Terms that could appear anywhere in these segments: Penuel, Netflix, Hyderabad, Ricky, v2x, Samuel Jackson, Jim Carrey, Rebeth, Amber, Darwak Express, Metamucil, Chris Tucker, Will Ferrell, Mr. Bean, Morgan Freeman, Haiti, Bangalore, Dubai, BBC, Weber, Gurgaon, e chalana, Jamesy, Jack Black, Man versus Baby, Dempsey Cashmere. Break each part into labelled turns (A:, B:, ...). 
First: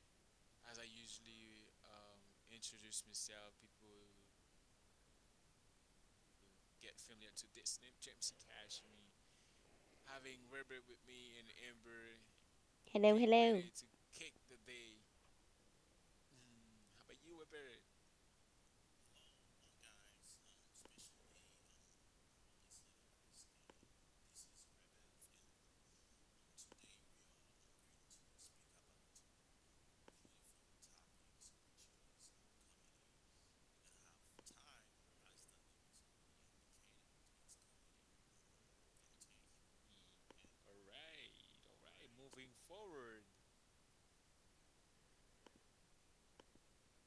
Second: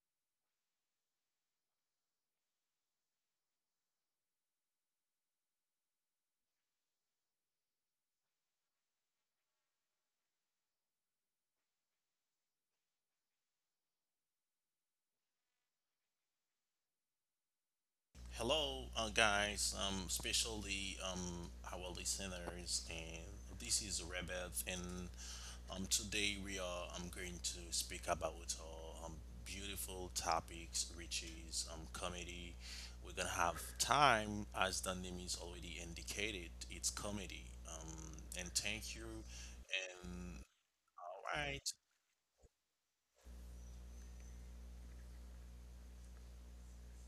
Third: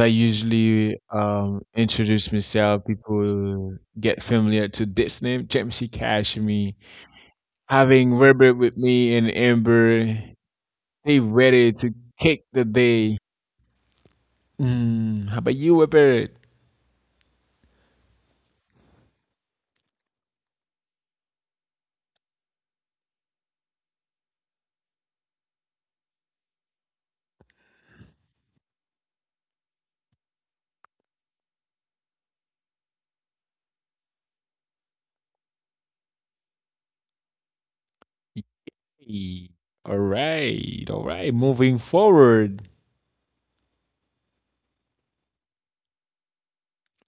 A: I usually introduce myself, people get familiar to this name, Dempsey Cashmere. Having Robert with me and Amber, they ready to kick the day. Mm, how about you, Robert?
B: Hello, guys, especially our listeners, and this is Rebeth, and today we are going to speak about beautiful topics, which is comedy. We're gonna have time, as the name is already indicated, it's comedy. And thank you,
A: Yay. All
B: and
A: right, all
B: all
A: right.
B: right,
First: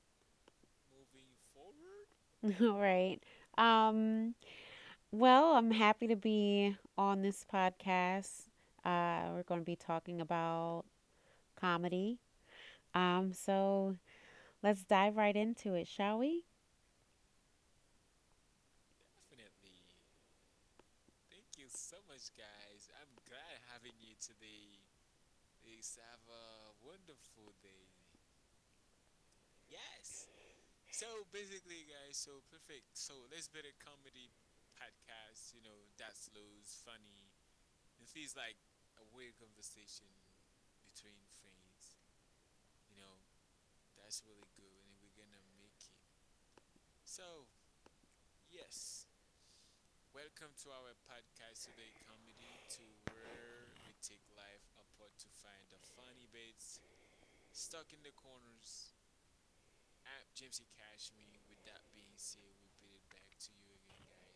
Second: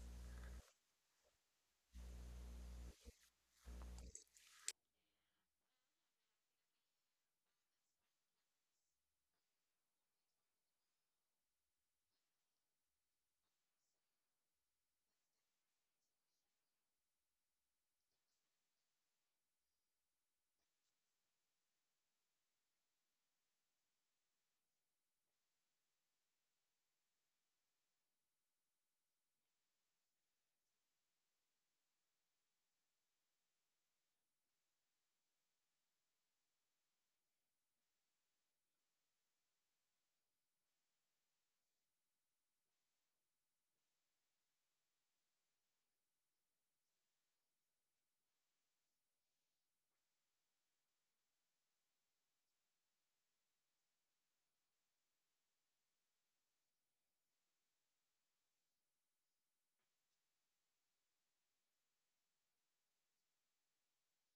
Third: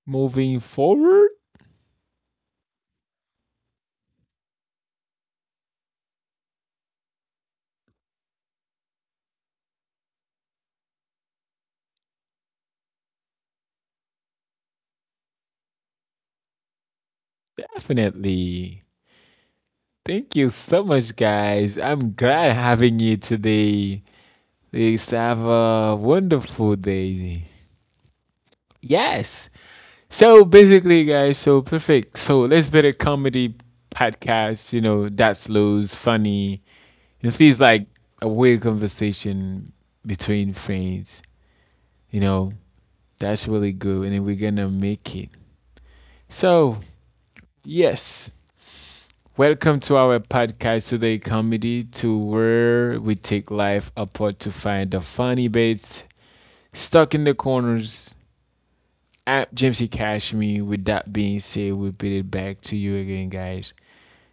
A: Moving forward,
C: Day. All right. Um, well, I'm happy to be on this podcast. We're going to be talking about comedy. So let's dive right into it, shall we?
A: definitely. Thank you so much, guys. I'm glad having you today. Please have a wonderful day. Yes. So basically, guys, so perfect. So let's build a comedy podcast, you know, that's loose, funny. It feels like a weird conversation between friends, you know. That's really good, and then we're gonna make it. So, yes. Welcome to our podcast today, comedy, to where we take life apart to find the funny bits stuck in the corners. I'm Jamesy Cashme. With that being said, we beat it back to you again, guys.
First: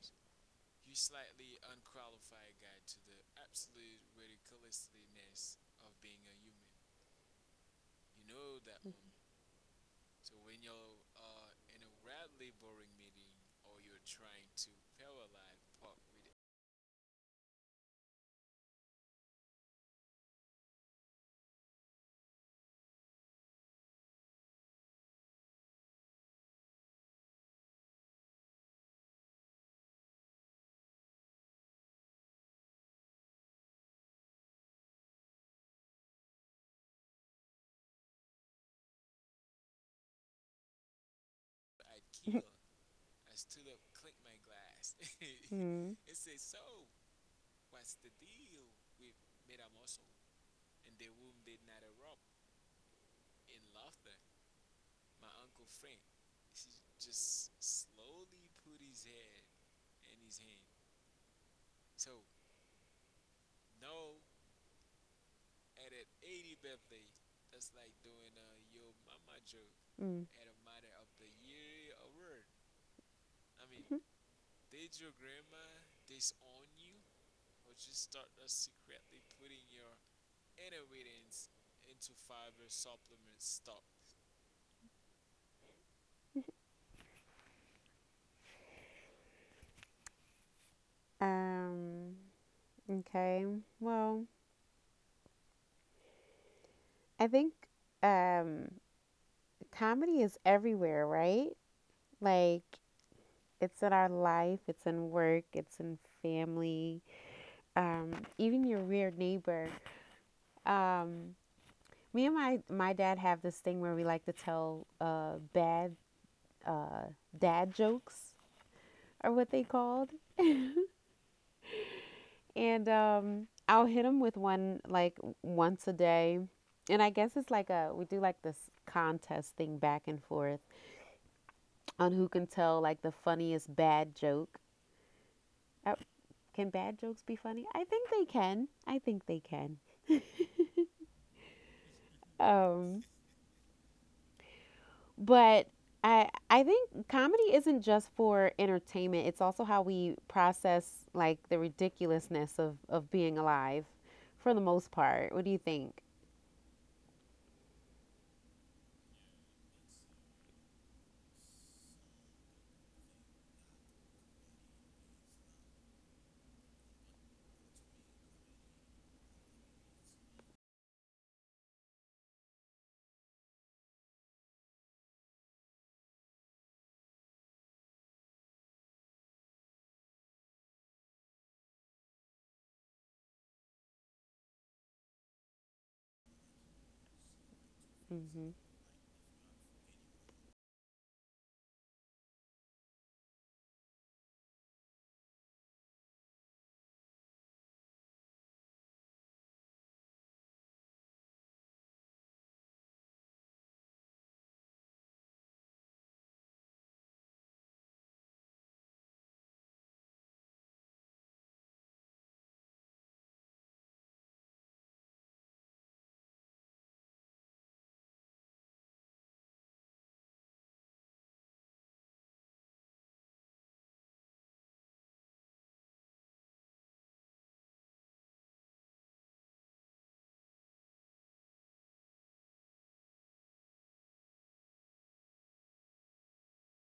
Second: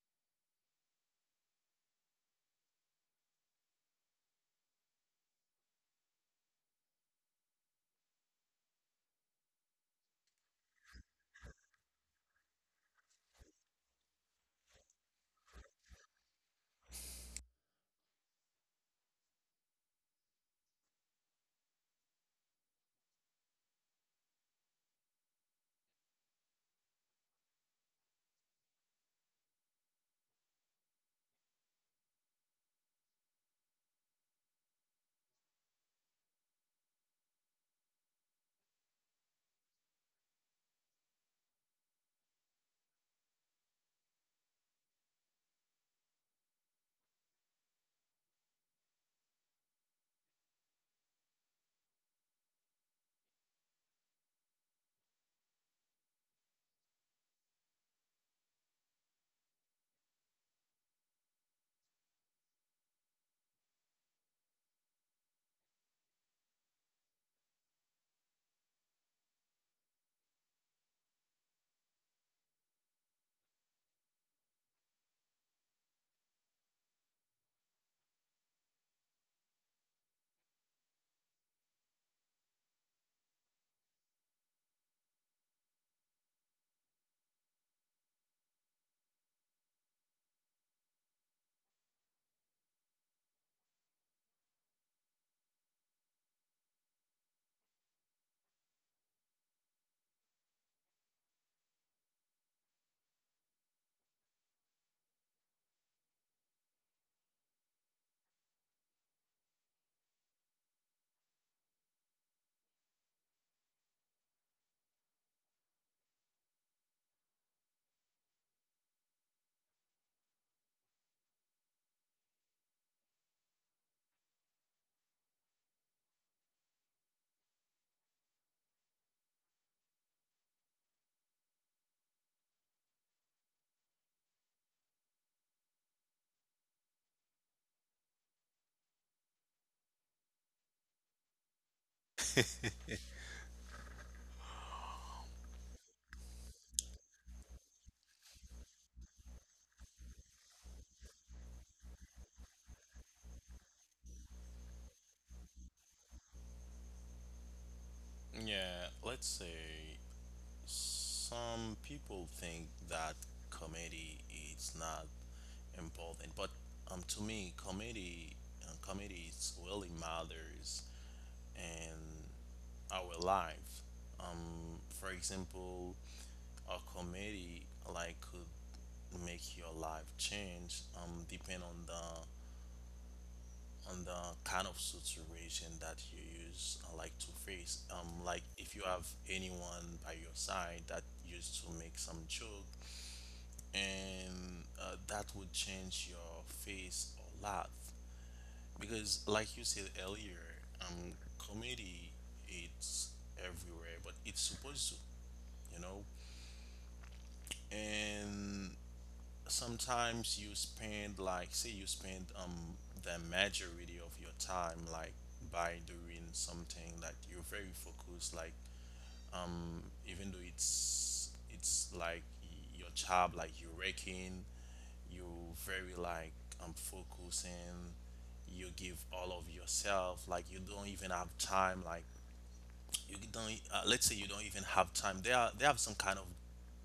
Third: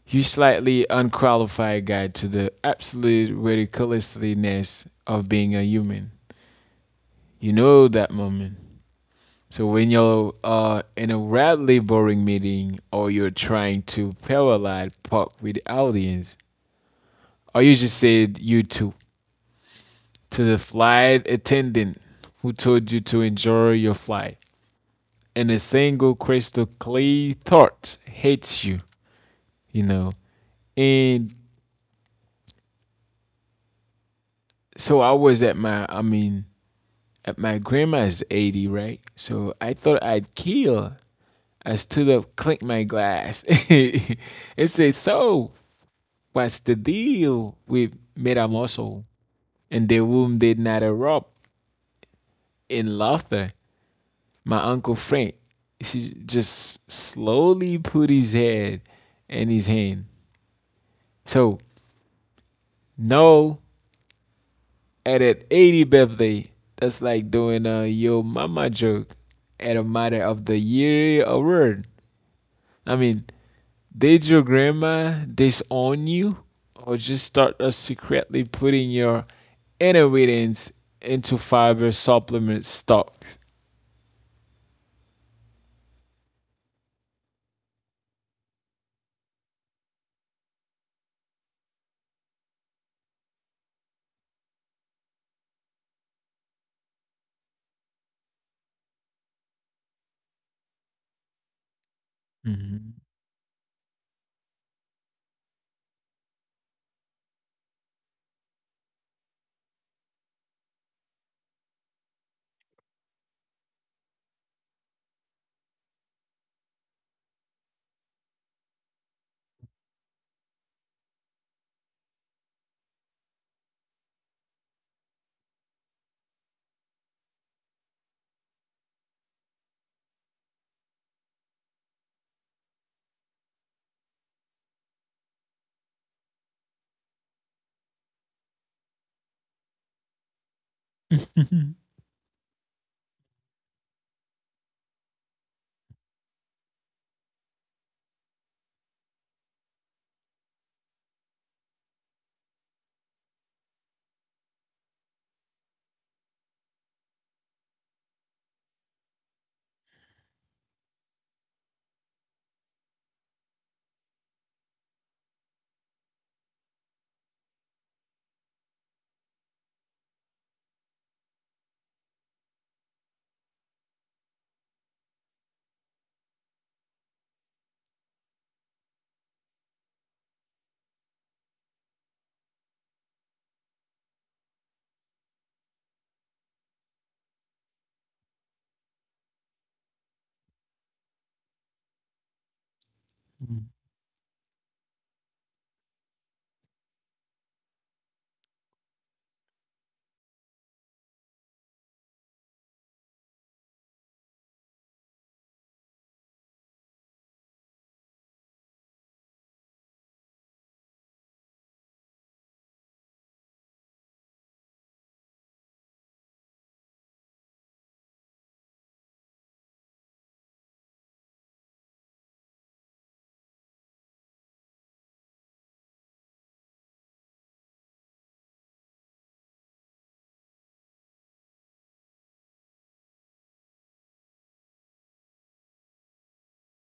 A: You slightly unqualified guide to the absolute ridiculousness of being a human. You know that moment. So when you're in a radically boring meeting or you're trying to parallel park with the audience, or you just said you too to the flight attendant who told you to enjoy your flight. And a single crystal clear thought hits you, you know. And so I was at at my grandma's 80th, right? So I thought I'd kill. I stood up, clinked my glass, and said, so,
C: Mm,
A: what's the deal with Metamucil? And the room did not erupt in laughter. My uncle Frank, he just slowly put his head in his hand. So no, at an 80th birthday, that's like doing a yo mama joke at a
C: mm-hmm.
A: matter of the year award. I mean, did your grandma disown you, or just start us secretly putting your inheritance into fiber supplement stocks?
C: Um, okay. Well, I think um, comedy is everywhere, right? Like,
A: Mhm.
C: it's in our life, it's in work, it's in family, um, even your weird neighbor. Um, Me and my dad have this thing where we like to tell bad uh, dad jokes, are what they called, and I'll hit him with one like once a day, and I guess it's like a we do like this contest thing back and forth on who can tell like the funniest bad joke. Uh, Can bad jokes be funny? I think they can. I think they can. Um, But I think comedy isn't just for entertainment. It's also how we process like the ridiculousness of being alive for the most part. What do you think?
B: yeah, let's say. Some people think that comedy is not important, but to me, comedy is really matters in our life. For example, a comedy like could make your life change depend on the kind of situation that you use like to face like
C: Mhm.
B: if you have anyone by your side that used to make some joke and that would change your face a lot because like you said earlier comedy it's everywhere but it's supposed to, you know, and sometimes you spend like say you spend the majority of your time like by doing something that you're very focused like even though it's like your job, like you're working, you very like focusing, you give all of yourself like you don't even have time like you don't e, let's say you don't even have time, there are they have some kind of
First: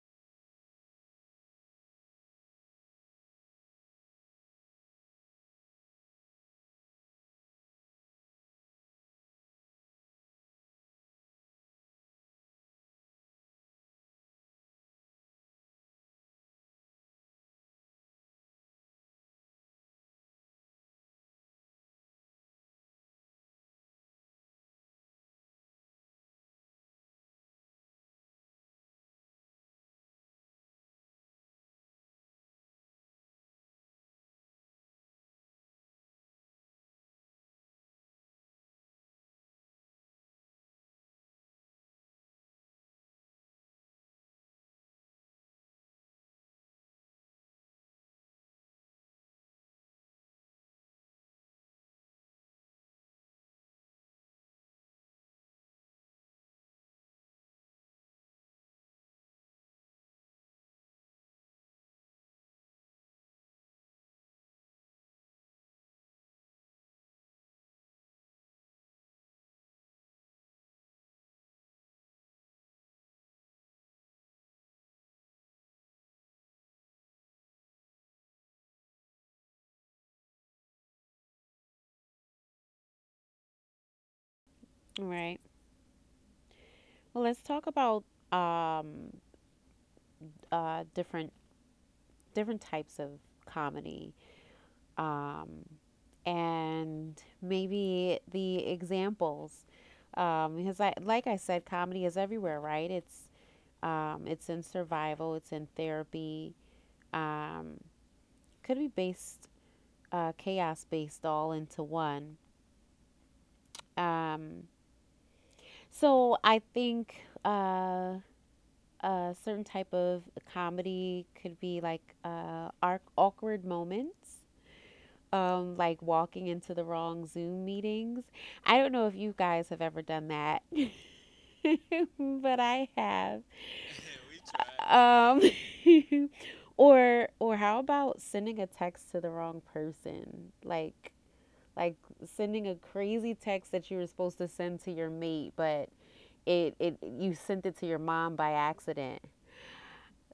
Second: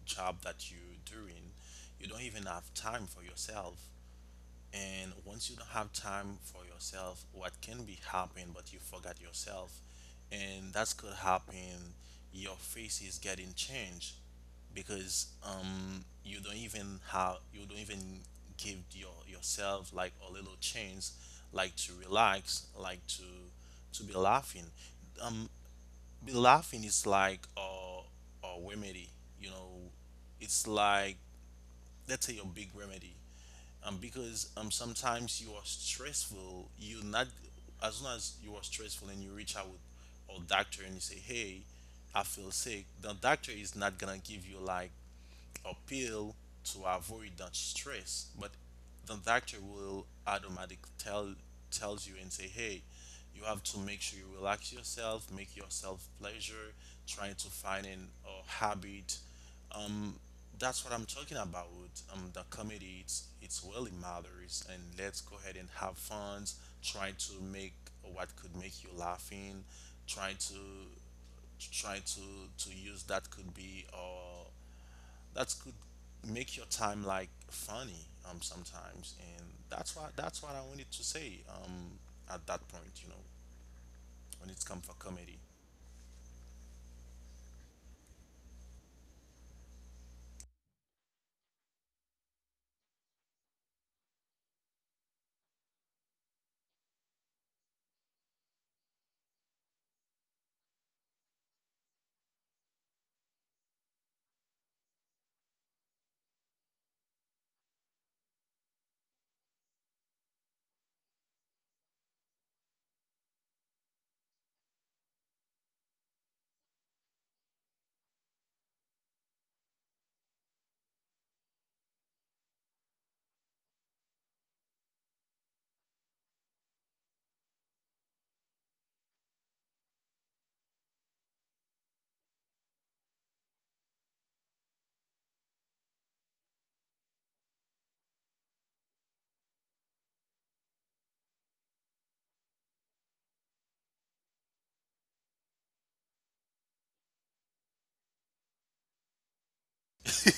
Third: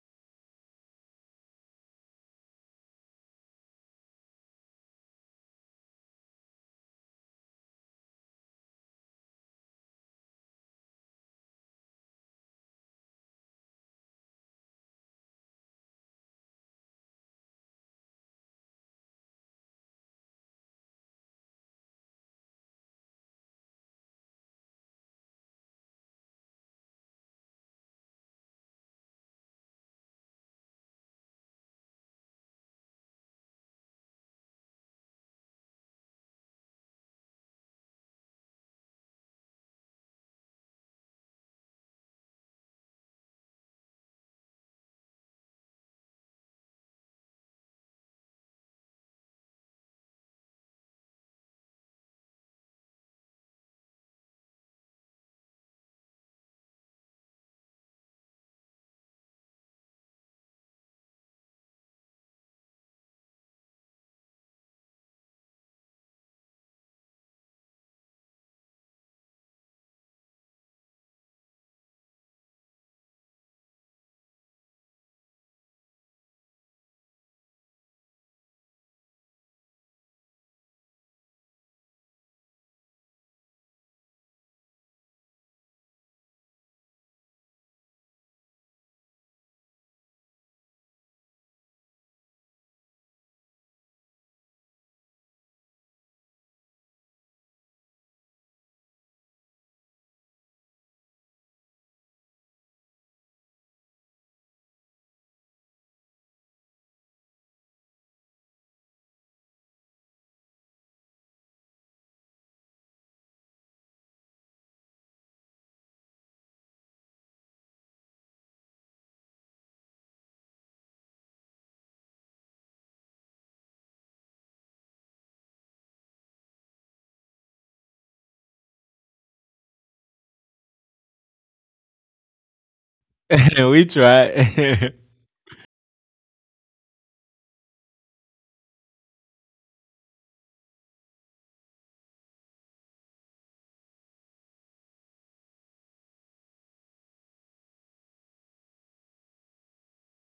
B: job that you're doing, you don't even have time for yourself. And once you don't have time for yourself, what can be happen but you forgot yourself, and that's could happen, your face is getting changed because you don't even have, you don't even give your yourself like a little chance, like to relax, like to be laughing. um be laughing is like a remedy, you know, it's like, let's say, a big remedy. Because Sometimes you are stressful. You not, as soon as you are stressful and you reach out or doctor and you say, "Hey, I feel sick." The doctor is not gonna give you like or pill to avoid that stress, but the doctor will automatically tells you and say, hey, you have to make sure you relax yourself, make yourself pleasure, try to find an a habit. um that's what I'm talking about. The comedy, it's really matters, and let's go ahead and have fun, try to make what could make you laughing, try to try to to use that could be that could make your time like funny sometimes. And that's why that's what I wanted to say at that point, you know, when it's come for
C: All right.
B: comedy.
C: Well, let's talk about um different types of comedy. Um and maybe the examples because I, like I said, comedy is everywhere, right? It's in survival, it's in therapy. Um, could be based chaos based all into one. Um, so I think a certain type of comedy could be like awkward moments. Like walking into the wrong Zoom meetings. I don't know if you guys have ever done that, but I have.
A: We tried.
C: Um, or how about sending a text to the wrong person? Like sending a crazy text that you were supposed to send to your mate, but it you sent it to your mom by accident.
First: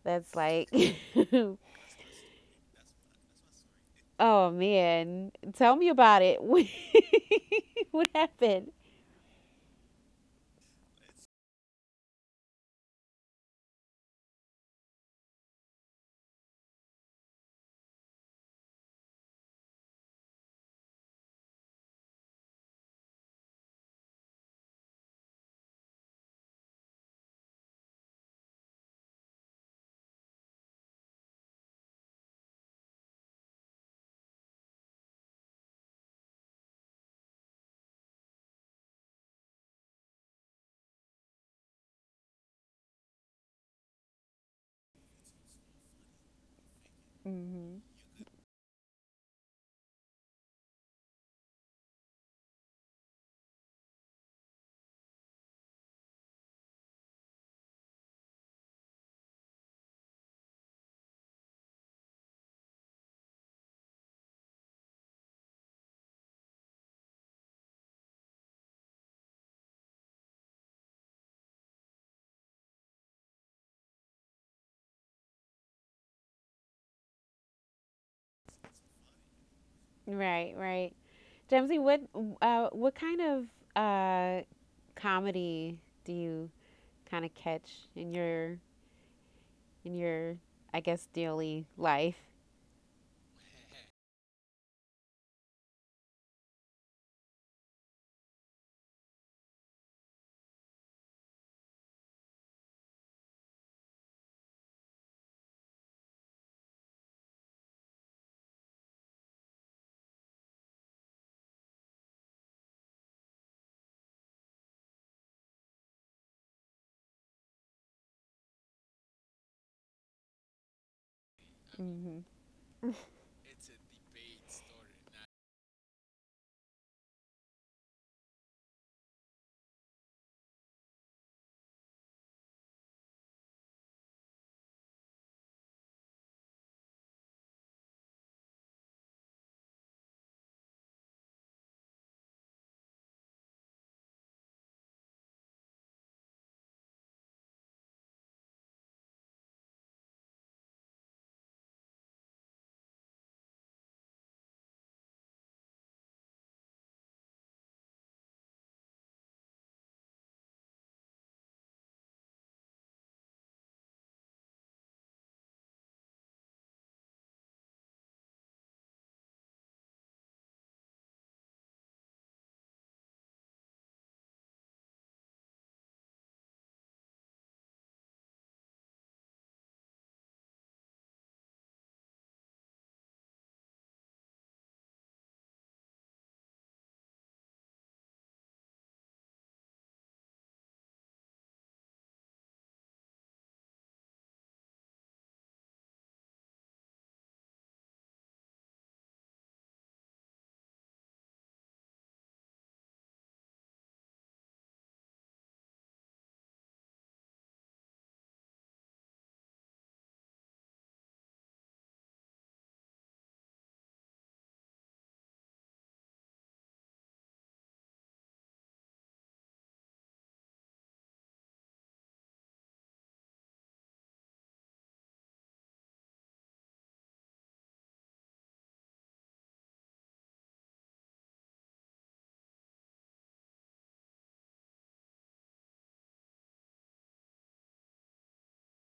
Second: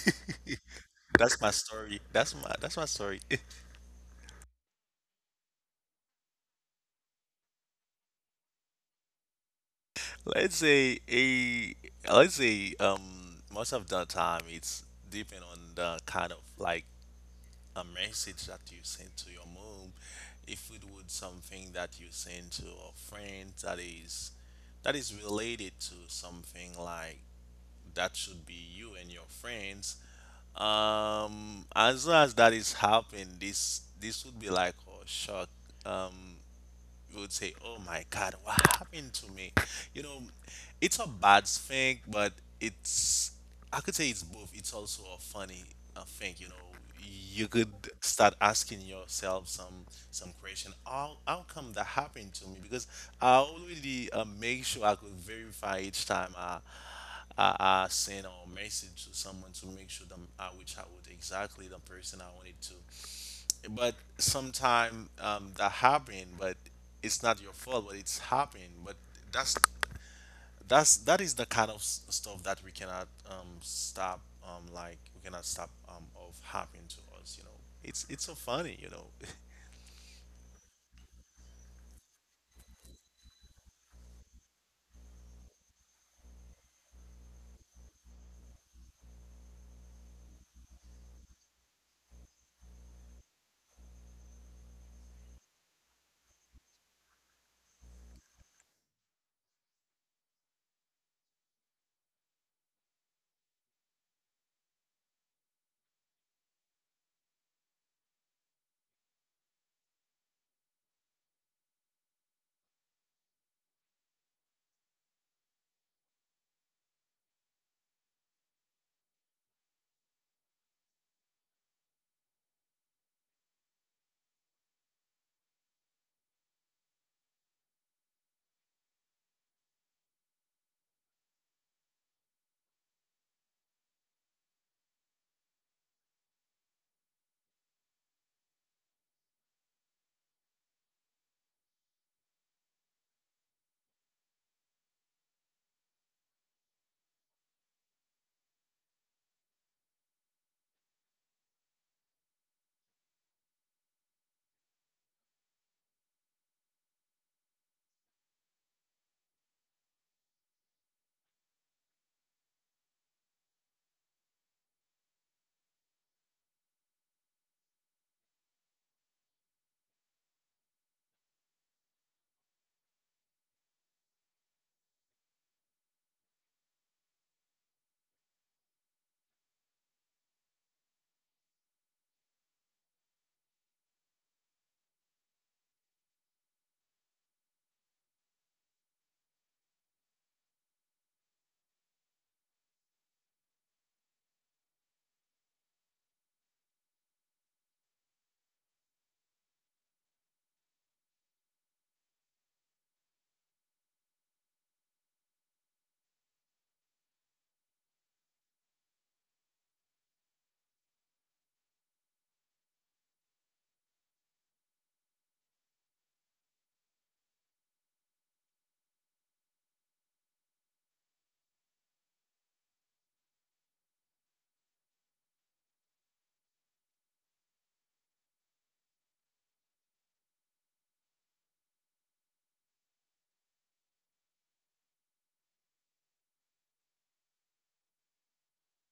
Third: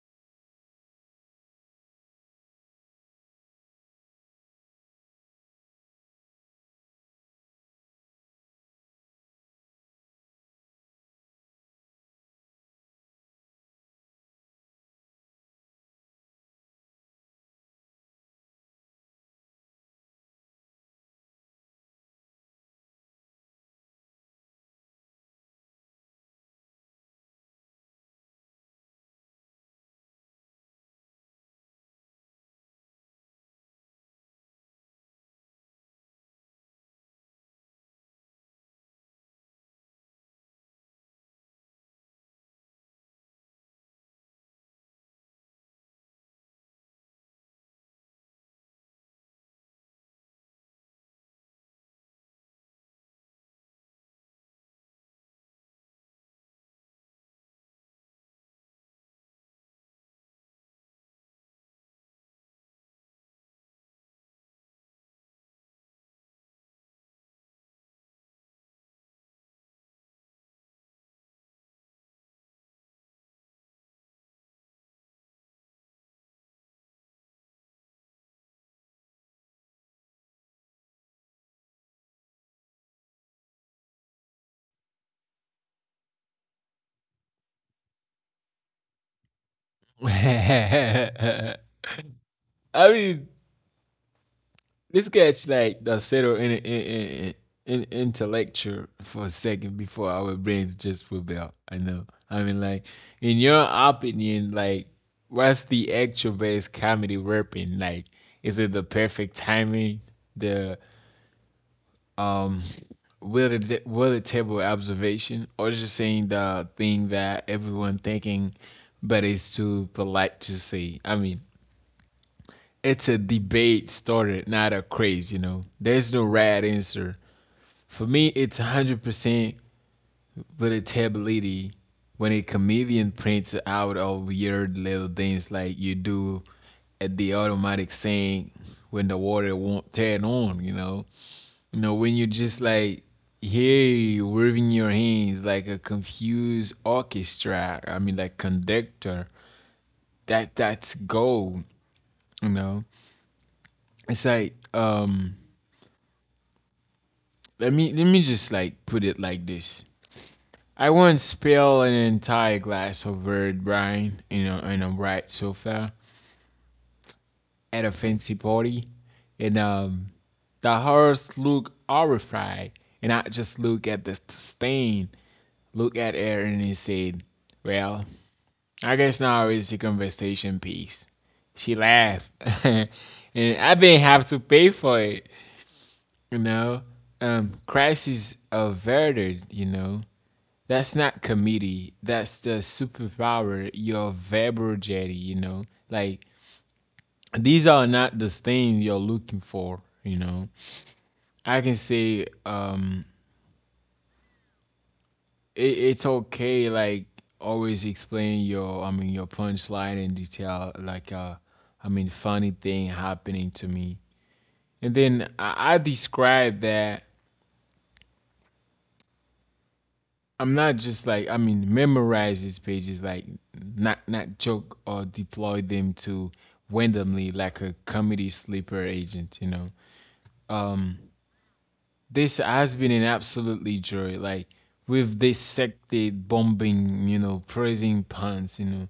C: That's like,
B: That's my story, that's my story.
C: oh man, tell me about it. What happened?
B: Let's say a, let's say most of the time it's depend on the kind of like a message that you send to your mom. If it would something that you send to a friend that is related to something like that should be you and your friends. As soon as that is happening, this would be like a shock. Um, you would say, "Oh my God, what happened to me?" You know, it's a bad thing, but it's, I could say it's both. It's also a funny thing. You know, you could
C: Mm-hmm.
B: start asking yourself some question. How come that happened to me? Because I already make sure I could verify each time I. I send or message to someone to make sure that I which I would exactly the person I wanted to. But sometimes that happen, but it's not your fault, but it's happening. But that's that's that is the kind of stuff that we cannot stop like we cannot stop of happening to us, you know, it's so funny, you know.
C: Right, right. Jamesy, what kind of uh, comedy do you kind of catch in your I guess
A: I
C: daily life?
A: mean, this catch like the settle in intellectual for a second before our brains just rebel. I know. I mean, like in your opinion, like what's the actual best comedy rapping? Like, is it the perfect timing, the um, will it table observation, or just saying the thing that everyone thinking, but it's too polite to say? I mean,
C: Mm-hmm.
A: it's a debate started, not a craze, you know. There's no right answer. For me, it's 100% relatability when a comedian prints out of weird little things like you do at the automatic sink when the water won't turn on. You know, when you just like, hey, waving your hands like a confused orchestra, I mean, like conductor, that's gold, you know. It's like, let me just like put it like this. I once spilled an entire glass of red wine in a bright sofa at a fancy party, and the horse looked horrified, and I just looked at the stain, looked at her, and he said, "Well, I guess now is the conversation piece." She laughed, and I didn't have to pay for it. You know, crisis averted. You know that's not comedy. That's the superpower, your verbal jetty, you know? Like, these are not the things you're looking for, you know? I can say, it, it's okay, like, always explain your punchline in detail, like, I mean, funny thing happening to me. And then I describe that I'm not just like I mean memorize these pages like not joke or deploy them to randomly like a comedy sleeper agent, you know. This has been an absolutely joy. Like we've dissected bombing, you know, praising puns, you know,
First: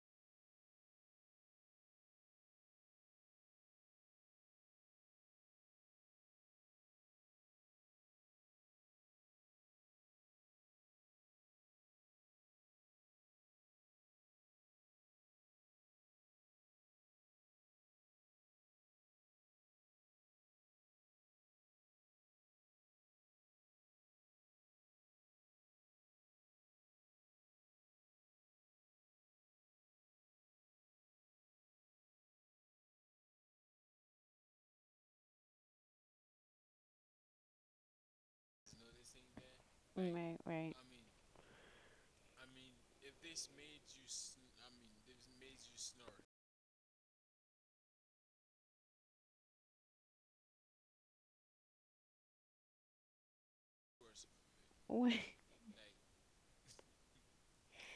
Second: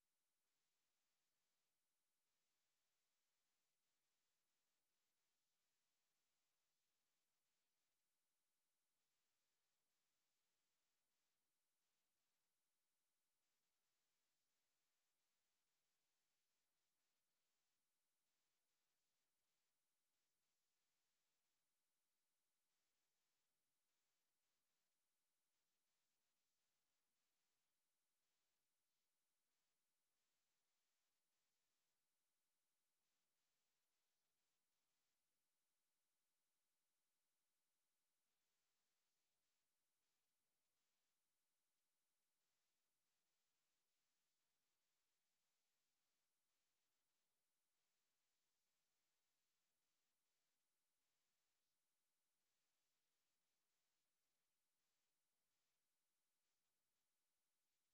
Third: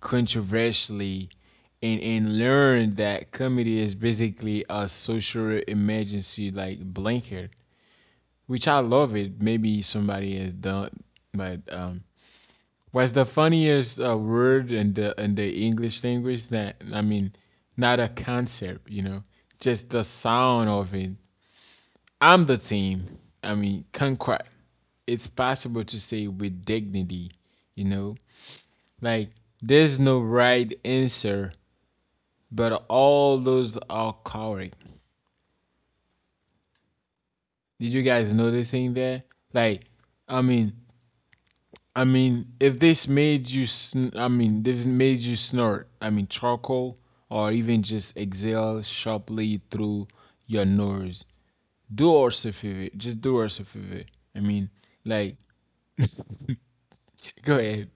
A: controversially and learned that comedy is basically a social emergency like blanket, which I love it. Maybe somebody has done but what's the funniest word in the English language that I mean, not a concept, you know, just the sound of it. I'm the team. I mean, conquer. It's possible to say with dignity, you know, like there's no right answer, but all those are correct. Did you guys noticing that? Like,
C: Right,
A: I mean,
C: right.
A: I mean, if this made you, sn- I mean, this made you snort. I mean, charcoal, or even just exhale sharply through your nose. Do us a favor. Just do us a favor. I mean, like, go ahead.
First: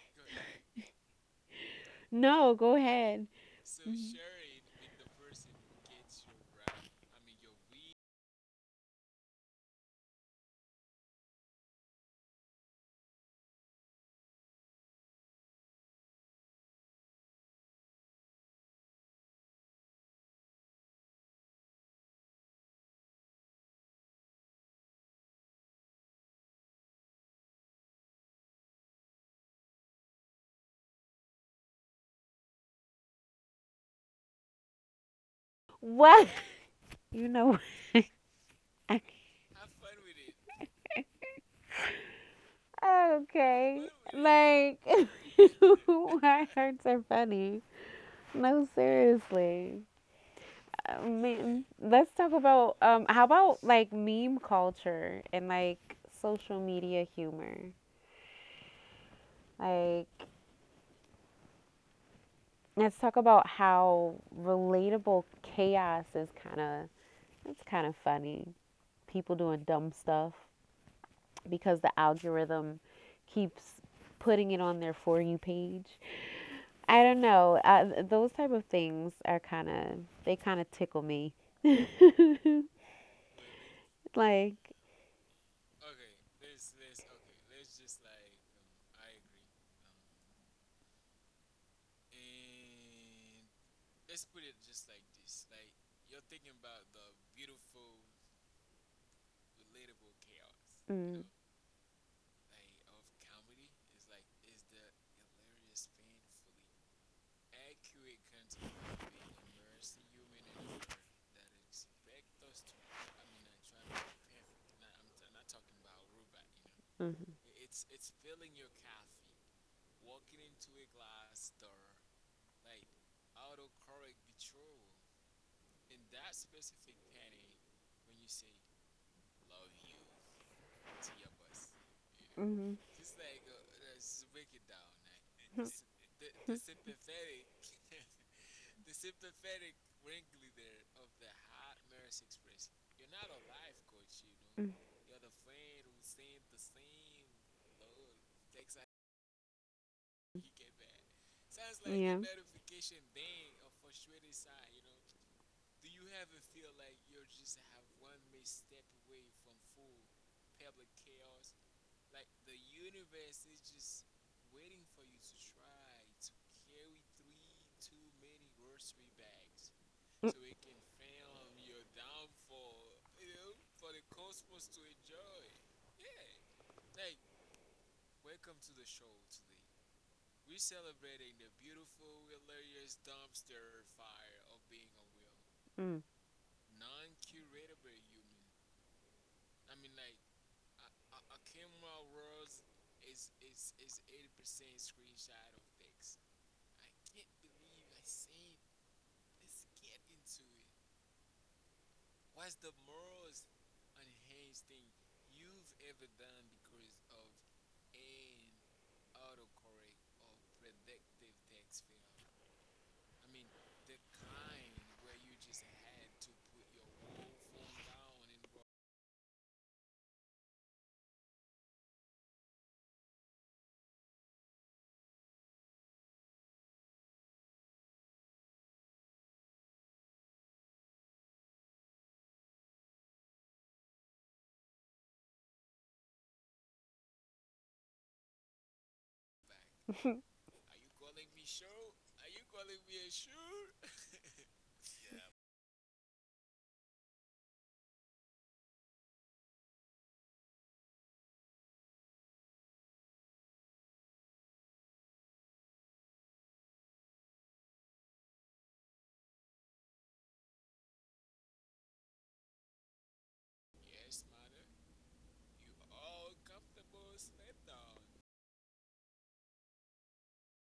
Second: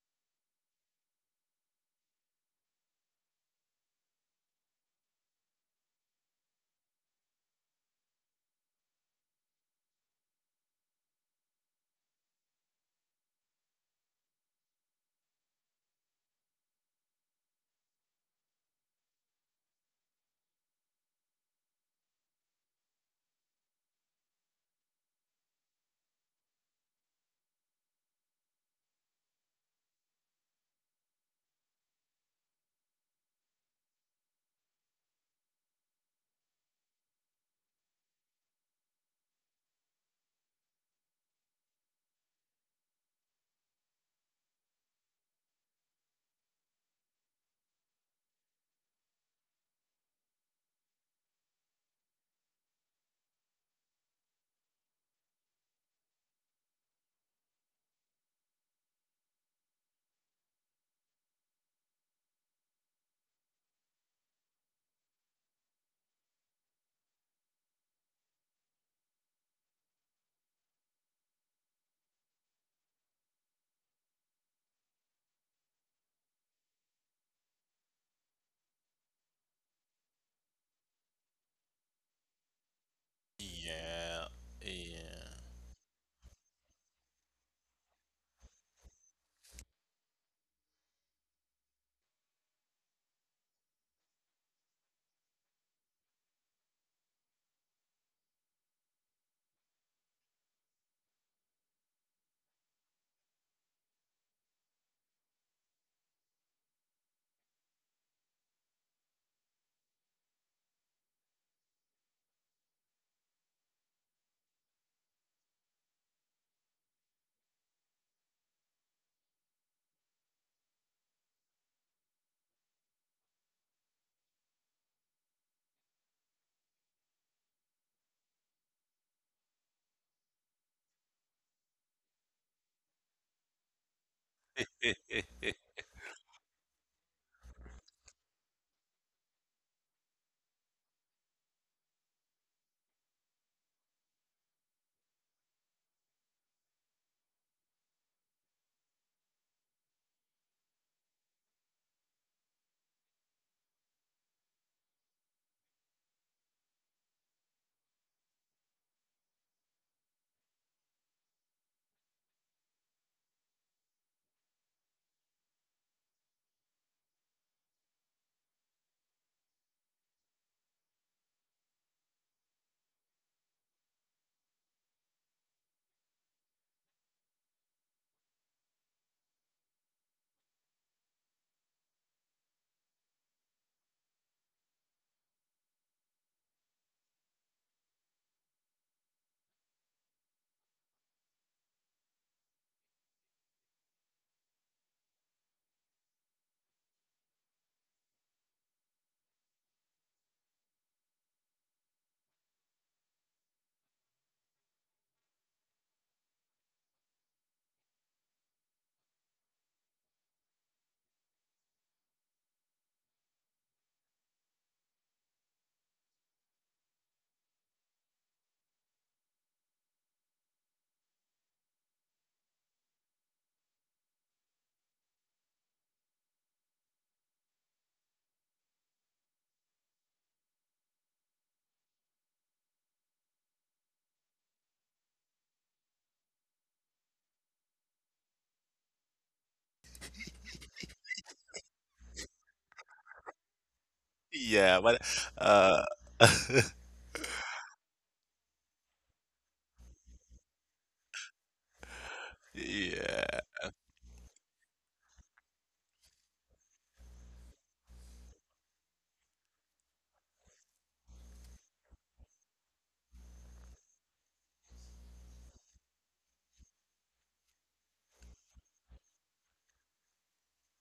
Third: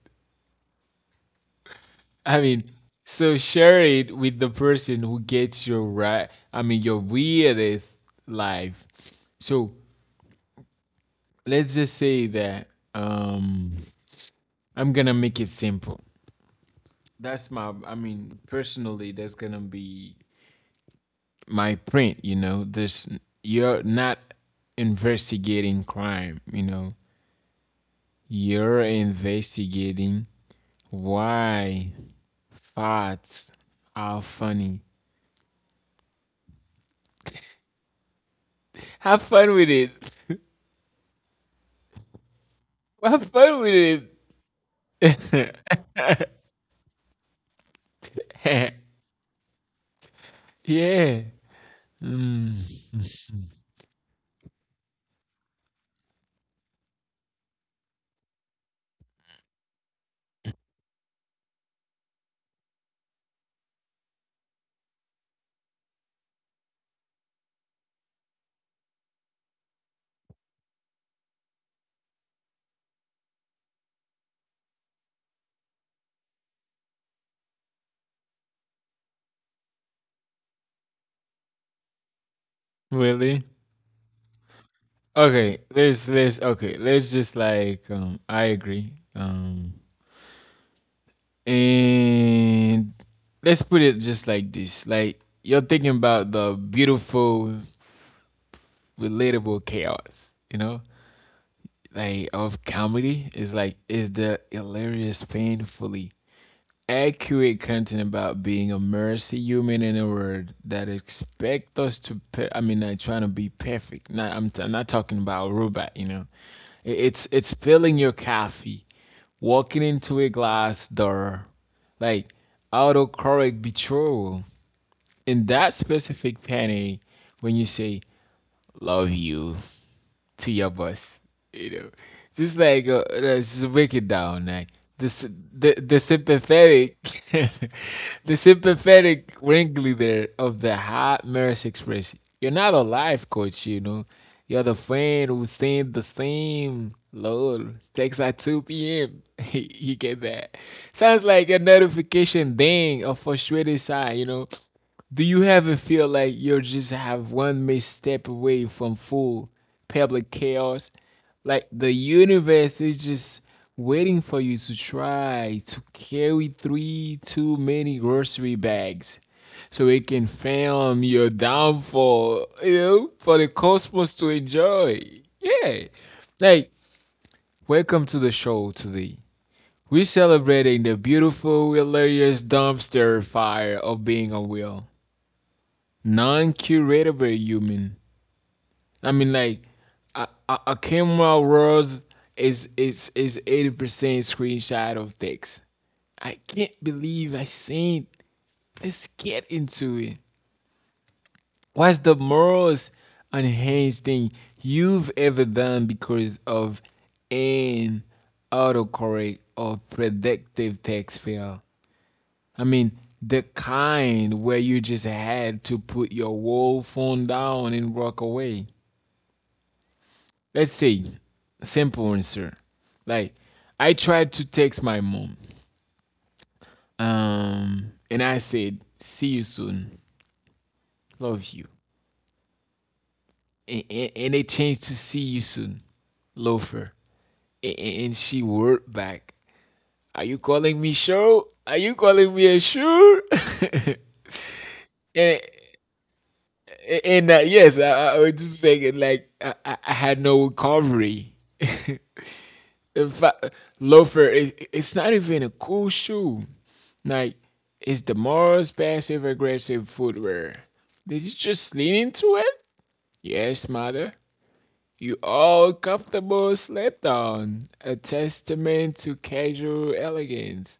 A: I
C: No,
A: mean,
C: go ahead.
A: so share it with the person who gets your right. I mean, your weirdest life. So let's just say that um, I'm gonna make it simple. That's my. I mean, personally, that's gonna be my print, you know this, you're not investigating crime, you know, you're investigating why farts are funny.
C: What? You know,
A: Have fun with it. Have fun
C: okay.
A: with
C: Like,
A: it.
C: why hurts are funny. No, seriously. I
A: Yeah.
C: mean, let's talk
A: Mm,
C: about, how about like meme culture and like social media humor? Like, let's talk about how relatable chaos is it's kind of funny. People doing dumb stuff because the algorithm keeps putting it on their For You page. I don't know. Those type of things are kind of they kind of tickle me. Like,
A: really?
B: Yeah, yeah.
A: Okay, let's okay let's just like I agree. And let's put it just like this. Like you're thinking about the beautiful, relatable chaos, you know?
C: mm,
A: Like of comedy is like is the hilarious painfully accurate content about being a mercy human in a world that expect us to like trying to be perfect not I'm, t- I'm not talking about a robot, you know. I-
C: mm,
A: it's
C: mm,
A: it's spilling your coffee, walking into a glass door like autocorrect betrayal in that specific penny when you say love you to your boss. You know, just
C: mm,
A: like let's just break it down. Like the s- the sympathetic, the sympathetic ringleader of the hot Maris Express. You're not a life coach, you know. You're the friend who sings the same lol text at 2 p.m. you get that. Sounds like a notification ding, a frustrated sigh, you know. Do you ever feel like you're just have one misstep away from full public chaos? Like the universe is just waiting for you to try to carry three too many grocery bags so it can film your downfall, you know, for the cosmos to enjoy. Yeah. Like, welcome to the show today. We're celebrating the beautiful, hilarious dumpster fire of being a wheel
C: mm.
A: non-curatable human. I mean, like a camera rolls is 80% screenshot of text. I can't believe I seen. Let's get into it. What's the most unhinged thing you've ever done because of an autocorrect or predictive text fail? I mean, the kind where you just had to put your whole phone down and walk away. Let's say simple answer, like I tried to text my mom and I said see you soon, love you, and it changed to see you soon, love her, and she wrote back, are you calling me a sure?
B: Yeah, but
A: and,
B: uh
A: and yes, I was just saying like I had no recovery. In
B: yeah,
A: fact, loafer is it's not even a cool shoe. Like it's the most passive aggressive footwear. Did you just lean into it? Yes, mother. You all comfortable slept on. A testament to casual elegance.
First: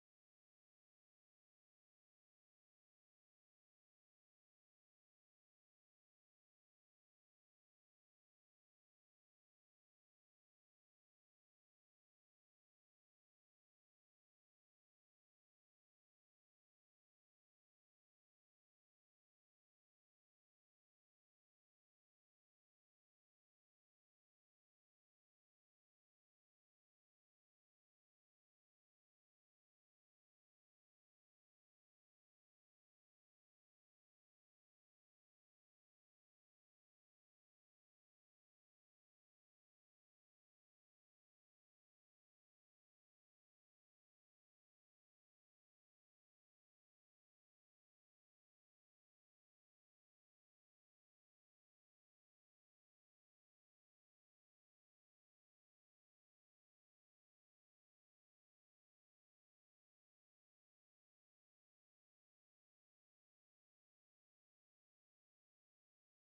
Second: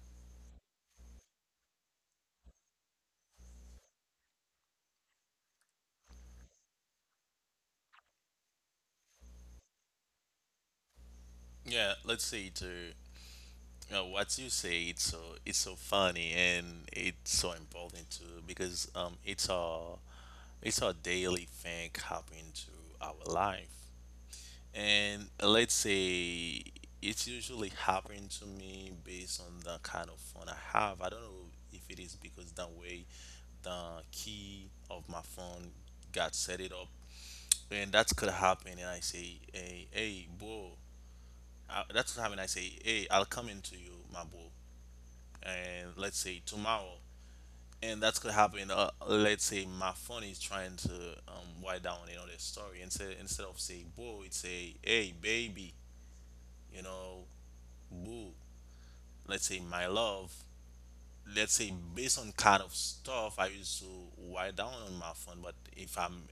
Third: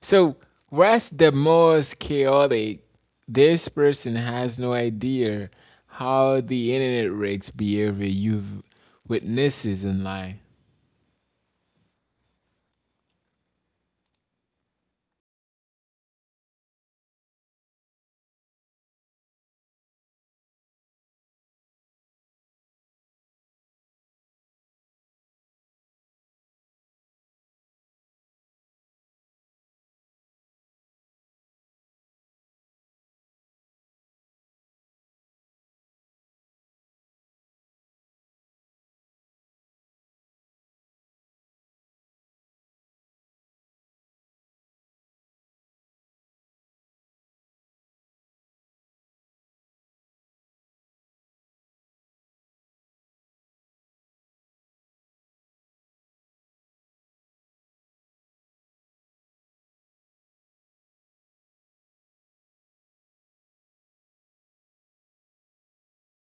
A: So what's the most chaotic? This person has no idea how the internet wrecks behavior you've witnesses in life.
B: yeah, let's say too. Know, what you say, it's so funny and it's so important too because it's our daily thing happening to our life. And let's say it's usually happening to me based on the kind of phone I have. I don't know if it is because the way the key of my phone got set it up, and that could happen, and I say, hey, hey, bro. I, that's what happened, I say, hey, I'll come into you, my bro, and let's say tomorrow. And that's could happen, let's say my phone is trying to write down another story, instead of say boo it's say, hey baby, you know, boo, let's say my love, let's say based on kind of stuff I used to write down on my phone. But if I'm,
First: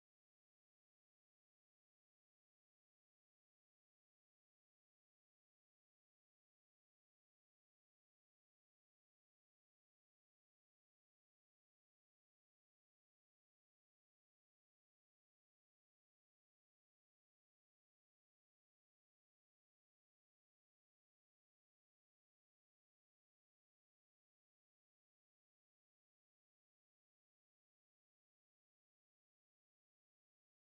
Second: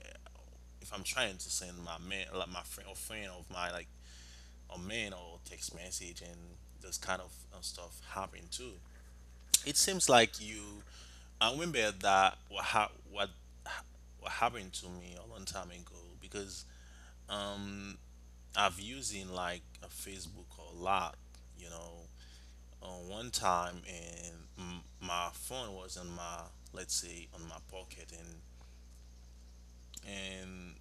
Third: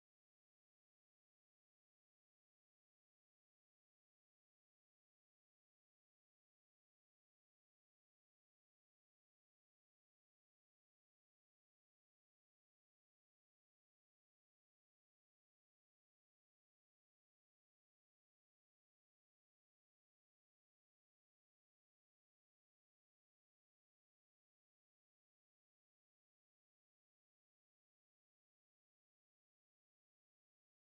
B: if I'm trying to send my man, like my friend or friend of my like a man or text message, and this kind of stuff happen too. It seems like you. I remember that what ha- what happened to me a long time ago because I've using like a Facebook a lot, you know. On one time, and my phone was on my, let's say on my pocket, and and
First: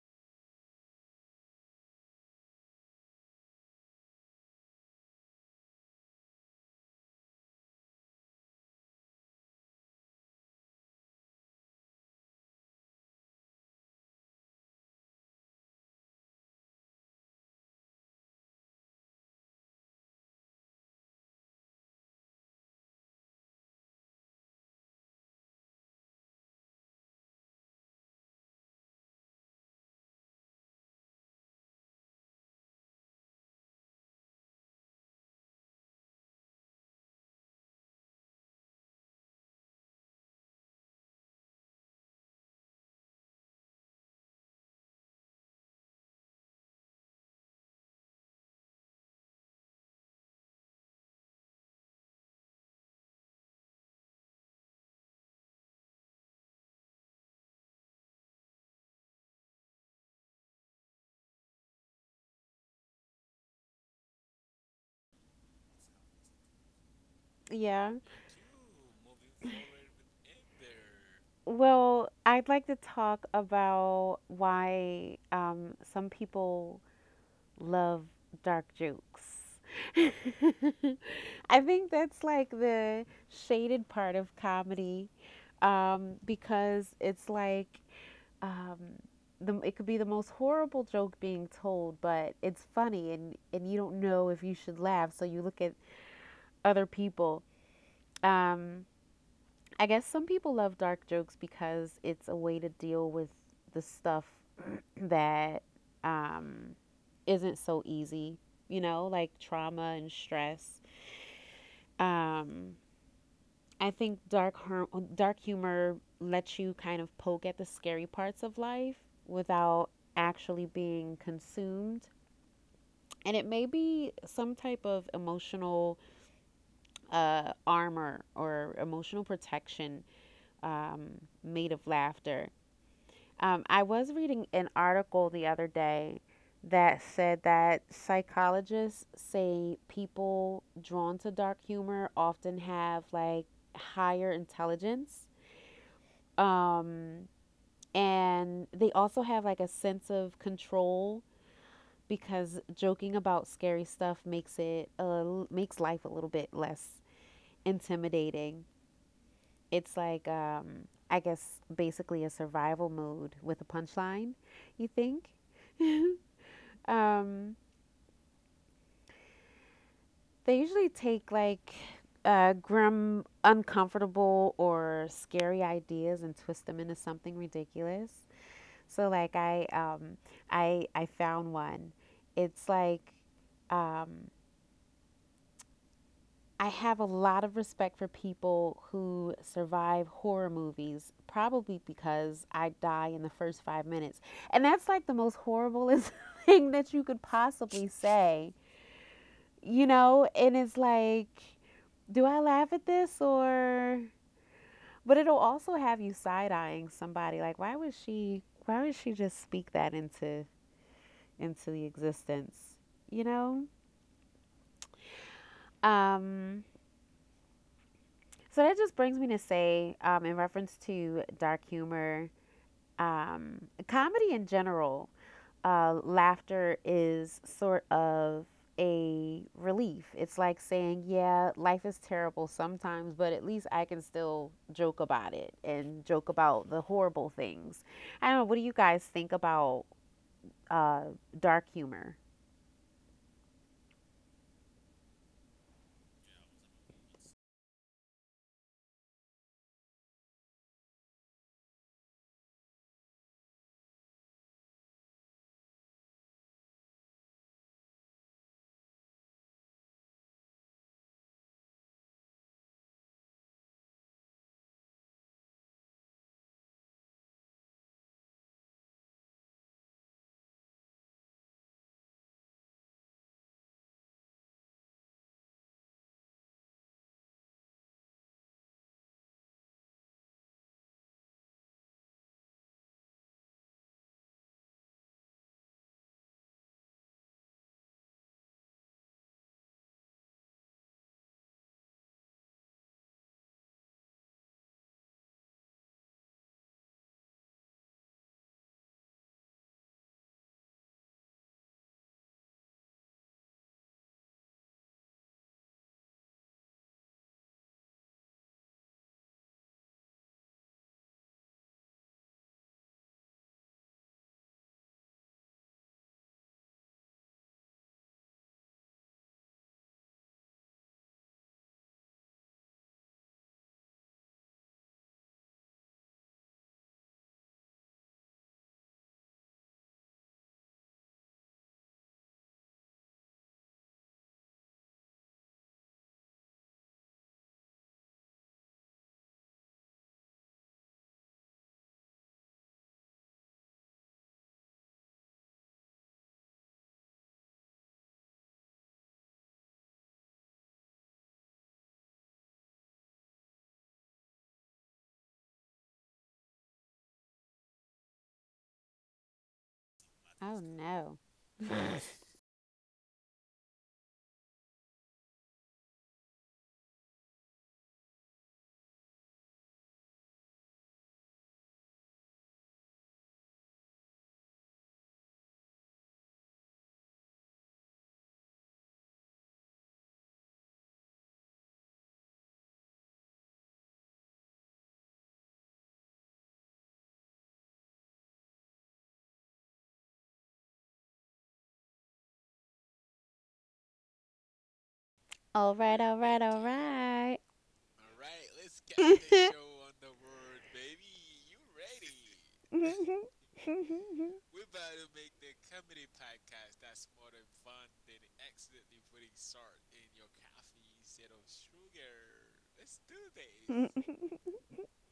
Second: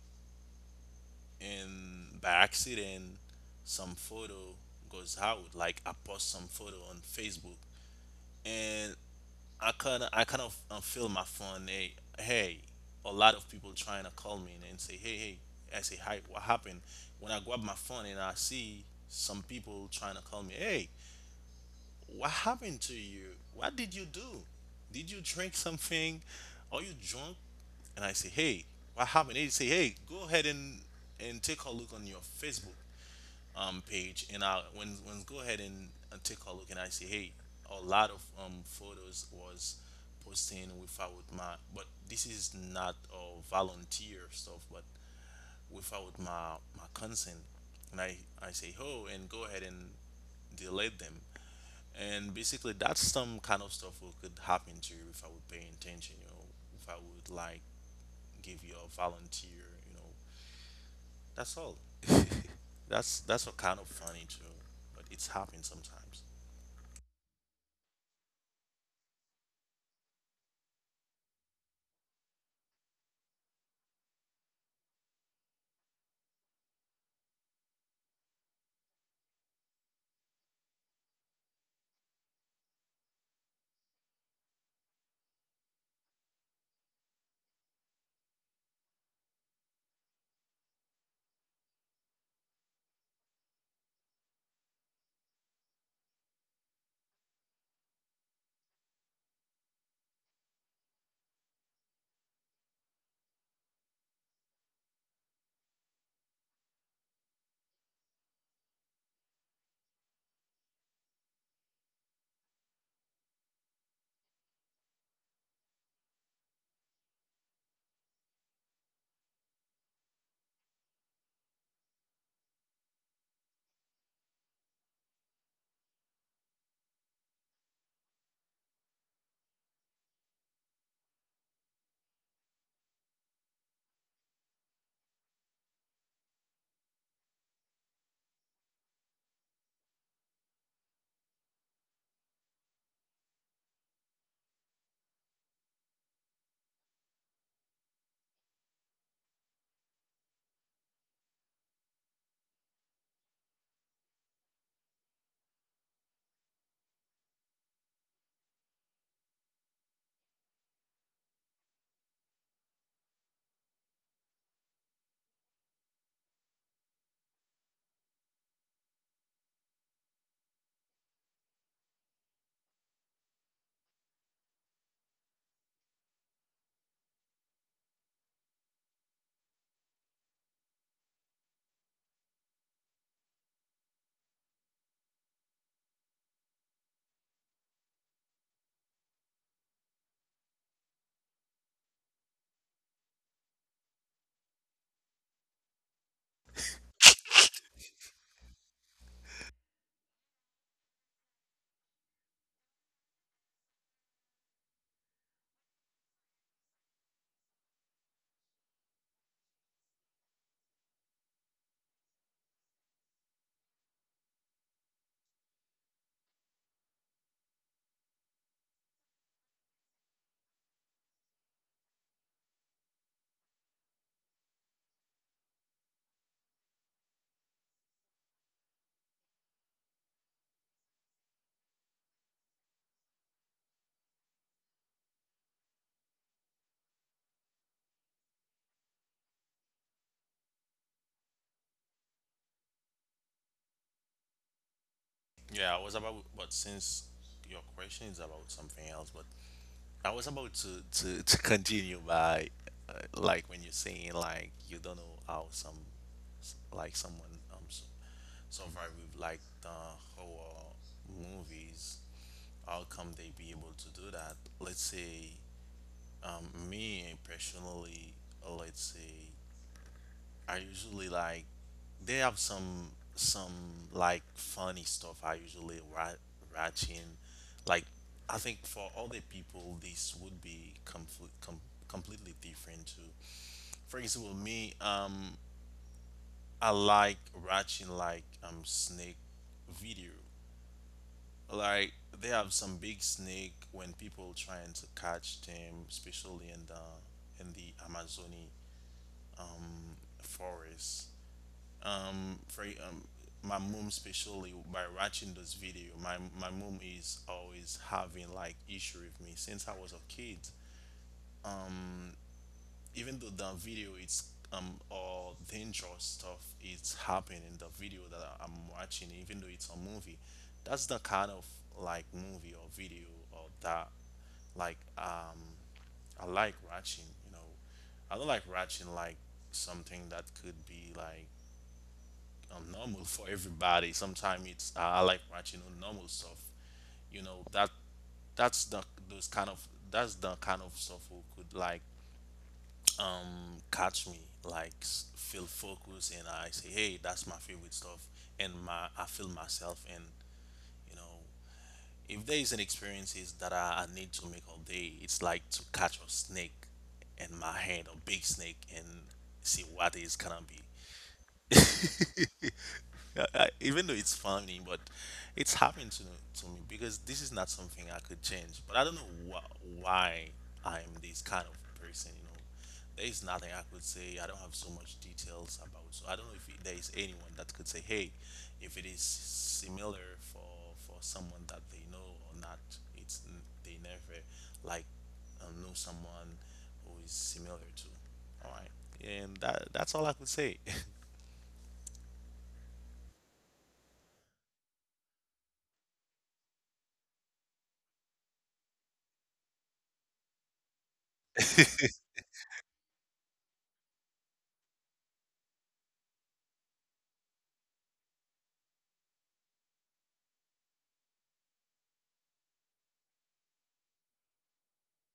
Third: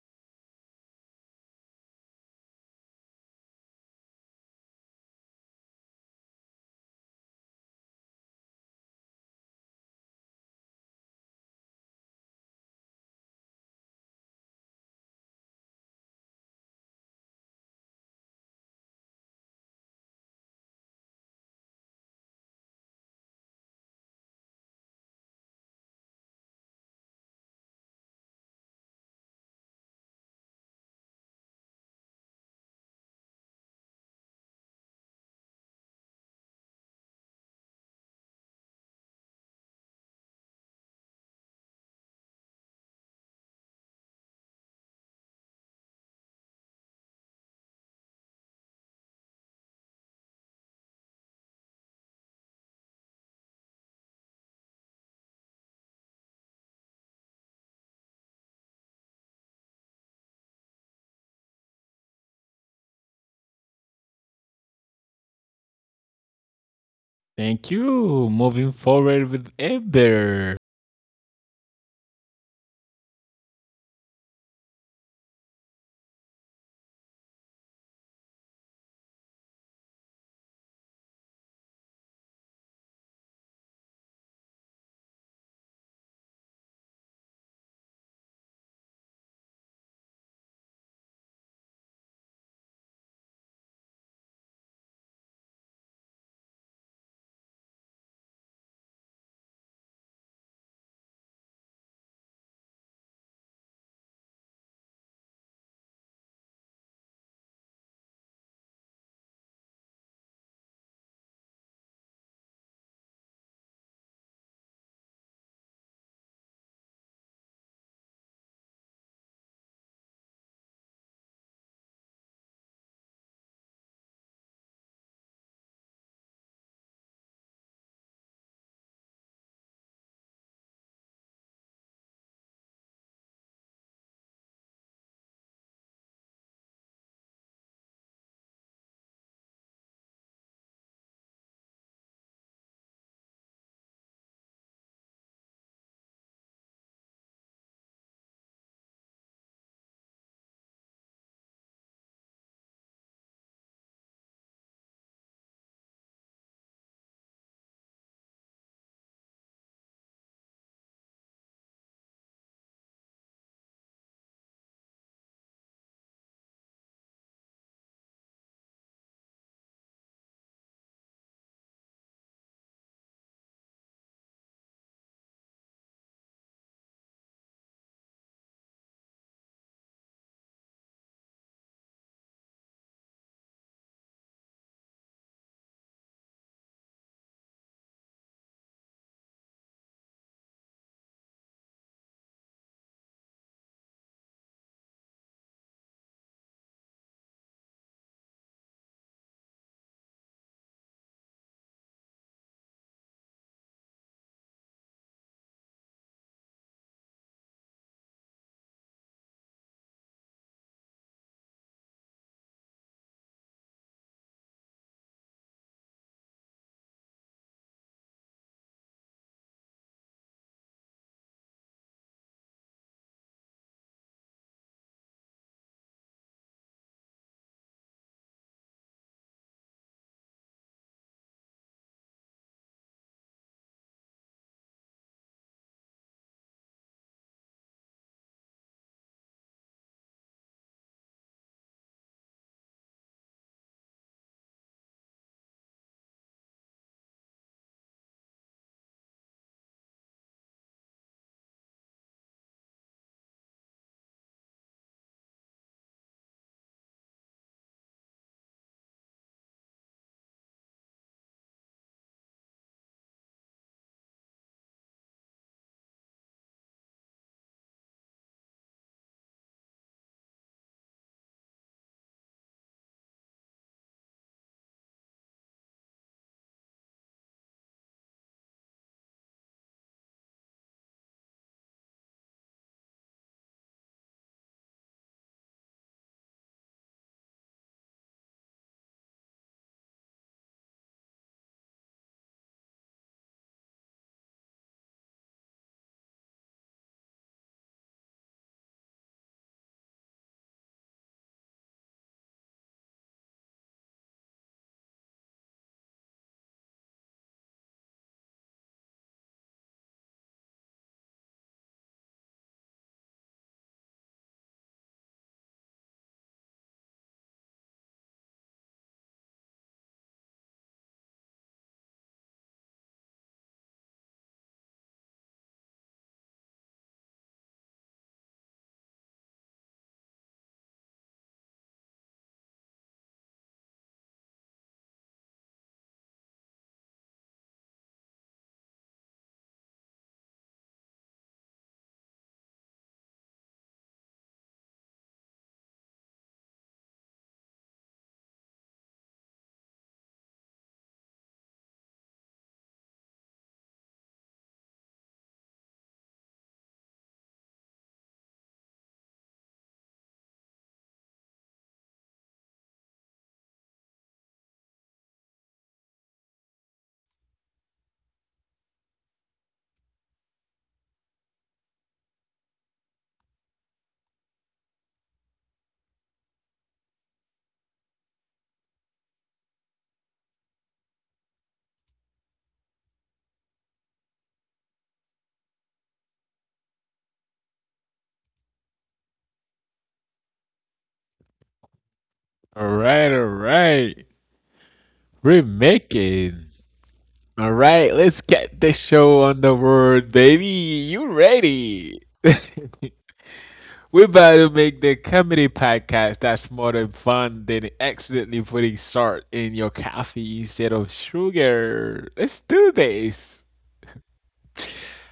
B: and by accident, some photo goes out. Like I post some photo on Facebook, and I kind of feel my phone. Hey, hey, a lot of people trying to call me, and say, hey, hey. I say, hi, what happened? When I grab my phone and I see some people trying to call me, hey, what happened to you? What did you do? Did you drink something? Are you drunk? And I say, hey, what happened? They say, hey, go ahead and take a look on your Facebook page. And I when go ahead and take a look and I say, hey, a lot of photos was posting without my, but this is not a volunteer stuff, but without my my consent. And I say, oh, and go ahead and delete them. And basically that's some kind of stuff that could happen to you if I would pay attention, you know, if I would like give you a volunteer, you know, that's all. That's what kind of funny too, but it's happened sometimes.
A: Thank
C: Yeah.
A: you. Moving forward with Ember.
C: Well, I'd like to talk about why some people love dark jokes. I think that's like the shaded part of comedy because it's like um, the, it could be the most horrible joke being told, but it's funny and you don't know if you should laugh. So you look at other people. Um, I guess some people love dark jokes because it's a way to deal with the stuff that um, isn't so easy, you know, like trauma and stress. Um, I think dark humor lets you kind of poke at the scary parts of life without actually being consumed. And it may be some type of emotional armor or emotional protection um, made of laughter. I was reading an article the other day that said that psychologists say people drawn to dark humor often have like higher intelligence. Um, and they also have like a sense of control because joking about scary stuff makes it makes life a little bit less intimidating. It's like I guess basically a survival mode with a punchline. You think? um, they usually take like grim, uncomfortable, or scary ideas and twist them into something ridiculous. So like I I found one. It's like um, I have a lot of respect for people who survive horror movies, probably because I die in the first 5 minutes. And that's like the most horriblest thing that you could possibly say, you know? And it's like, do I laugh at this or. But it'll also have you side eyeing somebody. Like, why would she. Why would she just speak that into the existence? You know? Um, so that just brings me to say, in reference to dark humor, um, comedy in general, laughter is sort of a relief. It's like saying, yeah, life is terrible sometimes, but at least I can still joke about it and joke about the horrible things. I don't know. What do you guys think about uh, dark humor?
B: Yeah, I was about, but since your question is about something else, but I was about to continue by, uh, like when you're saying like you don't know how some, like someone survive with like the horror movies, how come they be able to do that? Let's say me personally, let's say I usually like they have some like funny stuff I usually watching. Like I think for other people this would be completely different too. For example, me I like watching like snake video. Like they have some big snake when people trying to catch them, especially in the Amazonian forest. For My mom, especially, by watching this video, my mom is always having like issue with me since I was a kid, even though the video it's all dangerous stuff. It's happening in the video that I'm watching, even though it's a movie, that's the kind of like movie or video or that like um I like watching, you know. I don't like watching like something that could be like normal for everybody. Sometimes it's I like watching the normal stuff. You know that that's the those kind of that's the kind of stuff who could like catch me like feel focused, and I say, hey, that's my favorite stuff, and my I feel myself, and you know, if there is an experiences that I need to make all day, it's like to catch a snake in my hand, a big snake, and see what it's gonna
C: Oh, no.
B: be. I, even though it's funny, but it's happened to me because this is not something I could change. But I don't know why I'm this kind of person. You know, there is nothing I could say. I don't have so much details about. So I don't know if there is anyone that could say, hey, if it is similar for someone that they know or not. It's they never like know someone who is similar to. All right, and that's all I could say.
A: All right, all right.
C: All right, all right,
A: Remaking.
C: all right.
A: All right, let's get the show on the road, baby. You ready? We're about to make the comedy podcast that's more than fun than accidentally putting salt in your coffee instead of sugar. Let's do this.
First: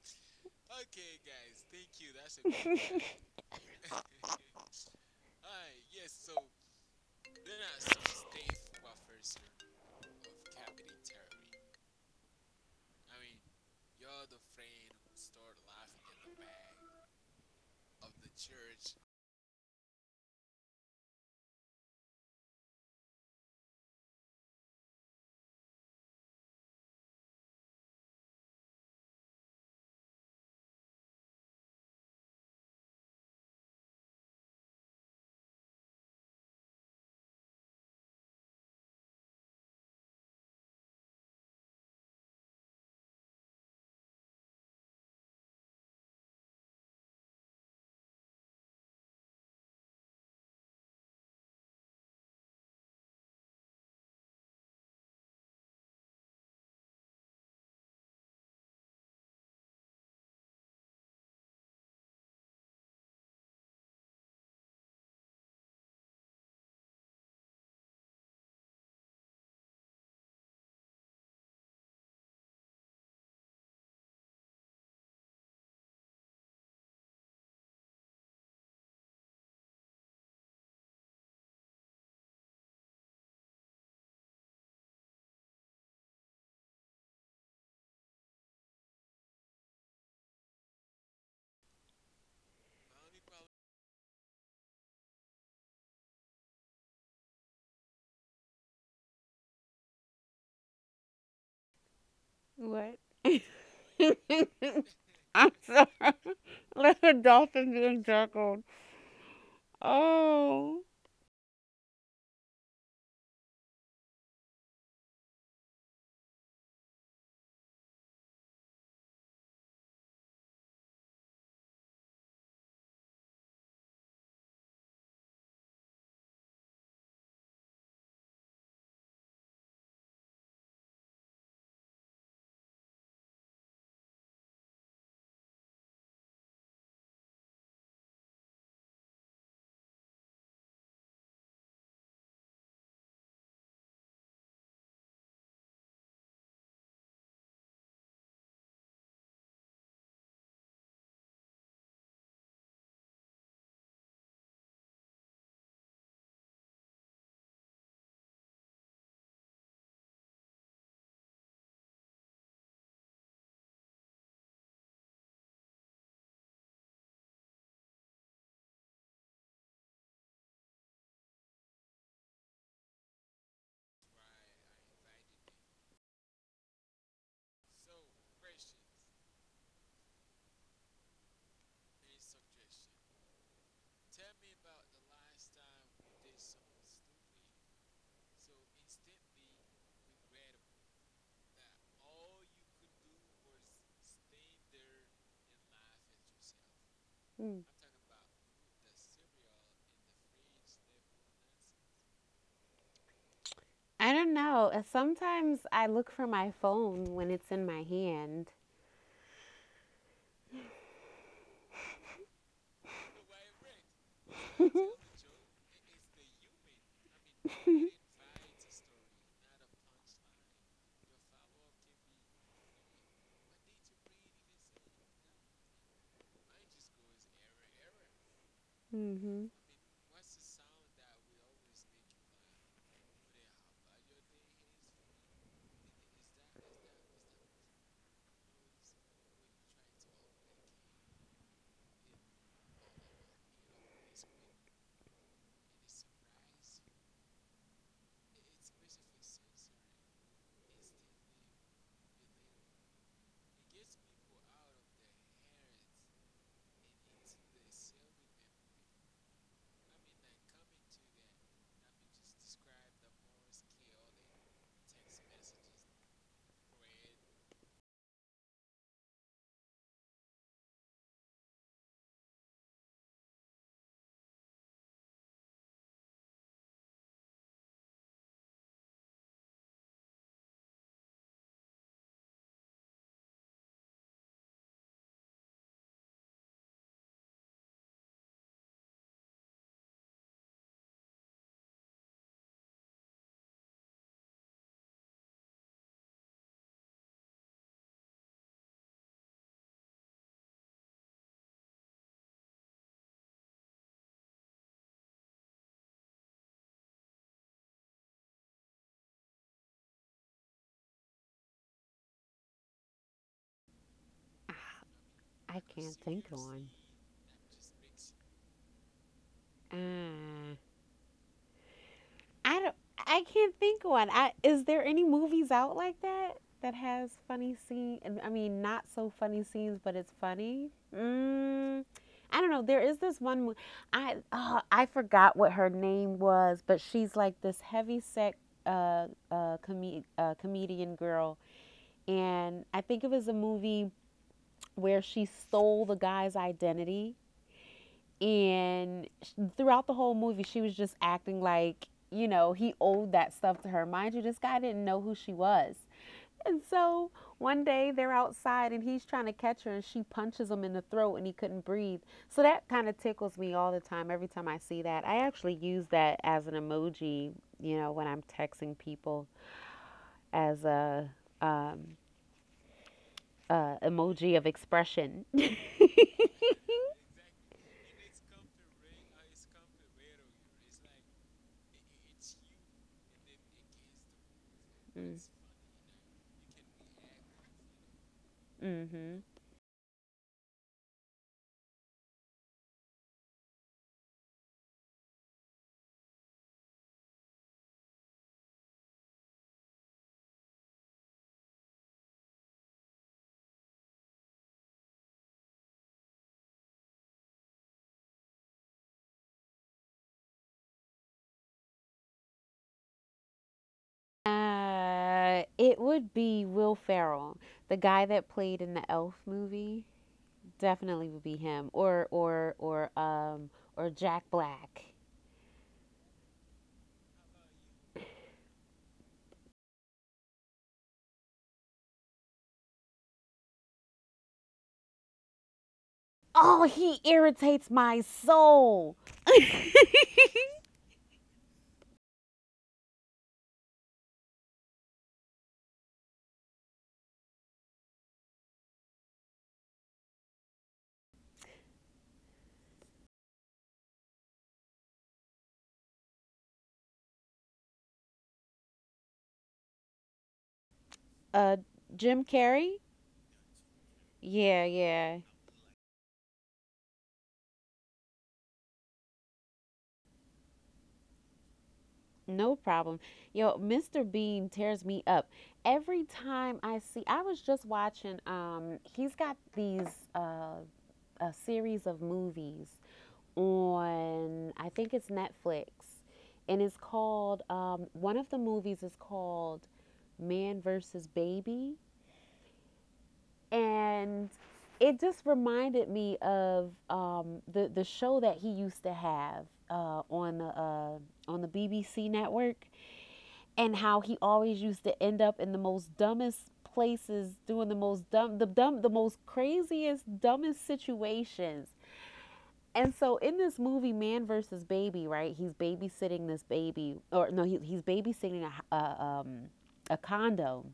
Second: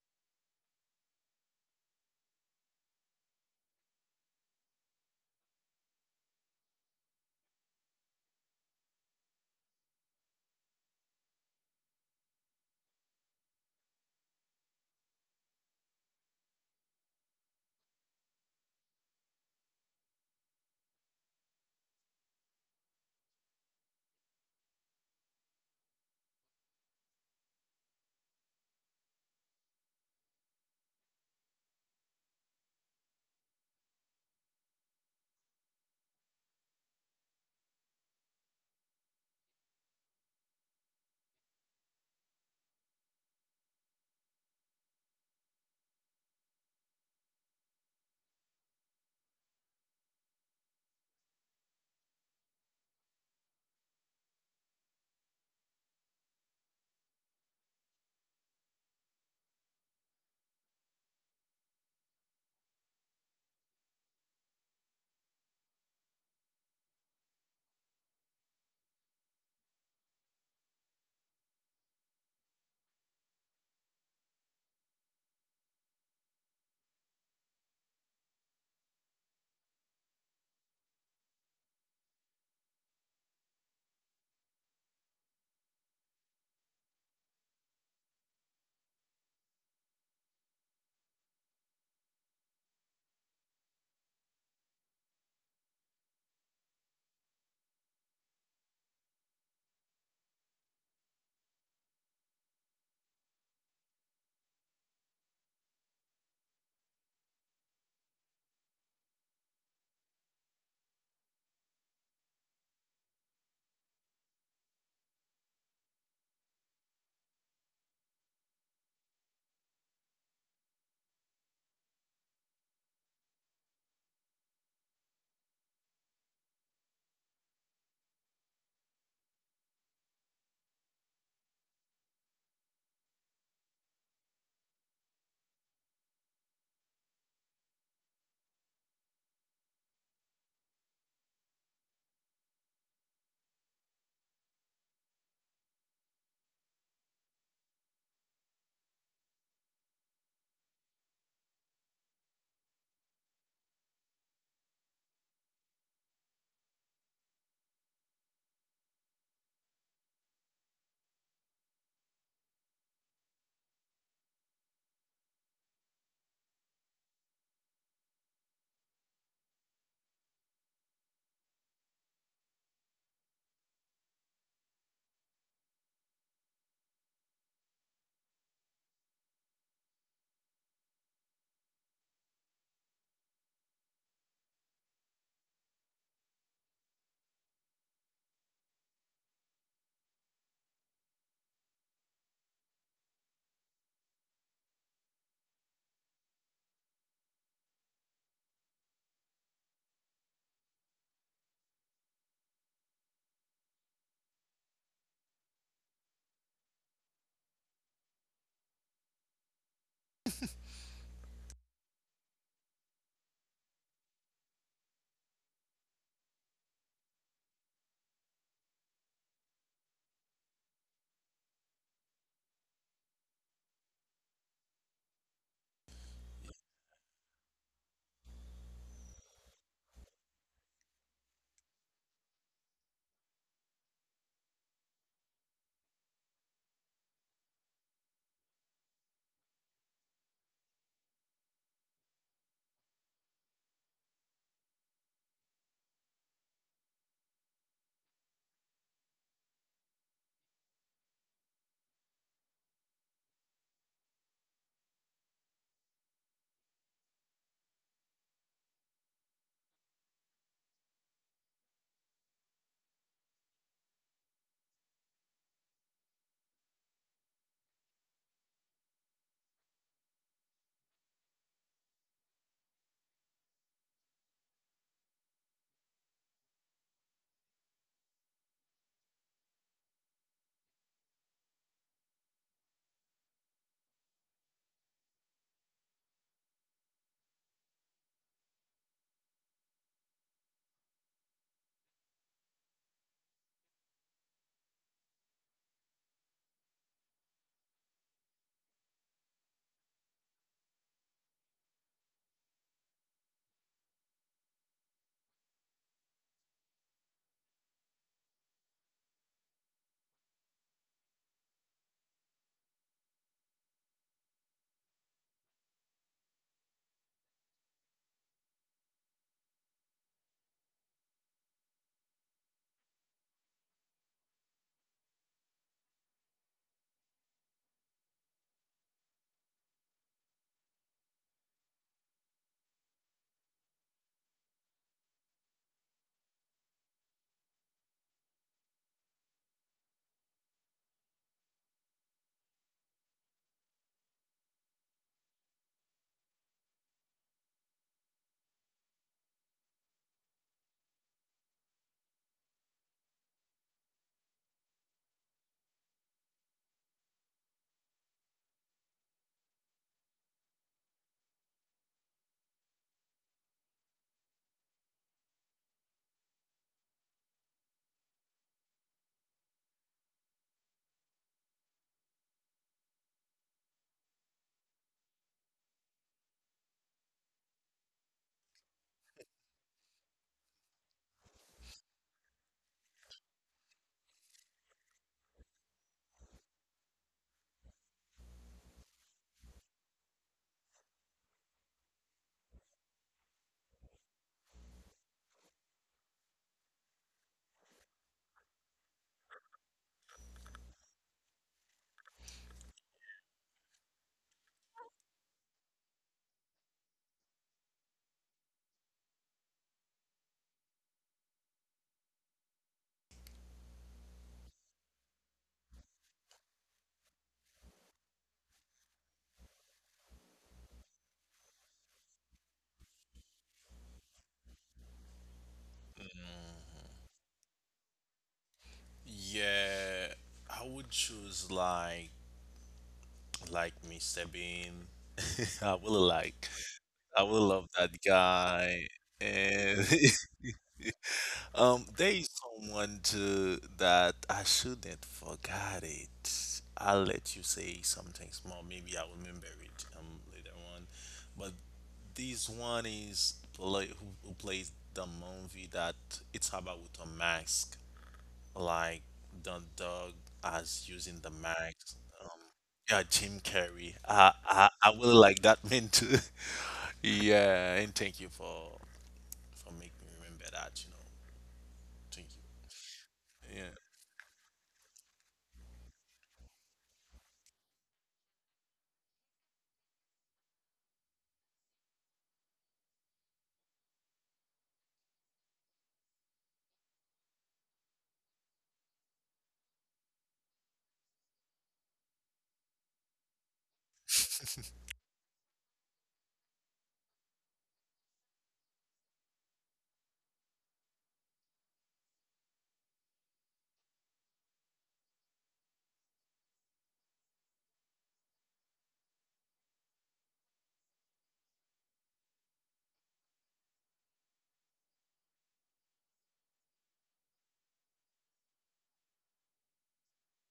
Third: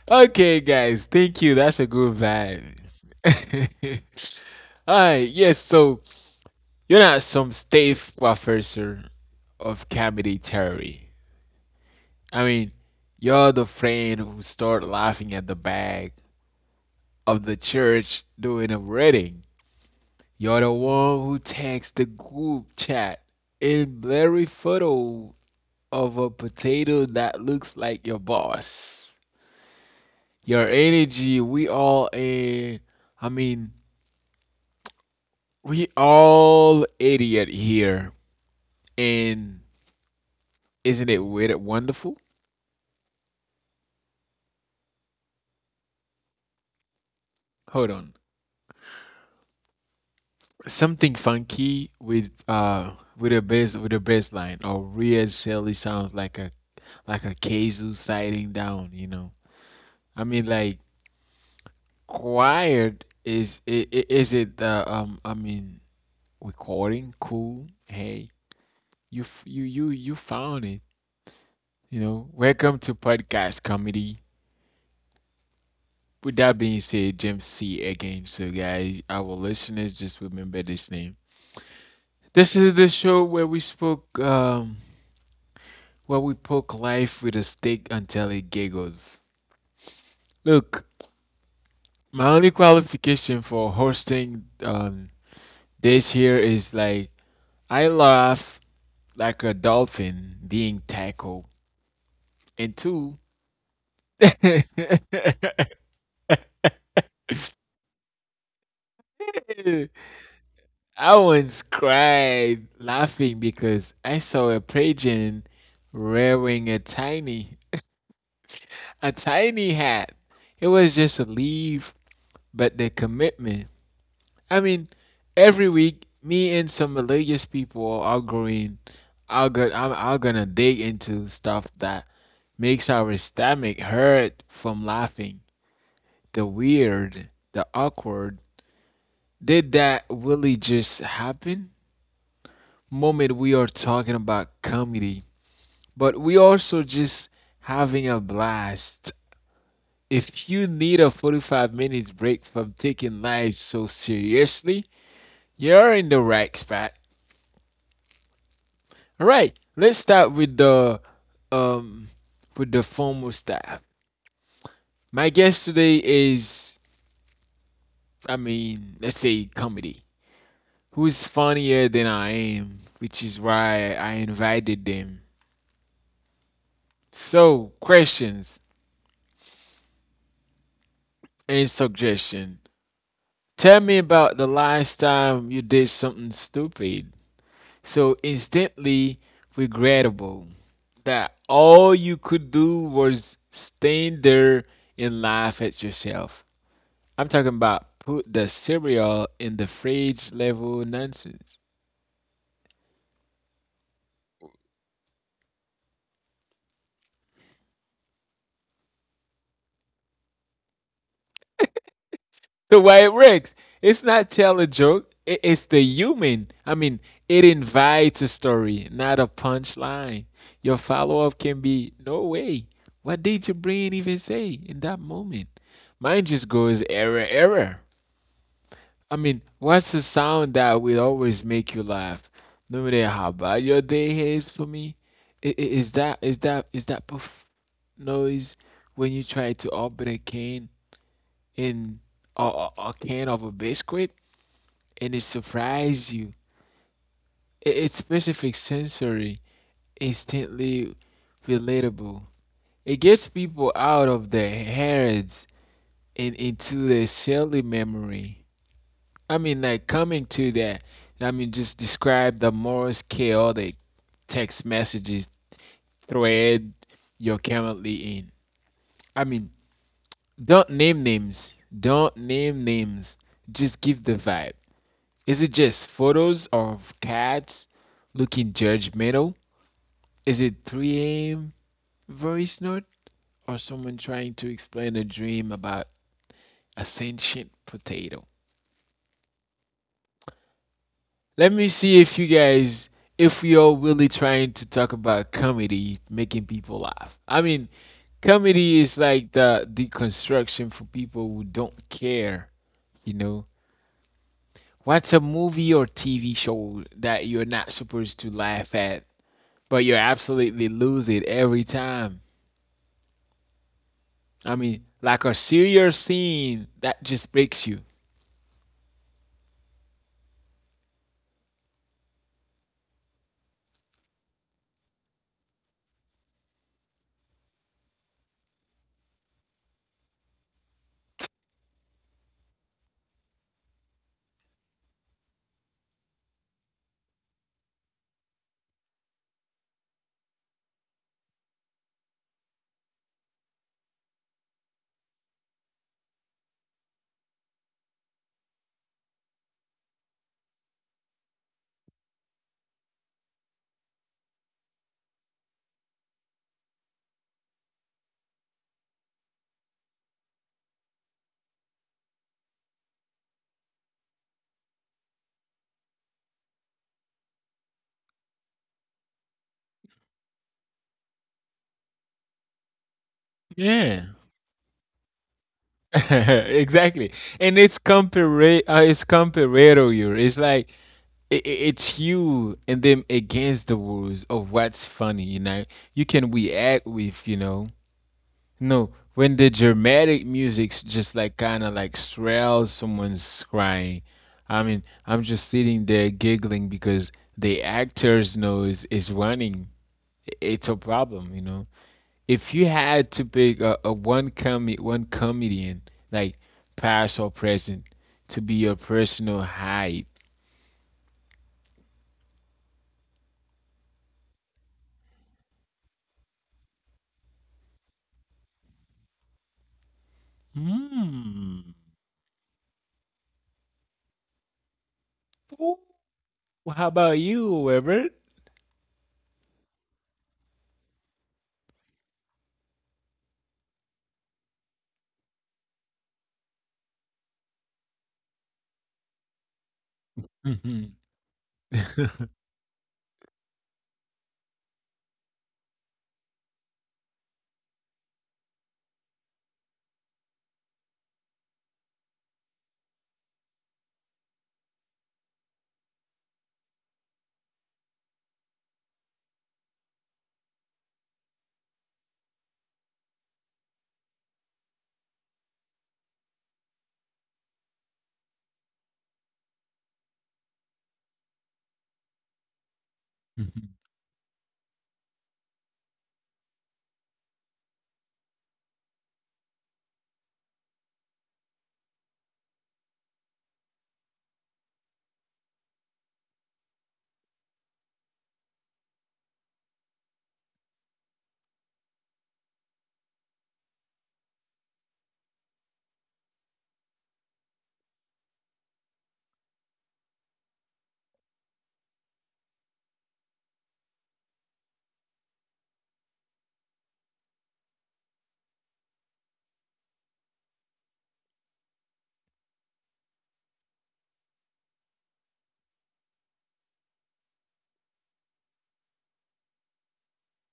A: Okay, guys. Thank you. That's a good vibe. All right. Yes. So you're not some stiff professor of comedy theory. I mean, you're the friend who started laughing at the back of the church during a reading. You're the one who takes the group chat in blurry photo of a potato that looks like your boss. Your energy, we all in. I mean, we all idiot here. And isn't it weird and wonderful? Hold on. Something funky with a bass, line, or weird silly sounds like a kazoo sliding down, you know. I mean, like quiet is it, recording cool? Hey, you found it, you know. Welcome to podcast comedy. With that being said, Jim C again. So guys, our listeners, just remember this name. This is the show where we spoke where we poke life with a stick until it giggles. Look, my only qualification for hosting this here is like I laugh like a dolphin being tackled, and
C: What?
A: two, I
C: I'm sorry. Like a dolphin being juggled. Oh.
A: once cried laughing because I saw a pigeon wearing a tiny hat. It was just a leaf, but the commitment. I mean, every week, me and some religious people are going, are go, I'm, are gonna dig into stuff that makes our stomach hurt from laughing. The weird, the awkward. Did that really just happen? Moment we are talking about comedy, but we also just having a blast. If you need a 45 minutes break from taking life so seriously, you're in the right spot. All right, let's start um with the formal stuff. My guest today is, let's say comedy. Who's funnier than I am, which is why I invited them. So, questions and suggestion. Tell me about the last time you did something stupid, so instantly regrettable that all you could do was stand there and laugh at yourself. I'm talking
C: Mm.
A: about put the cereal in the fridge level nonsense.
C: I don't know. Sometimes I look for my phone when it's in my hand.
A: The way it works, it's not tell a joke. It's the human. I mean, it invites a story, not a punchline. Your follow up can be no way. What did your brain even say in that moment? Mine just goes error, error. I
C: Mm-hmm.
A: mean, what's the sound that will always make you laugh? No matter how bad your day is for me, is that poof noise when you try to open a can in a can of a biscuit and it surprise you. It's specific sensory, instantly relatable. It gets people out of their heads and into their silly memory. I mean, like coming to that, I mean, just describe the Morse chaotic text messages thread you're currently in. I mean, don't name names. Don't name names. Just give the vibe. Is it just photos of cats looking judgmental? Is it 3 a.m. voice note or someone trying to explain a dream about a sentient potato? Let me see if you guys, if you're really trying to talk about comedy making people laugh. I mean, comedy is like the deconstruction for people who don't care, you know? What's a movie or TV show that you're not supposed to laugh at, but you absolutely lose it every time? I mean, like a
C: I can't
A: serious
C: one.
A: scene that just breaks you.
C: Uh, I don't. I can't think one. I, Is there any movies out like that that has funny scene? I mean, not so funny scenes, but it's funny. Mm, I don't know. There is this one. Mo- I Oh, I forgot what her name was, but she's like this heavy set comedian girl, and I think it was a movie where she stole the guy's identity. And throughout the whole movie, she was just acting like, you know, he owed that stuff to her. Mind you, this guy didn't know who she was. And so one day they're outside and he's trying to catch her and she punches him in the throat and he couldn't breathe. So that kind of tickles me all the time every time I see that. I actually use that as an emoji, you know, when I'm texting people as a um,
A: Yeah.
C: emoji of expression.
A: exactly. And it's compar it's comparator you. It's like it's you and them against the rules of what's funny, you can react with, no,
C: Mm-hmm.
A: when the dramatic music's just like kind of like swells, someone's crying. I mean, I'm just sitting there giggling because the actor's nose is running. It's a problem, you know. If you had to pick one comedian, like past or present, to be your personal hype.
C: It would be Will Ferrell, the guy that played in the Elf movie. Definitely would be him,
A: Hmm.
C: or or Jack Black.
A: Well, how about you, Wilbert?
B: Yeah, I would choose like Mr. Bean. I really
C: Oh,
B: like
C: he
B: I will
C: irritates
B: love
C: my
B: that
C: soul.
B: guy. And there is someone too that I shouldn't forget it. I'll let you say something small, maybe I'll remember it later on. But this one is play, who plays the movie that it's about with a mask. Like the Dog as using the
C: Uh,
B: max.
C: Jim
B: Um,
C: Carrey.
B: yeah, Jim Carrey. I,
C: Yeah,
B: I
C: yeah,
B: really like that man too. Yeah, and thank you for making me remember that. You know, thank
C: no
B: you.
C: problem. Yo,
B: Yeah.
C: Mr. Bean tears me up every time I see. I was just watching. He's got these uh a series of movies on I think it's Netflix, and it's called one of the movies is called Man versus Baby, and it just reminded me of the show that he used to have on the BBC network, and how he always used to end up in the most dumbest places doing the most craziest dumbest situations. And so in this movie, Man versus Baby, right? He's babysitting this baby, or no, he's babysitting a condo.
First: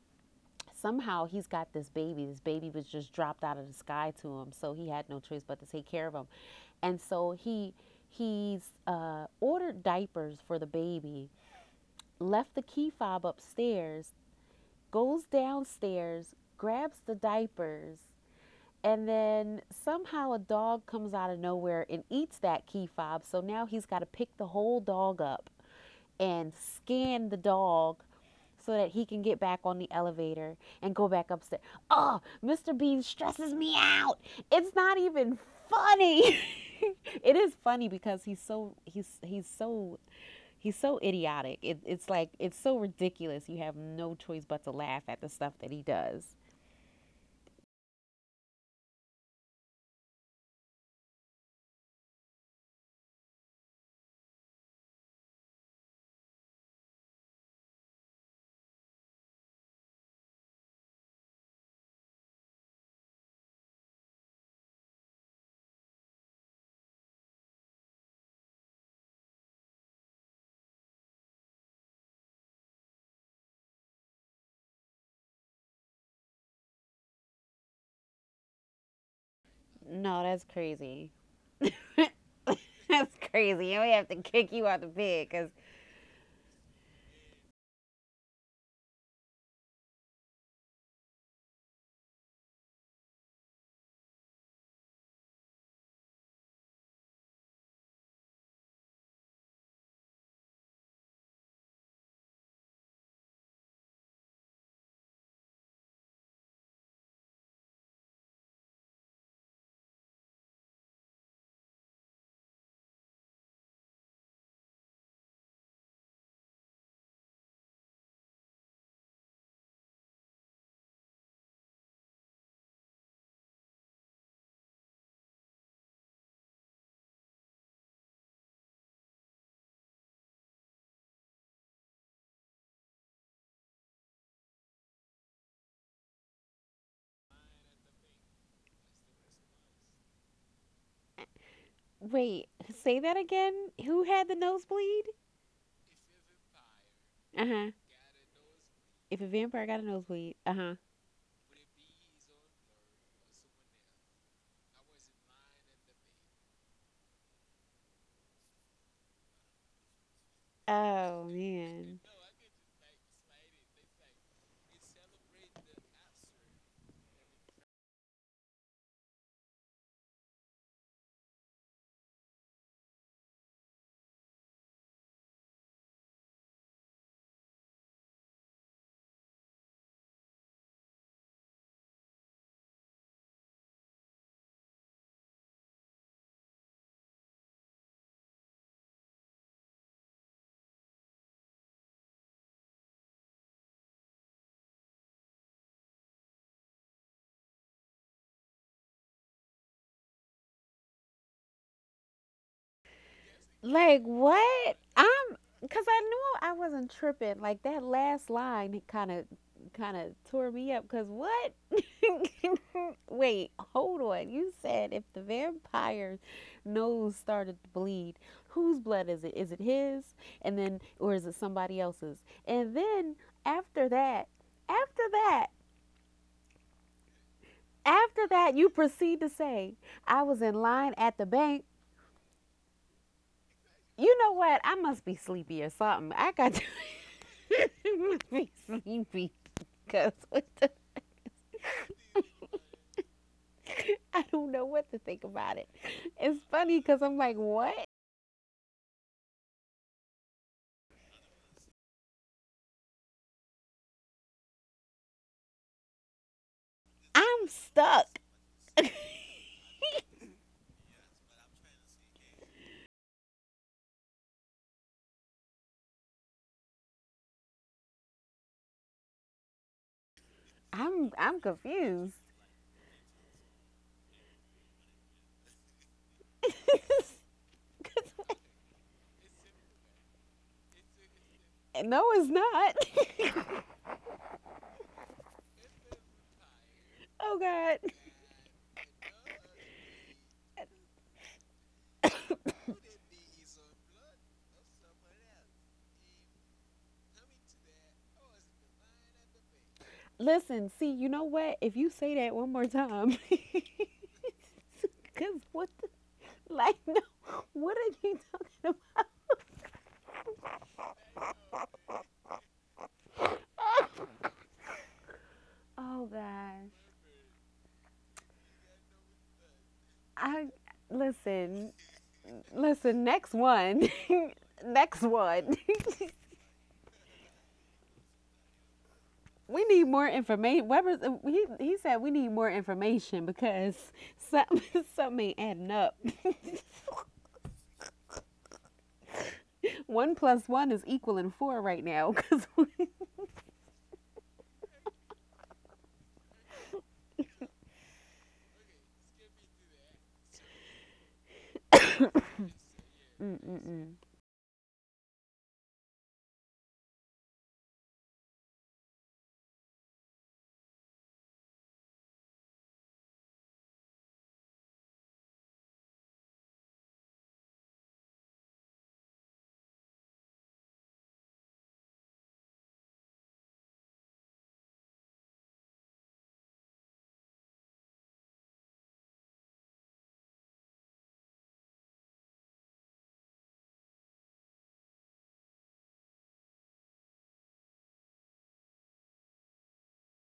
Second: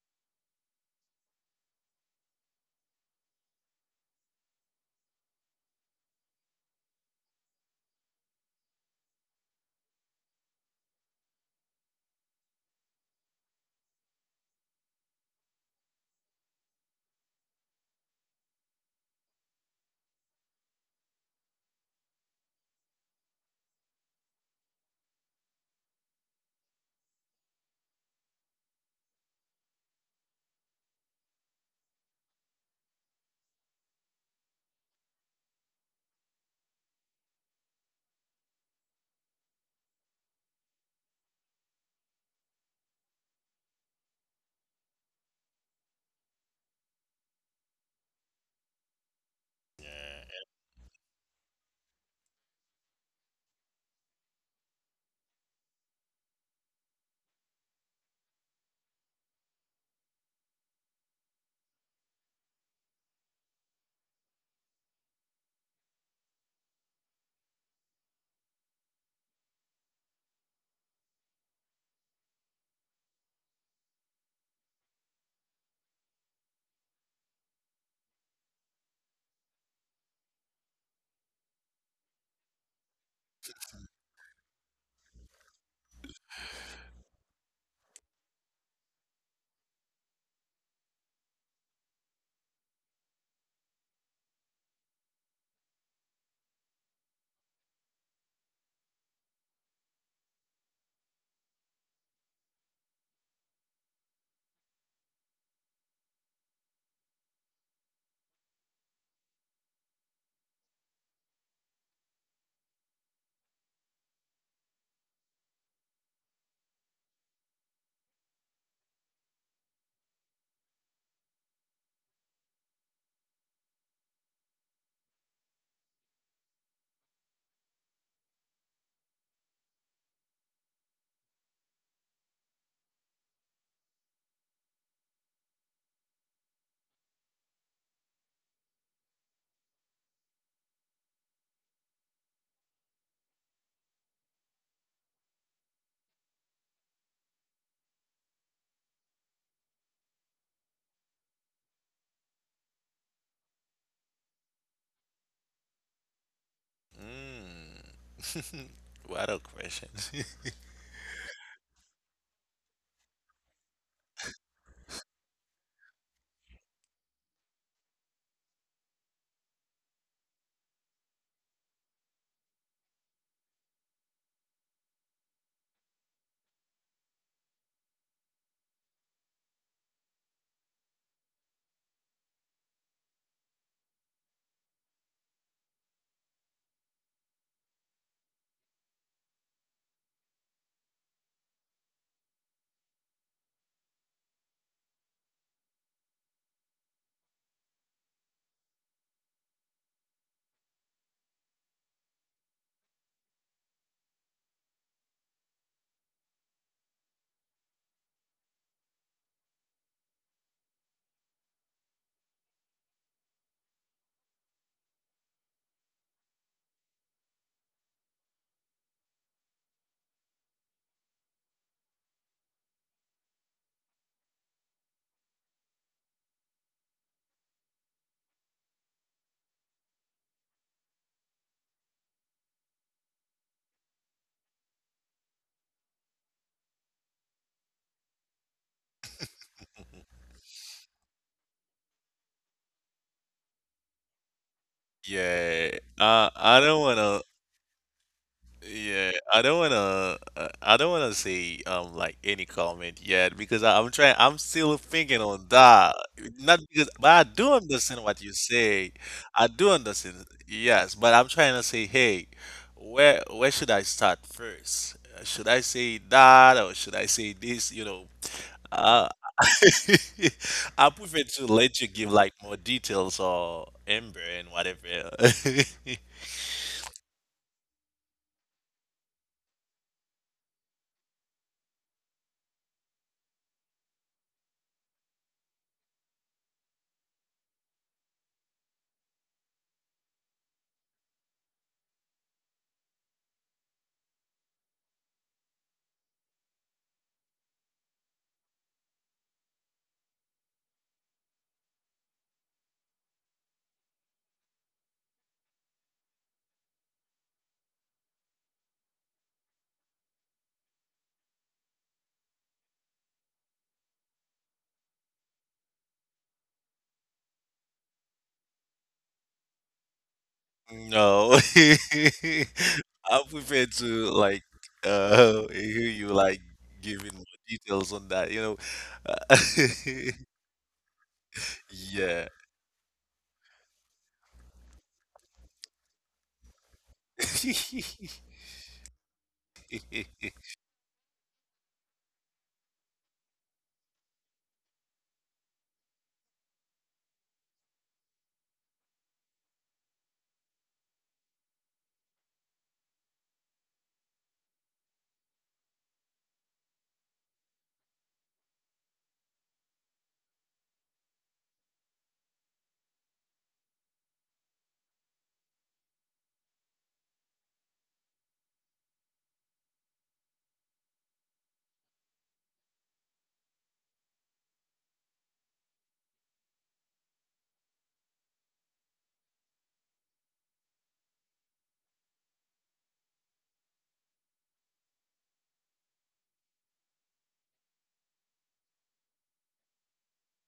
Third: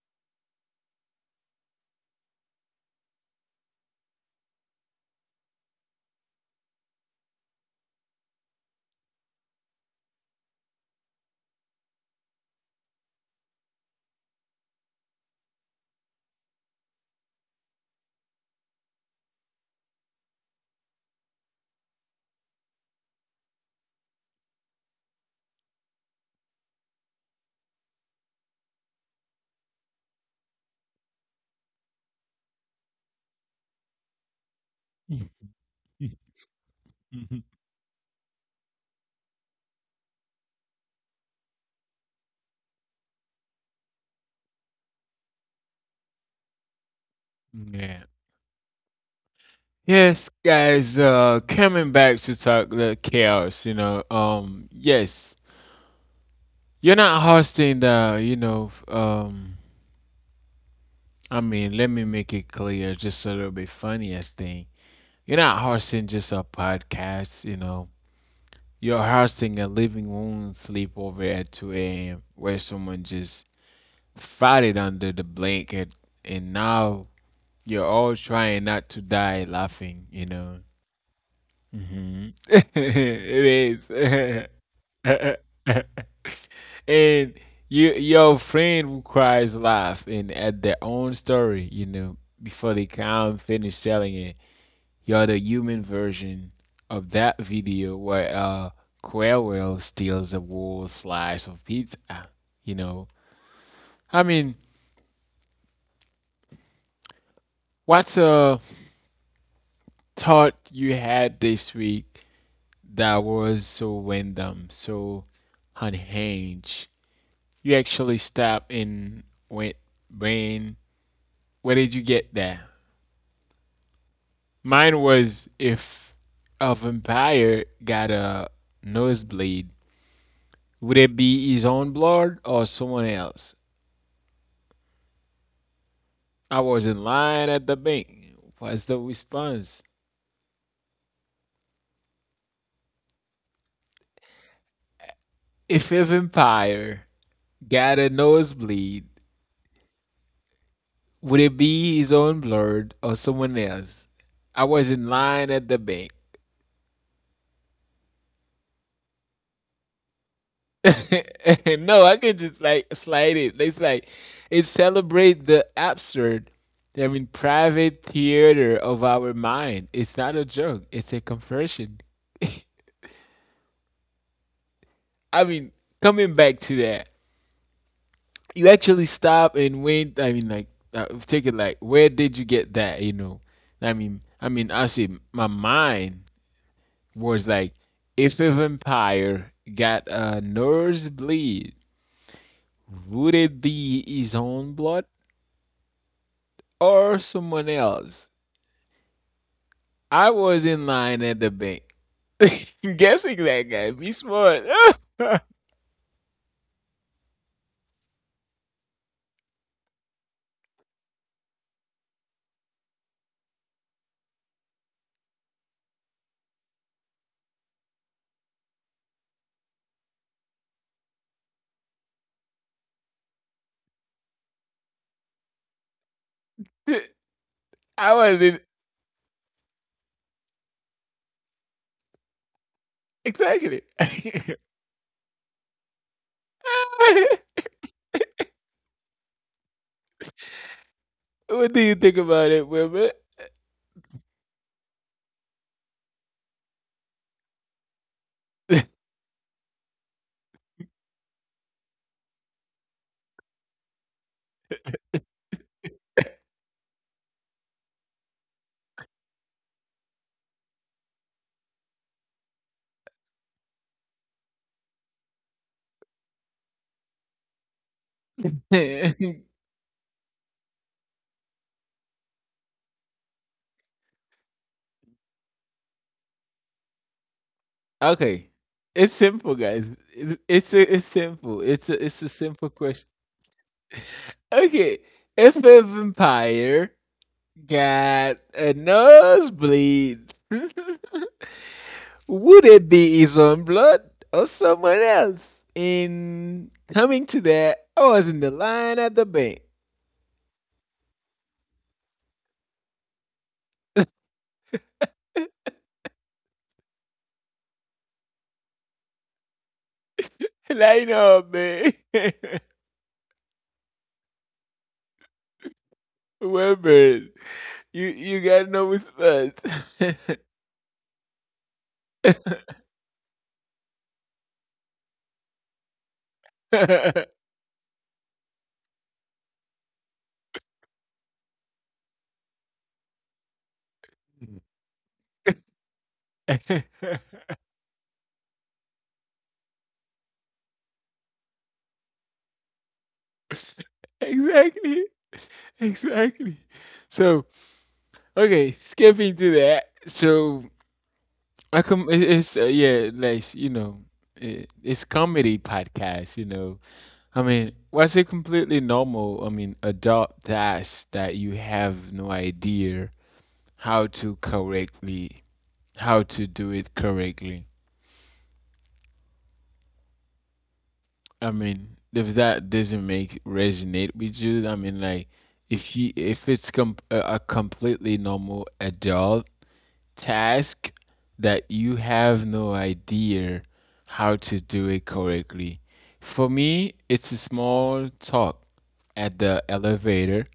C: Somehow he's got this baby. This baby was just dropped out of the sky to him, so he had no choice but to take care of him. And so he's ordered diapers for the baby, left the key fob upstairs, goes downstairs, grabs the diapers, and then somehow a dog comes out of nowhere and eats that key fob. So now he's got to pick the whole dog up and scan the dog so that he can get back on the elevator and go back upstairs. Oh, Mr. Bean stresses me out. It's not even funny. It is funny because he's so idiotic. It's like it's so ridiculous. You have no choice but to laugh at the stuff that he does.
A: yeah. Yes, guys, coming back to talk the chaos, you know. Um, yes. You're not hosting the, I mean, let me make it clear, just a little bit funniest thing. You're not hosting just a podcast, you know. You're hosting a living room sleepover at two a.m. where someone just farted under the blanket, and now you're all trying not to die laughing,
C: No,
A: you
C: that's
A: know.
C: crazy.
A: Hmm.
C: That's crazy.
A: It
C: And we have to
A: is.
C: kick you out the bed because,
A: And you, your friend who cries laugh and at their own story, you know, before they can finish selling it. You're the human version of that video where Querwell steals a whole slice of pizza, you know. I mean, what's a thought you had this week that was so random, so unhinged. You actually stopped and went, brain, where did you get that? Mine was, if a vampire got a nosebleed, would it be his own blood or someone else? I was in line at the bank. What's the response?
C: wait, say that again. Who had the nosebleed?
A: If a vampire
C: Uh huh.
A: got a nosebleed,
C: If a vampire got a nosebleed. Uh huh.
A: would it be his own blood or someone else? I was in line at the bank.
B: Yeah. Mm. What a question.
C: Oh
A: No,
C: man.
A: I could just like slide it. It's like it celebrate the absurd. I mean, private theater of our mind. It's not a joke. It's a conversion. I mean, coming back to that, you actually stop and went. I mean, like take it, like, where did you get that? You know, I mean, I see my mind was like, if a vampire got a nosebleed, would it be his own blood? Or someone else. I was in line at the bank. Guessing that guy,
C: Like
A: be smart.
C: what? I'm because I knew I wasn't tripping. Like that last line kind of tore me up. Cause what? Wait, hold on. You said if the vampire's nose started to bleed, whose blood is it? Is it his? And then, or is it somebody else's? And then after that, after that,
A: I
C: after
A: was
C: that,
A: in
C: you proceed to say, "I was in line at the bank."
A: exactly.
C: You know what? I must be sleepy or something. I got. It makes me sleepy because what
A: What do you think about it, Wilbur?
C: I don't know what to think about it.
B: Yeah. Uh,
C: It's
B: I
C: funny
B: don't
C: because I'm
B: wanna
C: like, what?
B: Yeah, I don't wanna. I don't wanna say like any comment yet because I'm trying. I'm still thinking on that. Not because, but I
C: I'm
B: do understand what
C: stuck.
B: you say. I do understand. Yes, but I'm trying to say, hey, where should I start first? Should I say that or should I say this? You know, uh, I
C: I'm
B: prefer
C: I'm
B: to let you give
C: confused.
B: like more details or Amber and whatever.
A: Okay, it's simple, guys. It's a, it's simple.
C: No,
A: It's a
C: it's
A: simple question.
C: not.
A: Okay, if a vampire
C: Oh God.
A: got a nosebleed, would it be his own blood or someone else? In coming to that, I was in the line at the bank.
C: Listen, see, you know what? If you say that one more time, because what the like no, what are you talking about?
A: Line up, man.
C: Oh
A: Well,
C: God.
A: man, you gotta know what's first.
C: I
B: No.
C: Listen, listen.
B: I'm
C: Next
B: prepared
C: one.
B: to like
C: Next one.
B: hear you like giving more details on that, you know. Uh,
C: We need more information. Weber, he said we need
B: yeah.
C: more information because something, something ain't adding up. One plus one is equaling four right now. 'cause-
A: Exactly, exactly. So okay, skipping to that. So it's yeah,
C: Mm,
A: like you
C: mm,
A: know, it, it's comedy podcast. You know, I mean, was it completely normal? I mean, adult tasks that you have no idea how to correctly, how to do it correctly. I mean, if that doesn't make resonate with you, I mean, like if you if a completely normal adult task that you have no idea how to do it correctly. For me, it's a small talk at the elevator.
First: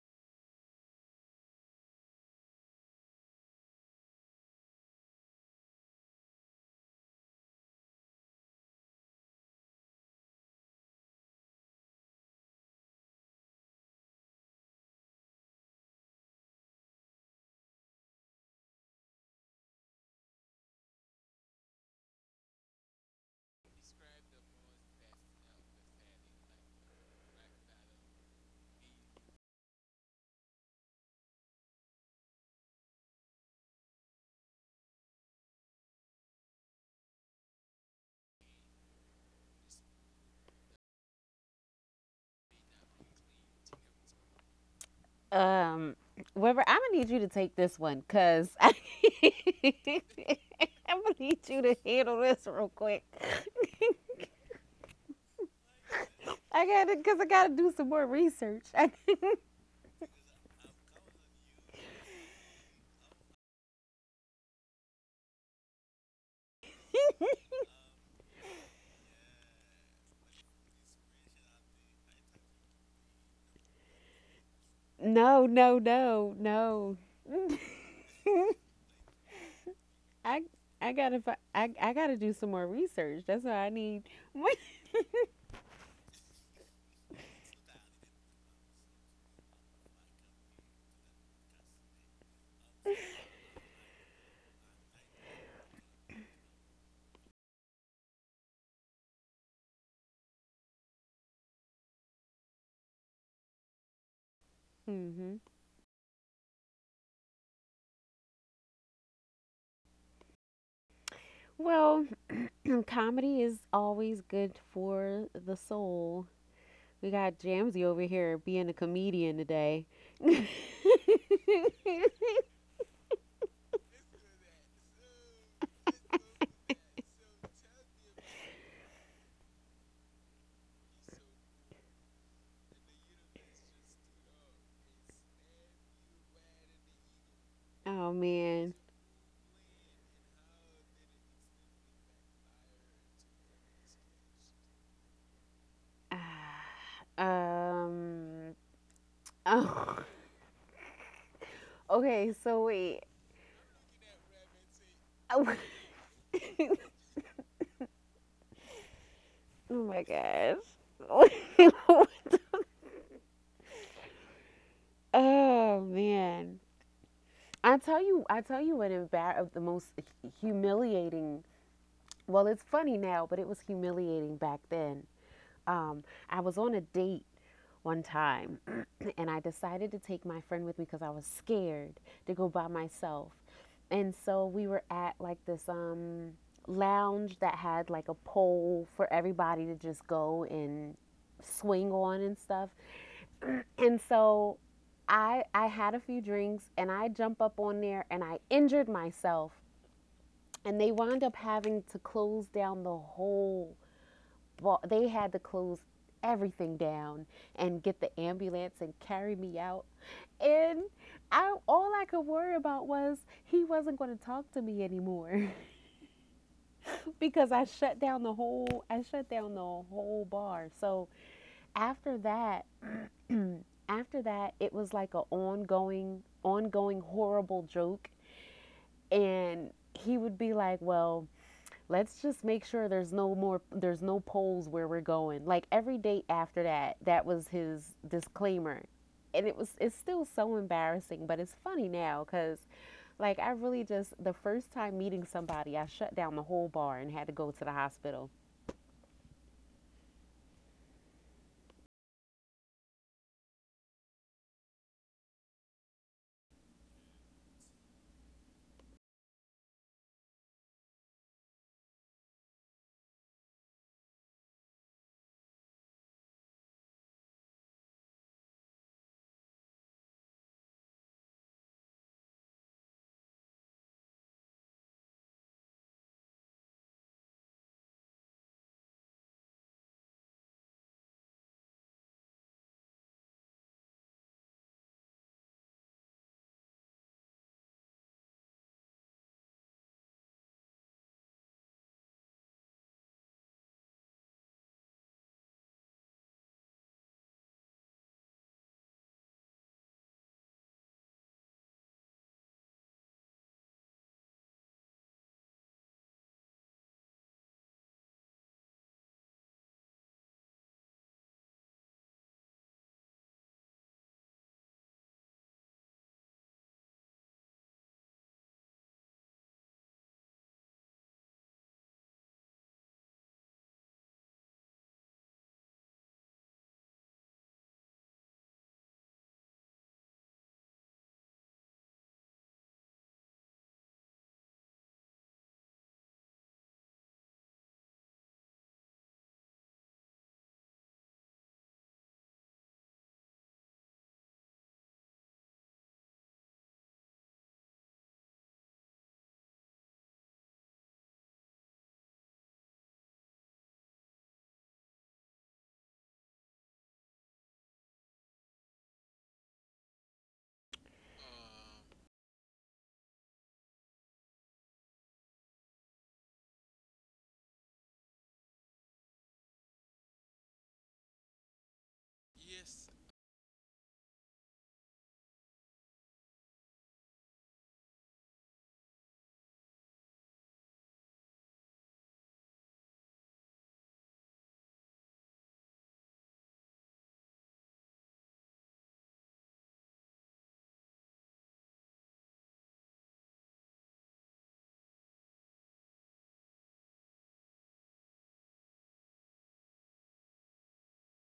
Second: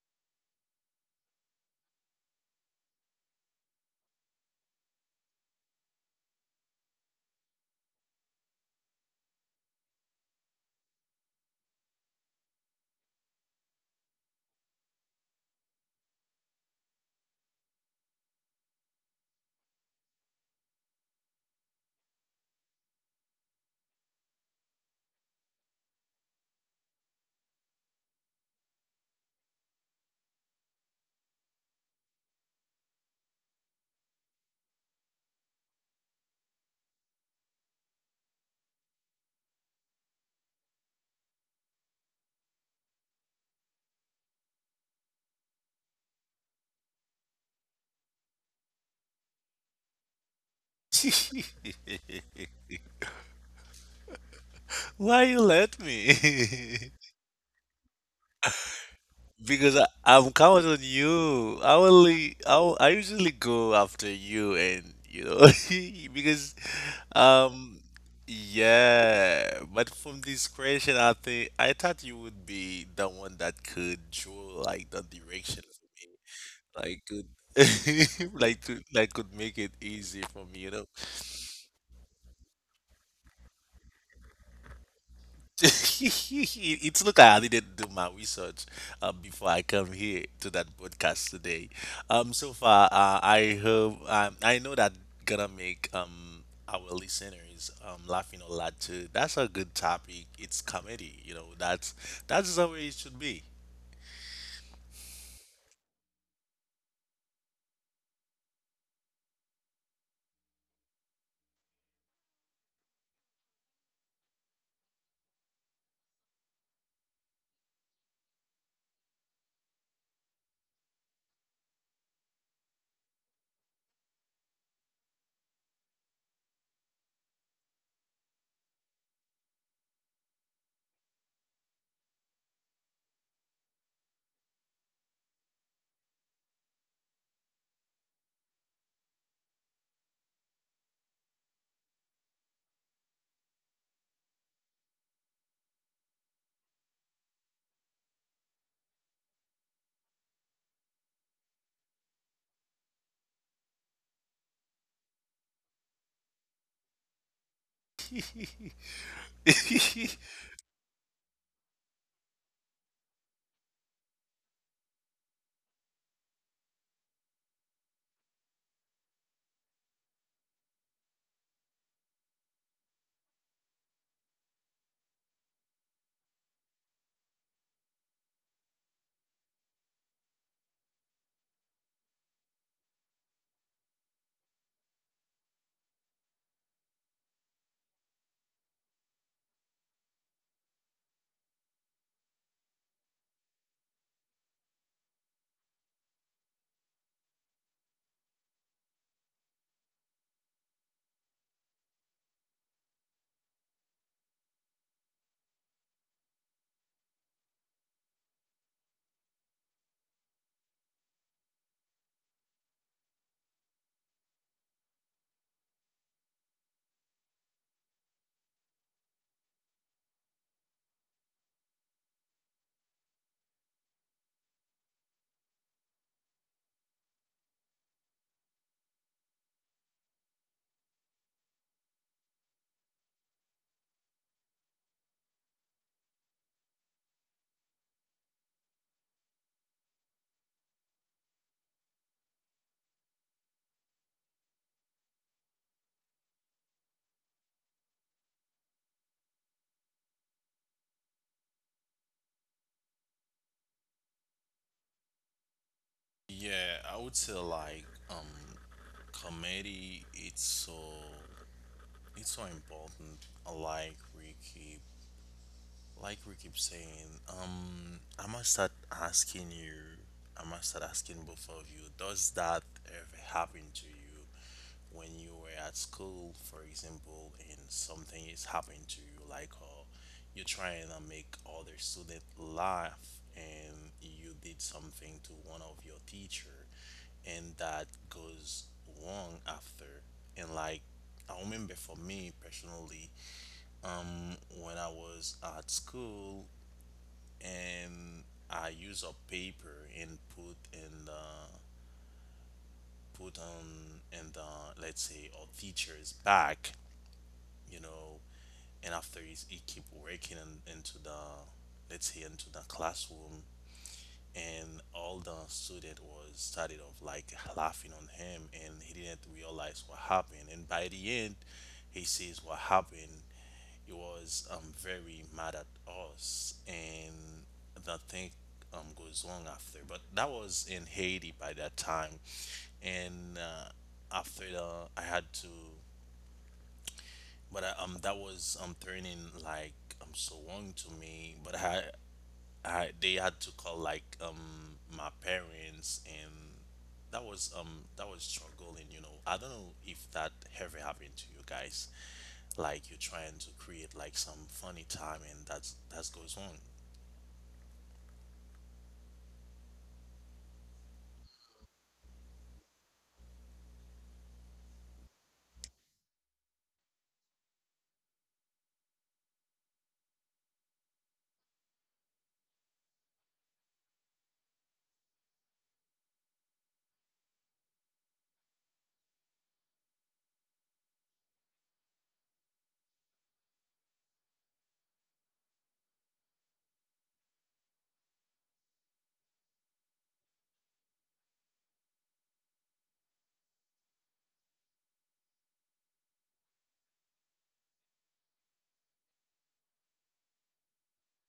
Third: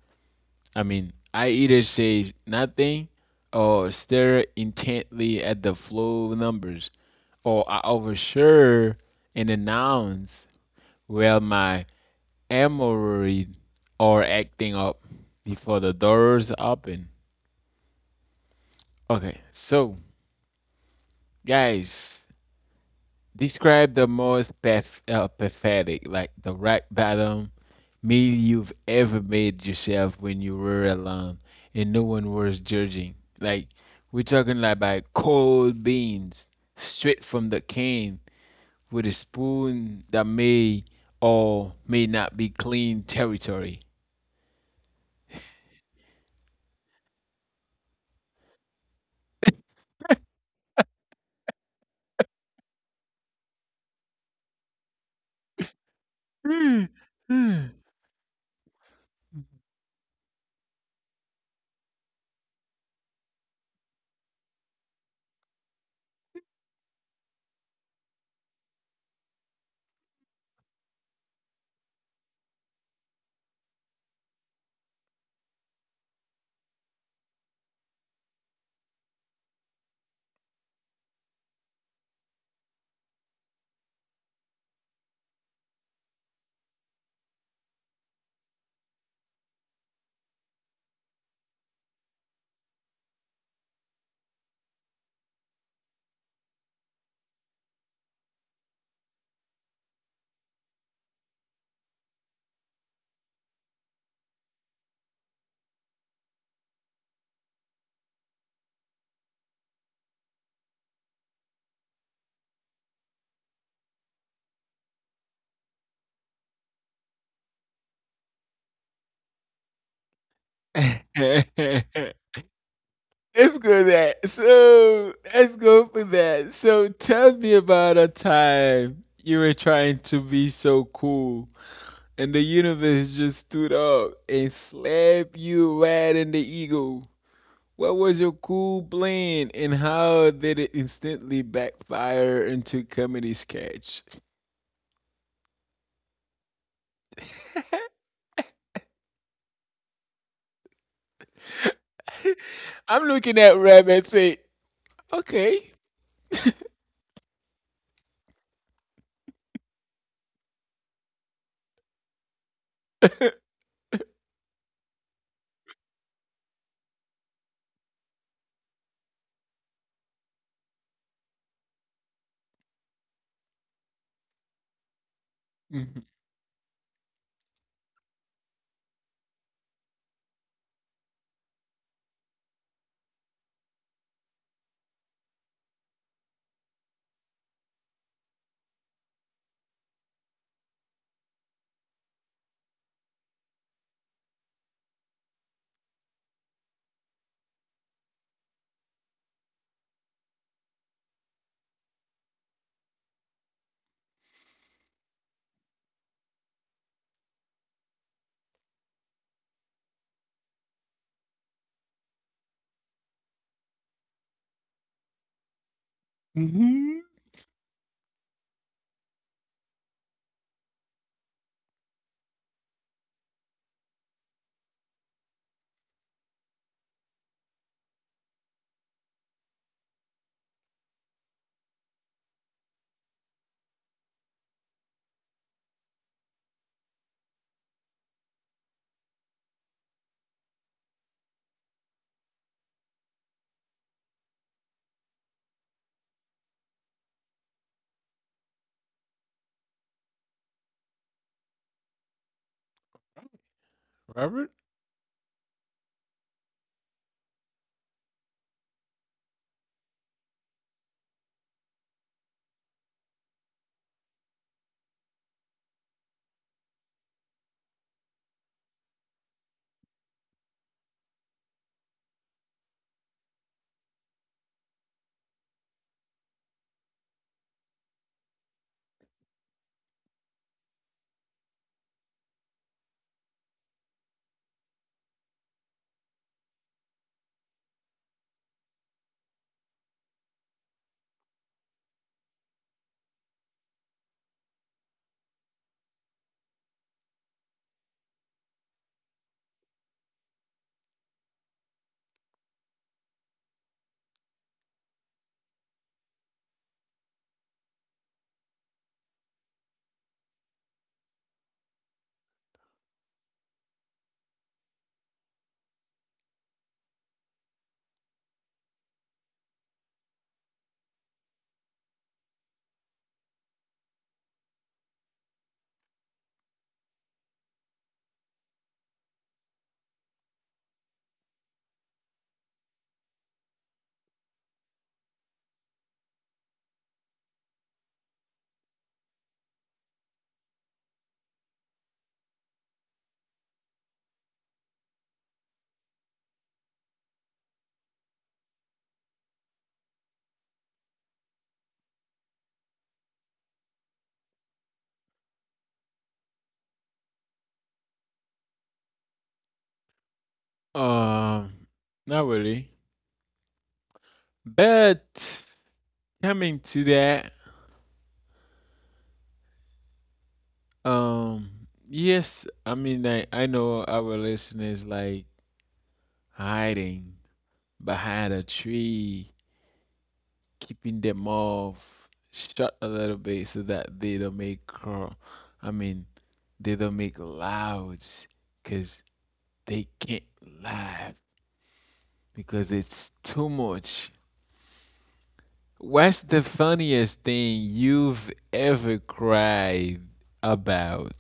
A: I mean, I either say nothing or stare intently at the flow numbers, or I overshare and announce well my emery or acting up before the doors open. Okay, so guys, describe the most pathetic, like the rock bottom meal you've ever made yourself when you were alone and no one was judging. Like, we're talking like about cold beans straight from the can with a spoon that may or may not be clean territory.
C: mm. Weber, I'm gonna need you to take this one because I'm gonna need you to handle this real quick.
B: Why you let me?
C: I gotta, cause I gotta do some more research.
B: Because I'm counting on you. I usually go after you and you know because Um, yeah, but from this question, I think I thought you would be the one that could draw like the
C: No,
B: direction,
C: no, no,
B: like
C: no.
B: could, like to, like could make it easy for
C: I
B: me, you know.
C: I gotta I gotta do some more research. That's what I need.
B: It's look I didn't do my research before I come here to that podcast today. So far, I hope I know that gonna make our listeners laughing a lot too. That's a good topic. It's comedy, you know. That's the way it should be.
C: Mm-hmm. Well, comedy is always good for the soul. We got Jamsey over here being a comedian today.
A: Let's go that. So let's go for that. So tell me about a time you were trying to be so cool and the universe just stood up and slapped you right in the ego. What
C: Oh
A: was your
C: man.
A: cool plan and how did it instantly backfire into comedy sketch?
C: Ah, um. Oh. Okay. So
A: I'm
C: wait.
A: looking at Rabbit and say, okay.
C: Oh my gosh. Oh man. I tell you. I tell you what. Of the most humiliating. Well, it's funny now, but it was humiliating back then. Um, I was on a date one time and I decided to take my friend with me because I was scared to go by myself. And so we were at like this lounge that had like a pole for everybody to just go and swing on and stuff. And so I had a few drinks and I jump up on there and I injured myself and they wound up having to close down they had to close everything down and get the ambulance and carry me out. And I, all I could worry about was he wasn't going to talk to me anymore
A: Mm-hmm.
C: because I shut down the whole bar. So after that, after that, it was like an ongoing horrible joke and he would be like, "Well, let's just make sure there's no polls where we're going," like every date after that that was his disclaimer and it was it's still so embarrassing but it's funny now because like I really just the first time meeting somebody I shut down the whole bar and had to go to the hospital.
A: Robert?
B: Yeah, I would say like comedy it's so important. Like Ricky, like we keep saying, I must start asking you, I must start asking both of you, does that ever happen to you when you were at school, for example, and something is happening to you, like you're trying to make other student laugh and you did something to one of your teacher and that goes wrong after and like I remember for me personally, when I was at school, and I use a paper and put in the put on in the, let's say, a teacher's back, you know, and after is he keep working in, into the, let's say, into the classroom and all the student was started of like laughing on him and he didn't realize what happened, and by the end he sees what happened. He was very mad at us, and the thing goes on after, but that was in Haiti by that time. And after the, I had to, but that was turning like so long to me, but I they had to call like my parents, and that was struggling, you know. I don't know if that ever happened to you guys, like you're trying to create like some funny timing and that's that goes on.
A: Um, not really. But coming to that, um, yes, I mean, I know our listeners like hiding behind a tree, keeping them off shut a little bit so that they don't make crawl. I mean, they don't make louds because they can't laugh because it's too much. What's the funniest thing you've ever cried about?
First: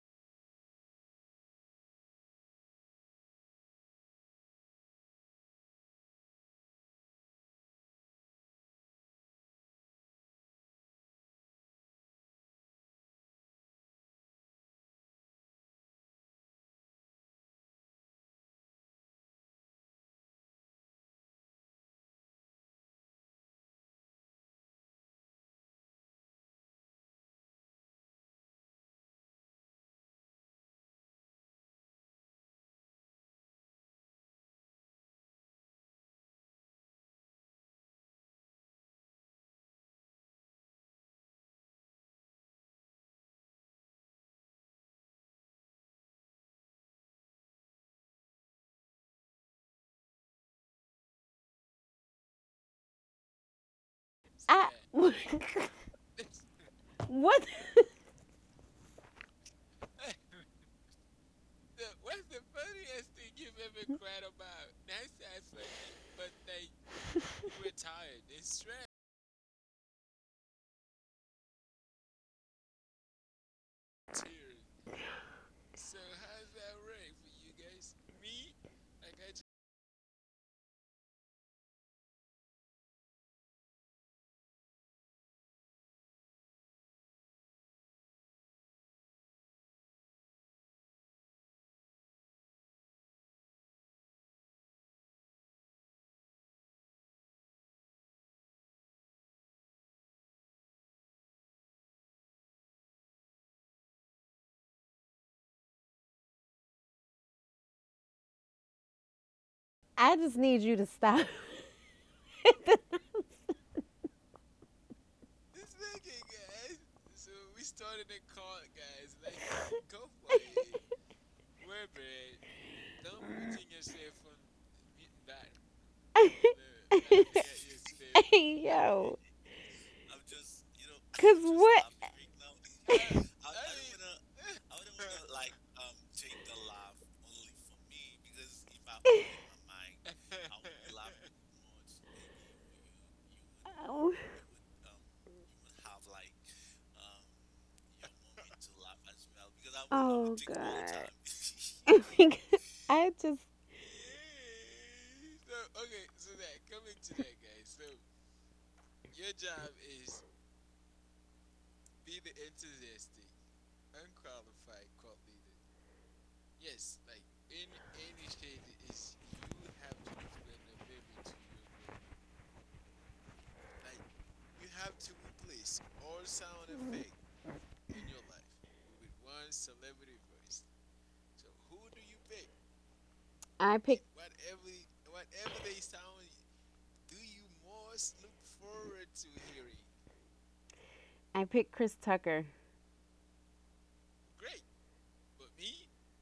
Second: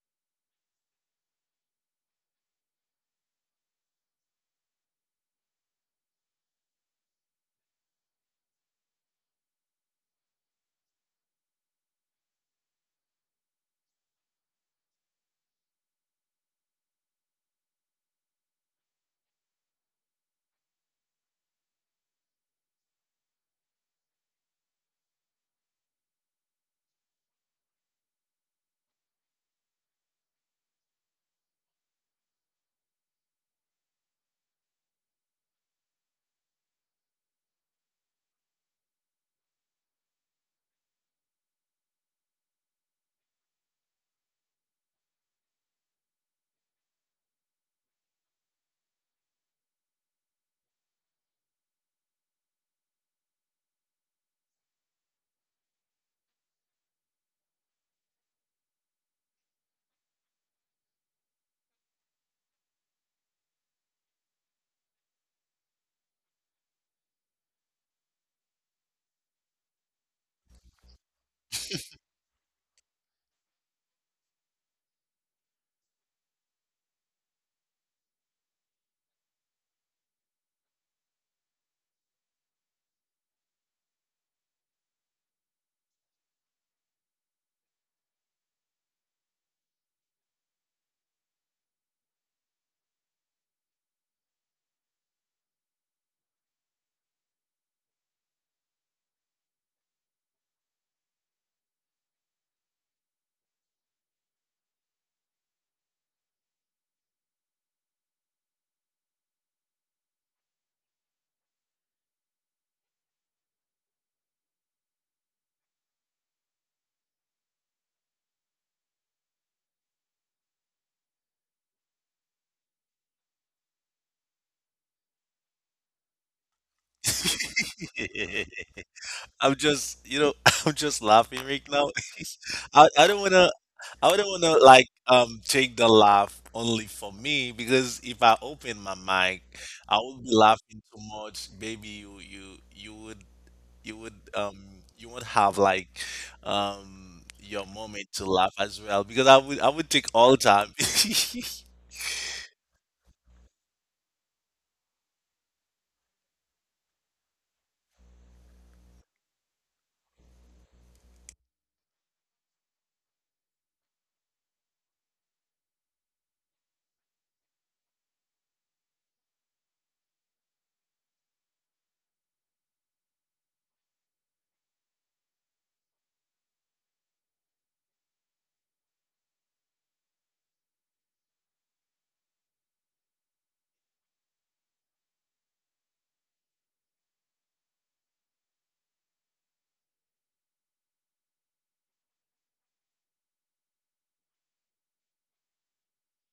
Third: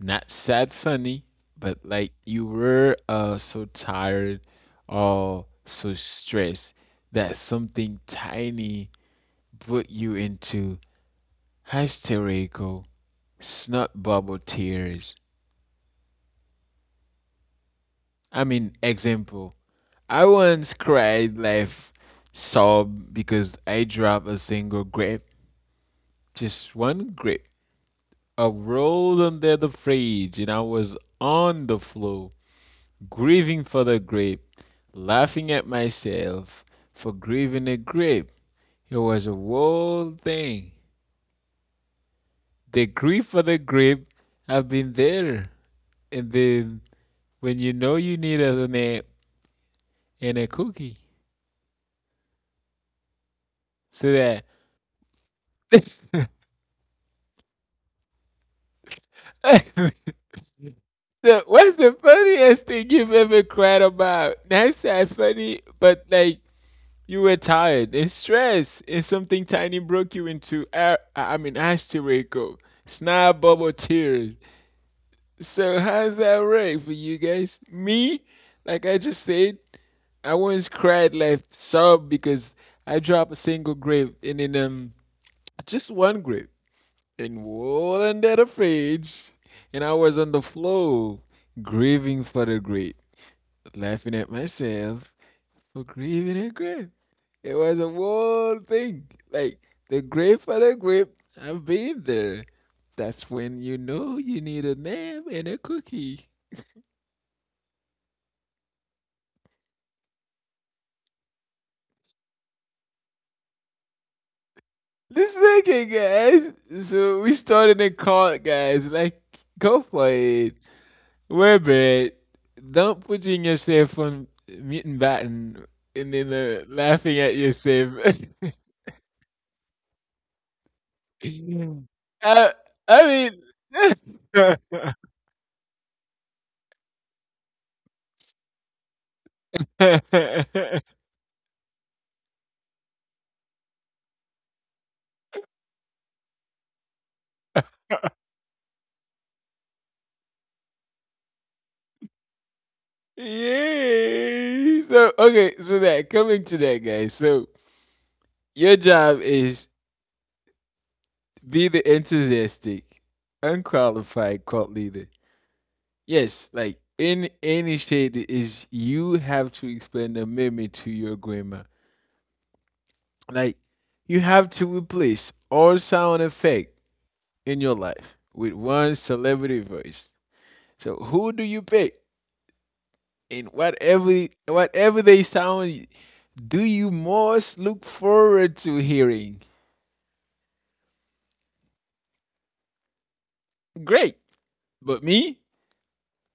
A: Not sad funny, but like you were so tired or so stressed that something tiny put you into hysterical snot bubble tears. I mean, example, I once cried like sob because I dropped a single grape, just one grape, a rolled under the fridge, and I was on the floor grieving for the grape, laughing at myself for grieving a grape. It was a whole thing. The grief for the grape, I've been there. And then when you know you need a nap and a cookie, so that
C: What
A: so what's the funniest thing you've ever cried about? That's not funny, but like you were tired and stressed, and something tiny broke you into hysterical, snap bubble tears. So, how's that work for you guys? Me, like I just said, I once cried like sob because I dropped a single grape and then just one grape and rolled under the fridge, and I was on the floor grieving for the grape, laughing at myself for grieving a grape. It was a whole thing. Like the grape for the grape. I've been there. That's when you know you need a name and a cookie.
C: I just need you to stop.
A: Let's make it, guys. So we started a cult, guys. Like, go for it. We're bad. Don't put in yourself on mute batten and then laughing at yourself.
C: Yo.
B: I'm just, I'm just laughing right now.
A: uh,
B: I,
A: I
B: I don't wanna, I don't wanna
A: mean.
B: like take the laugh only for me because if I open my mic, I would be laughing too much. Maybe you would you would you would have like your moment to laugh as well because I would take all time.
C: I just
A: Yay! So okay, so that coming to that, guys. So your job is be the enthusiastic, unqualified cult leader. Yes, like in any shade is you have to explain the meme to your grandma. Like you have to replace all sound effect in your life with one celebrity voice. So who do you pick? And
C: i
A: whatever
C: pick,
A: whatever they sound do you most look forward to hearing?
C: I picked Chris Tucker.
A: Great. But me,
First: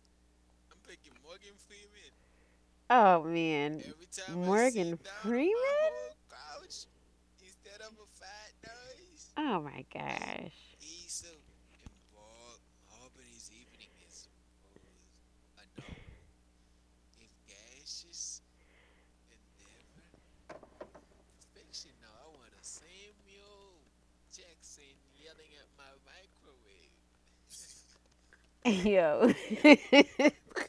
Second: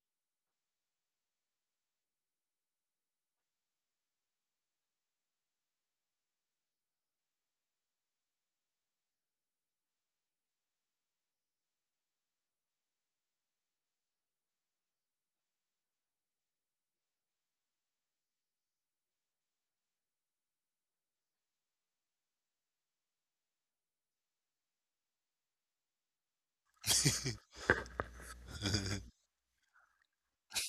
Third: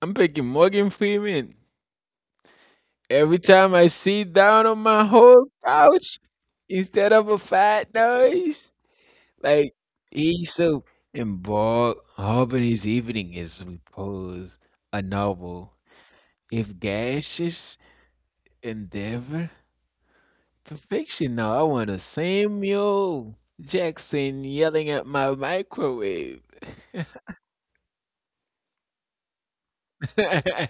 A: I'm picking Morgan Freeman.
C: Oh
A: Every time
C: man.
A: I sit down on my whole couch instead of a fat noise,
C: Oh
A: like
C: my
A: he's
C: gosh.
A: so involved, hoping his evening is repose, a novel, if gaseous endeavor, perfection now. I want a Samuel Jackson yelling at my microwave.
C: Yo.
A: Okay,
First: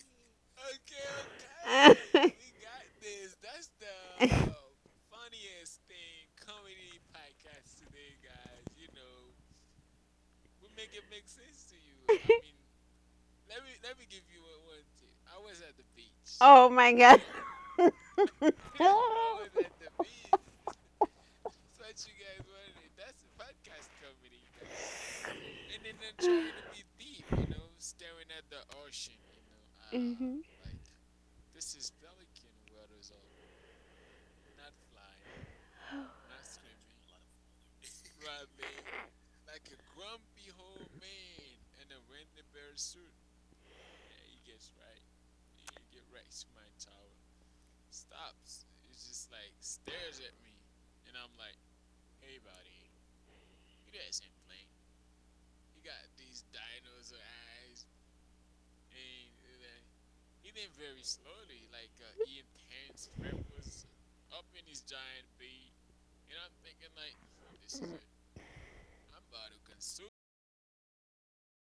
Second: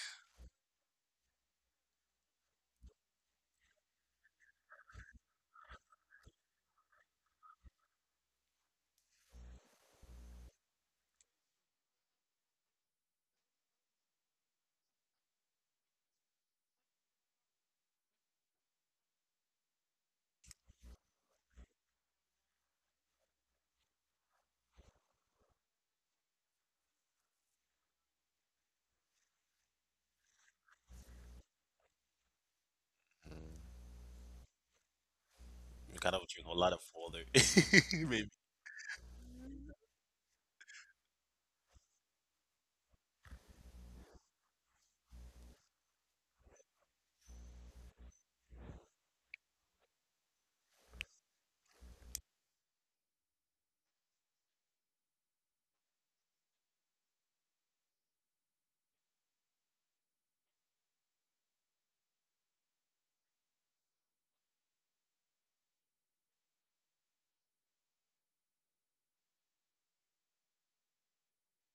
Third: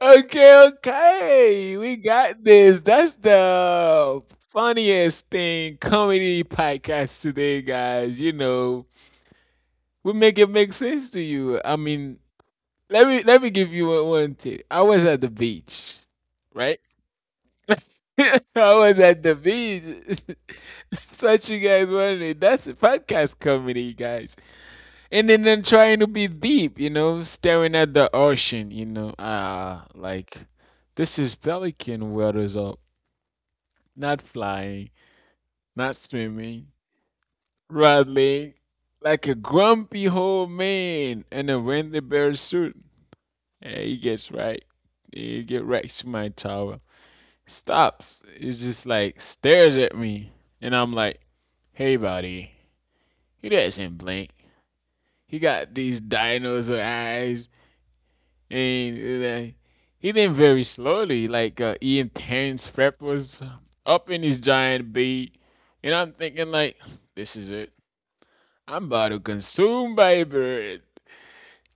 A: okay. We got this. That's the funniest thing comedy podcast today, guys. You know, we make it make sense to you. I mean, let me give you one tip. I was at the beach,
C: Oh
A: right?
C: my god.
A: I was at the beach. That's what you guys wanted. That's a podcast comedy, guys. And then I'm
C: And
A: trying to be deep, you know, staring at the ocean, you know, ah, like this is pelican waters up, not flying, not
B: You kind of drink a
A: swimming,
B: lot of water. Maybe.
A: rattling like a grumpy old man in a Wendy Bear suit. And he gets right, he get right to my tower, stops, it's just like stares at me, and I'm like, hey, buddy, he doesn't blink. He got these dinosaur eyes and he then very slowly, like Ian Terrence Prep was up in his giant bed, and I'm thinking like, this is it. I'm about to consume by bird.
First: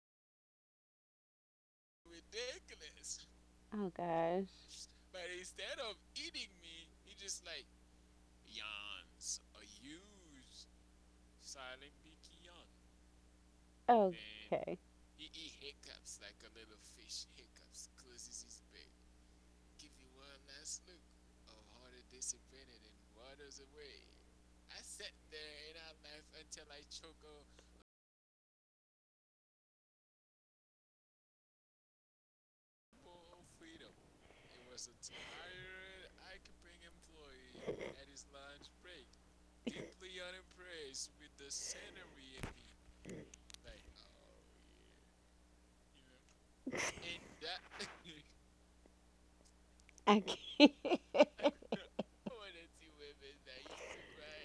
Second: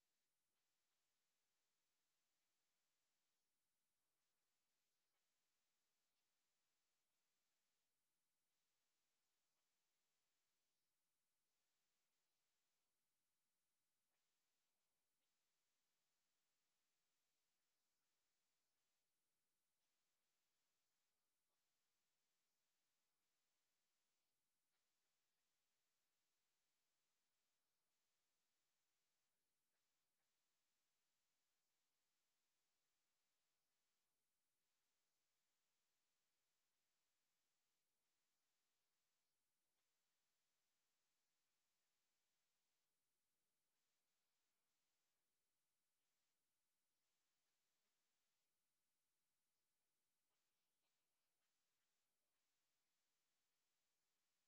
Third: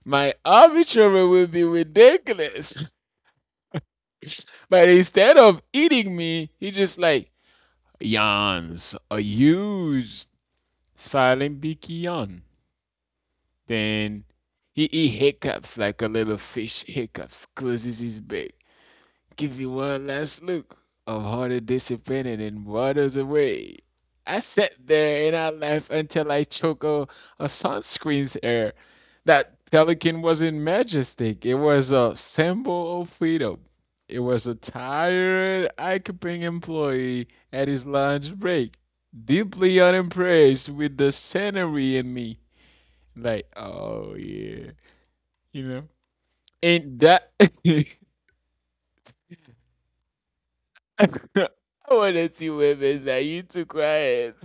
A: My obituary will be ridiculous.
C: Mhm. Oh
A: But instead of eating me, he just like yawns a huge silent beaky yawn. Then
C: gosh. Okay.
A: he hiccups like a little fish hiccups, closes his beak, give you one last look of harder disappointed and waters away. I sat there and I laughed until I choked a sunscreen's air. That pelican wasn't majestic, it was a symbol of freedom. It was a tired, occupying employee at his lunch break, deeply unimpressed with the scenery and me. Like, oh yeah, you know? Ain't that. I wanna see women that you too quiet.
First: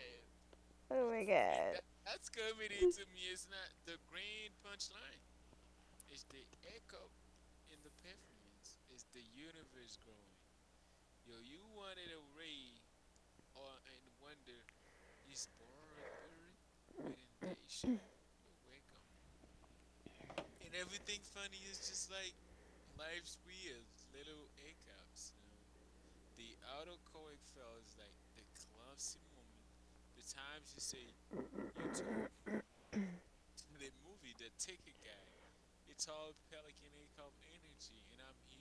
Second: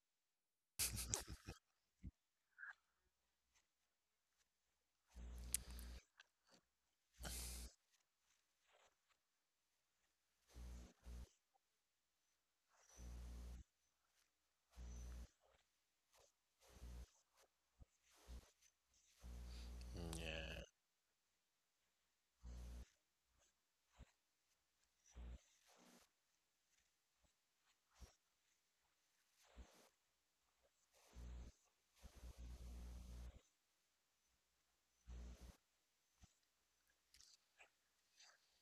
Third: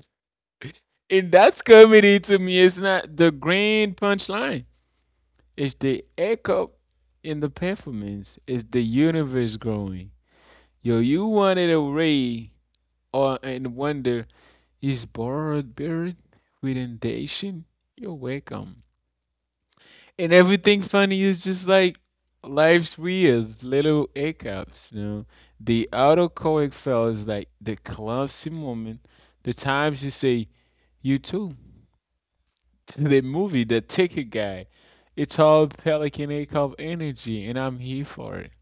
C: Oh my
A: And that's
C: god.
A: comedy to me. It's not the grand punchline. It's the echo in the performance. It's the universe growing. Yo, you wanted a ray or and wonder is borrowed buried with indentation? You're welcome. And everything funny is just like life's weird little hiccups, the autocorrect fails like the clumsy moment, the times you say you too to the movie the ticket guy. It's all pelican hiccup energy and I'm here for it.